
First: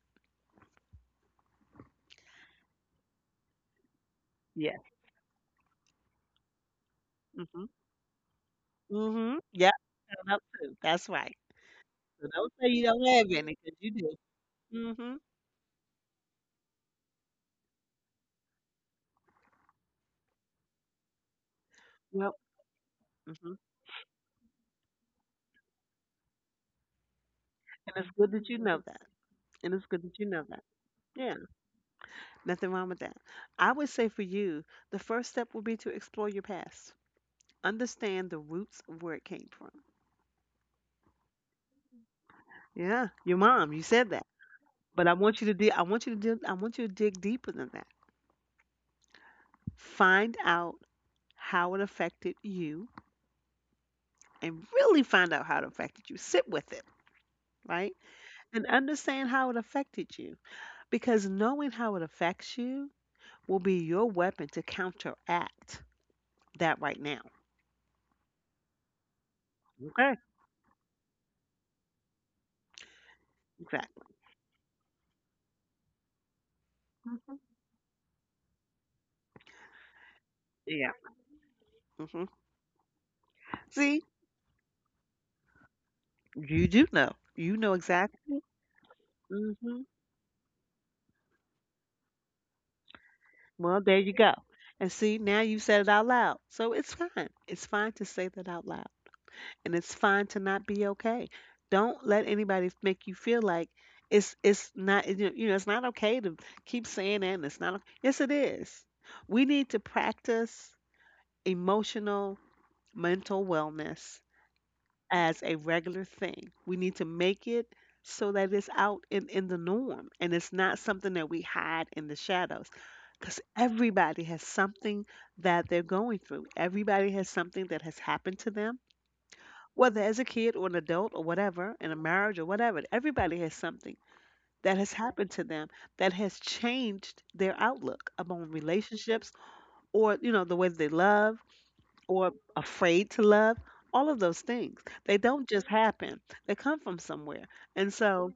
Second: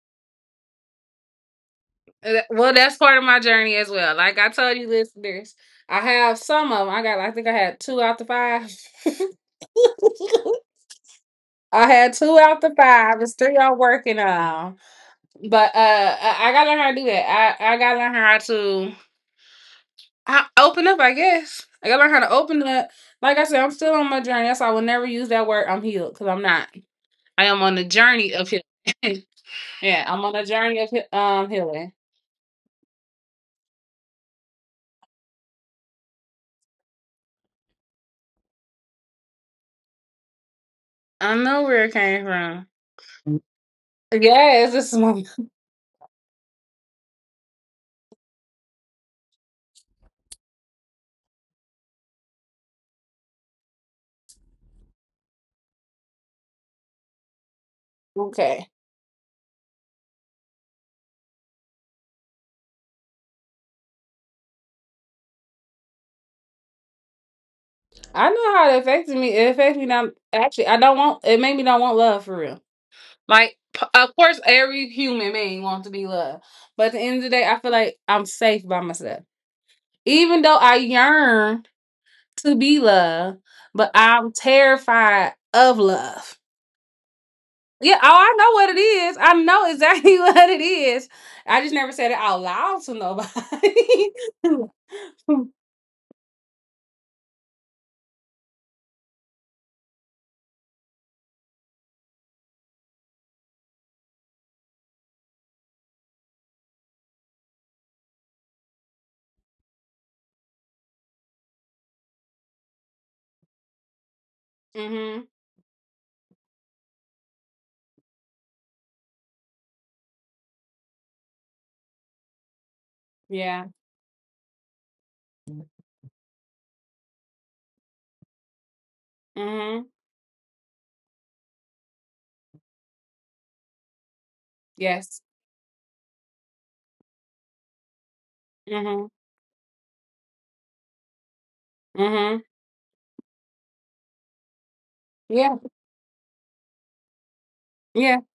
Speaker 2: Well, that's part of my journey as well. Like I
Speaker 1: Yeah.
Speaker 2: told you, listeners, I have some of them. I got, I think I
Speaker 1: Mm-hmm.
Speaker 2: had two out the five.
Speaker 1: Mm-hmm. Yeah, I love too. That's right.
Speaker 2: [LAUGHS] I had
Speaker 1: So
Speaker 2: two
Speaker 1: don't
Speaker 2: out
Speaker 1: say
Speaker 2: the
Speaker 1: you don't
Speaker 2: five.
Speaker 1: have
Speaker 2: It's
Speaker 1: any,
Speaker 2: three
Speaker 1: 'cause
Speaker 2: I'm
Speaker 1: you do.
Speaker 2: working on.
Speaker 1: Mm-hmm.
Speaker 2: But I gotta learn how to do that. I gotta learn how to I, open up, I guess. I gotta learn how to
Speaker 1: Yep.
Speaker 2: open up. Like I
Speaker 1: Mm-hmm.
Speaker 2: said, I'm still on my journey. That's why I will never use that word I'm healed because I'm not. I am on the
Speaker 1: And it's good
Speaker 2: journey
Speaker 1: that
Speaker 2: of
Speaker 1: you
Speaker 2: healing.
Speaker 1: know that. And
Speaker 2: [LAUGHS]
Speaker 1: it's good
Speaker 2: yeah,
Speaker 1: that
Speaker 2: I'm
Speaker 1: you
Speaker 2: on
Speaker 1: know
Speaker 2: a
Speaker 1: that.
Speaker 2: journey of
Speaker 1: Yeah.
Speaker 2: healing.
Speaker 1: Nothing wrong with that. I would say for you, the first step would be to explore your past. Understand the roots of where it came from.
Speaker 2: I know where it came from.
Speaker 1: Yeah, your mom, you said that.
Speaker 2: Yes, this is
Speaker 1: But I
Speaker 2: my
Speaker 1: want you to dig I want you to dig I want you to dig deeper than that. Find out how it affected you and really find out how it affected you. Sit with it, right?
Speaker 2: okay.
Speaker 1: And understand how it affected you because knowing how it affects you will be your weapon to counteract that right now.
Speaker 2: I know how it affected me. It affected me not
Speaker 1: Okay,
Speaker 2: actually. I don't want. It made me don't want love for real. Like,
Speaker 1: exactly.
Speaker 2: of course, every human being wants to be loved, but at the end of the
Speaker 1: Mhm.
Speaker 2: day, I feel like I'm safe by myself. Even though I
Speaker 1: Yeah.
Speaker 2: yearn
Speaker 1: hmm
Speaker 2: to be loved, but
Speaker 1: See,
Speaker 2: I'm terrified of love.
Speaker 1: you do know. You know
Speaker 2: Yeah, oh, I
Speaker 1: exactly.
Speaker 2: know what it is. I know
Speaker 1: hmm
Speaker 2: exactly [LAUGHS] what it is. I just never said it out loud to
Speaker 1: Well, there you go.
Speaker 2: nobody.
Speaker 1: And see, now you said it out loud. So it's fine. It's fine to say that out loud. And it's fine to not be okay. Don't let anybody make you feel like it's not it's not okay to keep saying that and it's not okay. Yes, it is. We need to practice emotional mental wellness
Speaker 2: [LAUGHS] mhm.
Speaker 1: as a regular thing. We need to make it so that it's out in the norm and it's not something that we hide in the shadows. Because
Speaker 2: Yeah.
Speaker 1: everybody has something that they're going through, everybody has something that has happened to them,
Speaker 2: Mhm.
Speaker 1: whether as a kid or an adult or whatever, in a marriage or whatever. Everybody has something that has
Speaker 2: Yes.
Speaker 1: happened to them that has changed their outlook upon
Speaker 2: Mhm.
Speaker 1: relationships or the way they love or
Speaker 2: Mhm.
Speaker 1: afraid to love, all of those things. They don't
Speaker 2: Yeah.
Speaker 1: just happen, they come from somewhere. And
Speaker 2: Yeah.
Speaker 1: so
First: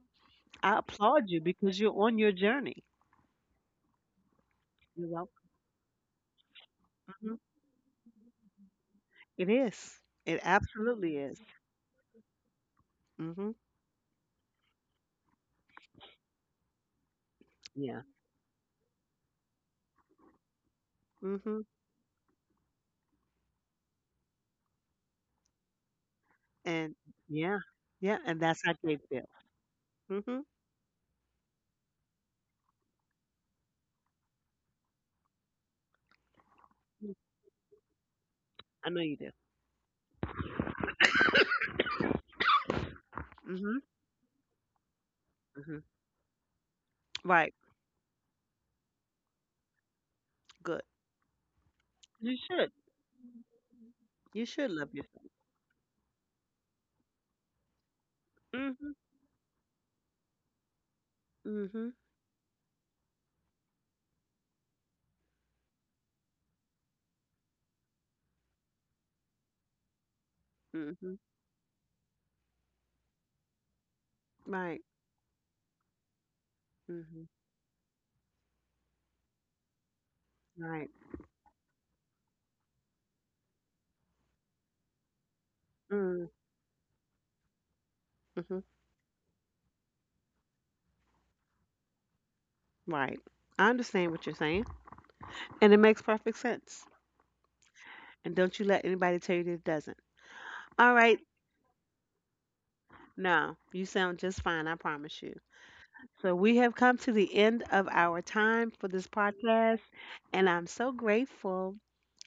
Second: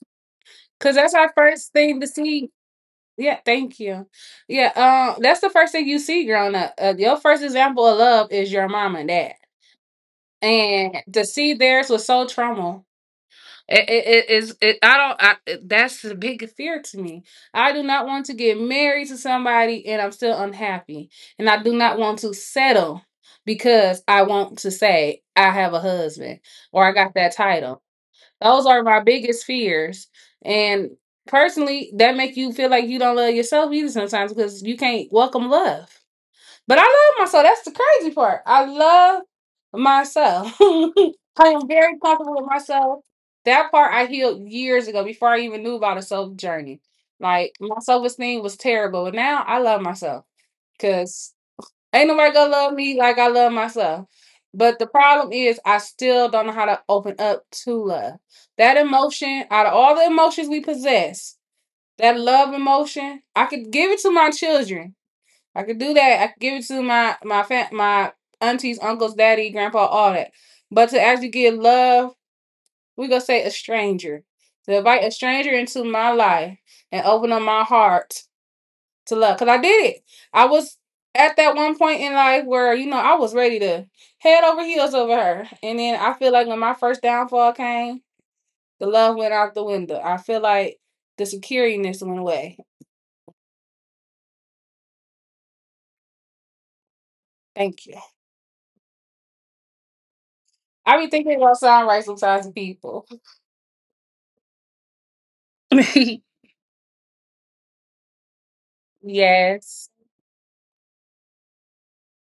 Speaker 1: I
Speaker 2: Cause that's
Speaker 1: applaud
Speaker 2: our
Speaker 1: you
Speaker 2: first
Speaker 1: because
Speaker 2: thing
Speaker 1: you're
Speaker 2: to
Speaker 1: on your
Speaker 2: see.
Speaker 1: journey.
Speaker 2: Yeah, thank you.
Speaker 1: You
Speaker 2: Yeah,
Speaker 1: know,
Speaker 2: that's the first thing you see growing up. Your
Speaker 1: mhm.
Speaker 2: first example of love is your mom and dad,
Speaker 1: It is. It
Speaker 2: and
Speaker 1: absolutely
Speaker 2: to
Speaker 1: is.
Speaker 2: see theirs was so trauma.
Speaker 1: hmm
Speaker 2: It is. I don't. That's the big fear to me. I do
Speaker 1: Yeah.
Speaker 2: not want to get married to somebody and I'm still unhappy, and
Speaker 1: hmm
Speaker 2: I do not want to settle because I want to say I have a husband or I
Speaker 1: And
Speaker 2: got that
Speaker 1: yeah,
Speaker 2: title.
Speaker 1: yeah. And that's
Speaker 2: Those
Speaker 1: how
Speaker 2: are
Speaker 1: they
Speaker 2: my
Speaker 1: feel.
Speaker 2: biggest fears.
Speaker 1: hmm
Speaker 2: And personally, that make you feel like you don't love yourself either sometimes because you can't welcome love. But I love myself. That's the crazy part. I
Speaker 1: I know you
Speaker 2: love
Speaker 1: do.
Speaker 2: myself. [LAUGHS] I am very comfortable with myself. That
Speaker 1: hmm
Speaker 2: part I healed years ago before I even knew
Speaker 1: hmm
Speaker 2: about a self journey. Like
Speaker 1: Right.
Speaker 2: my self esteem was terrible. And now I love myself.
Speaker 1: Good.
Speaker 2: Because. Ain't nobody
Speaker 1: You
Speaker 2: gonna
Speaker 1: should.
Speaker 2: love me like I love myself.
Speaker 1: You should
Speaker 2: But the
Speaker 1: love yourself.
Speaker 2: problem is, I still don't know how to open up to love. That
Speaker 1: hmm
Speaker 2: emotion, out of all the emotions we possess,
Speaker 1: hmm
Speaker 2: that love emotion, I could give it to my children. I could do that. I could give it to my aunties, uncles, daddy, grandpa, all that. But to
Speaker 1: hmm
Speaker 2: actually give love, we gonna say a stranger. To
Speaker 1: Right.
Speaker 2: invite a stranger into my life and
Speaker 1: hmm
Speaker 2: open up my heart to love. Cause I did it. I was
Speaker 1: Right.
Speaker 2: at that one point in life where, you know, I was ready to head over heels over her. And then I
Speaker 1: Mm-hmm.
Speaker 2: feel like when my first downfall came, the love went out the window. I feel like the securiness went away.
Speaker 1: Right. I understand what you're saying, and it makes perfect sense.
Speaker 2: Thank you.
Speaker 1: And don't you let anybody tell you that it doesn't. All
Speaker 2: I be
Speaker 1: right.
Speaker 2: thinking about sound right sometimes to people.
Speaker 1: No, you sound just fine, I promise you. So,
Speaker 2: [LAUGHS]
Speaker 1: we have come to the end of our time for this podcast,
Speaker 2: Yes.
Speaker 1: and I'm so grateful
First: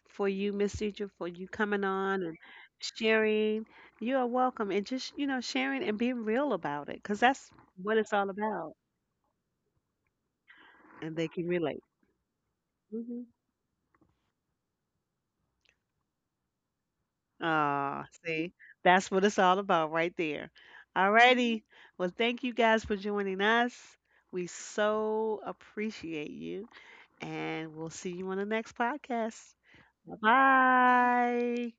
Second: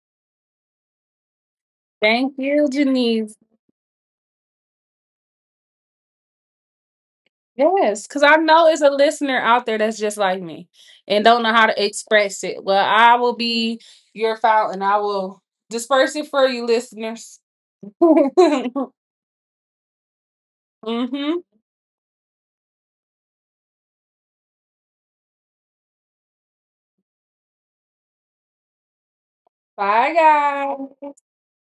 Speaker 1: for you, Miss Teacher, for you coming on
Speaker 2: Thank
Speaker 1: and
Speaker 2: you, Janice.
Speaker 1: sharing. You are welcome, and just, you know, sharing and being real about it because that's what
Speaker 2: Yes,
Speaker 1: it's
Speaker 2: because
Speaker 1: all
Speaker 2: I know
Speaker 1: about,
Speaker 2: it's a listener out there that's just like me
Speaker 1: and
Speaker 2: and
Speaker 1: they
Speaker 2: don't
Speaker 1: can
Speaker 2: know how
Speaker 1: relate.
Speaker 2: to express it. Well, I
Speaker 1: Mhm.
Speaker 2: will be your fountain. I will disperse it for you, listeners.
Speaker 1: Ah, see,
Speaker 2: [LAUGHS]
Speaker 1: that's what it's all about right there. All
Speaker 2: hmm
Speaker 1: righty. Well, thank you guys for joining us. We so appreciate you, and we'll see you on the next podcast.
Speaker 2: Bye,
Speaker 1: Bye
Speaker 2: guys.
Speaker 1: bye.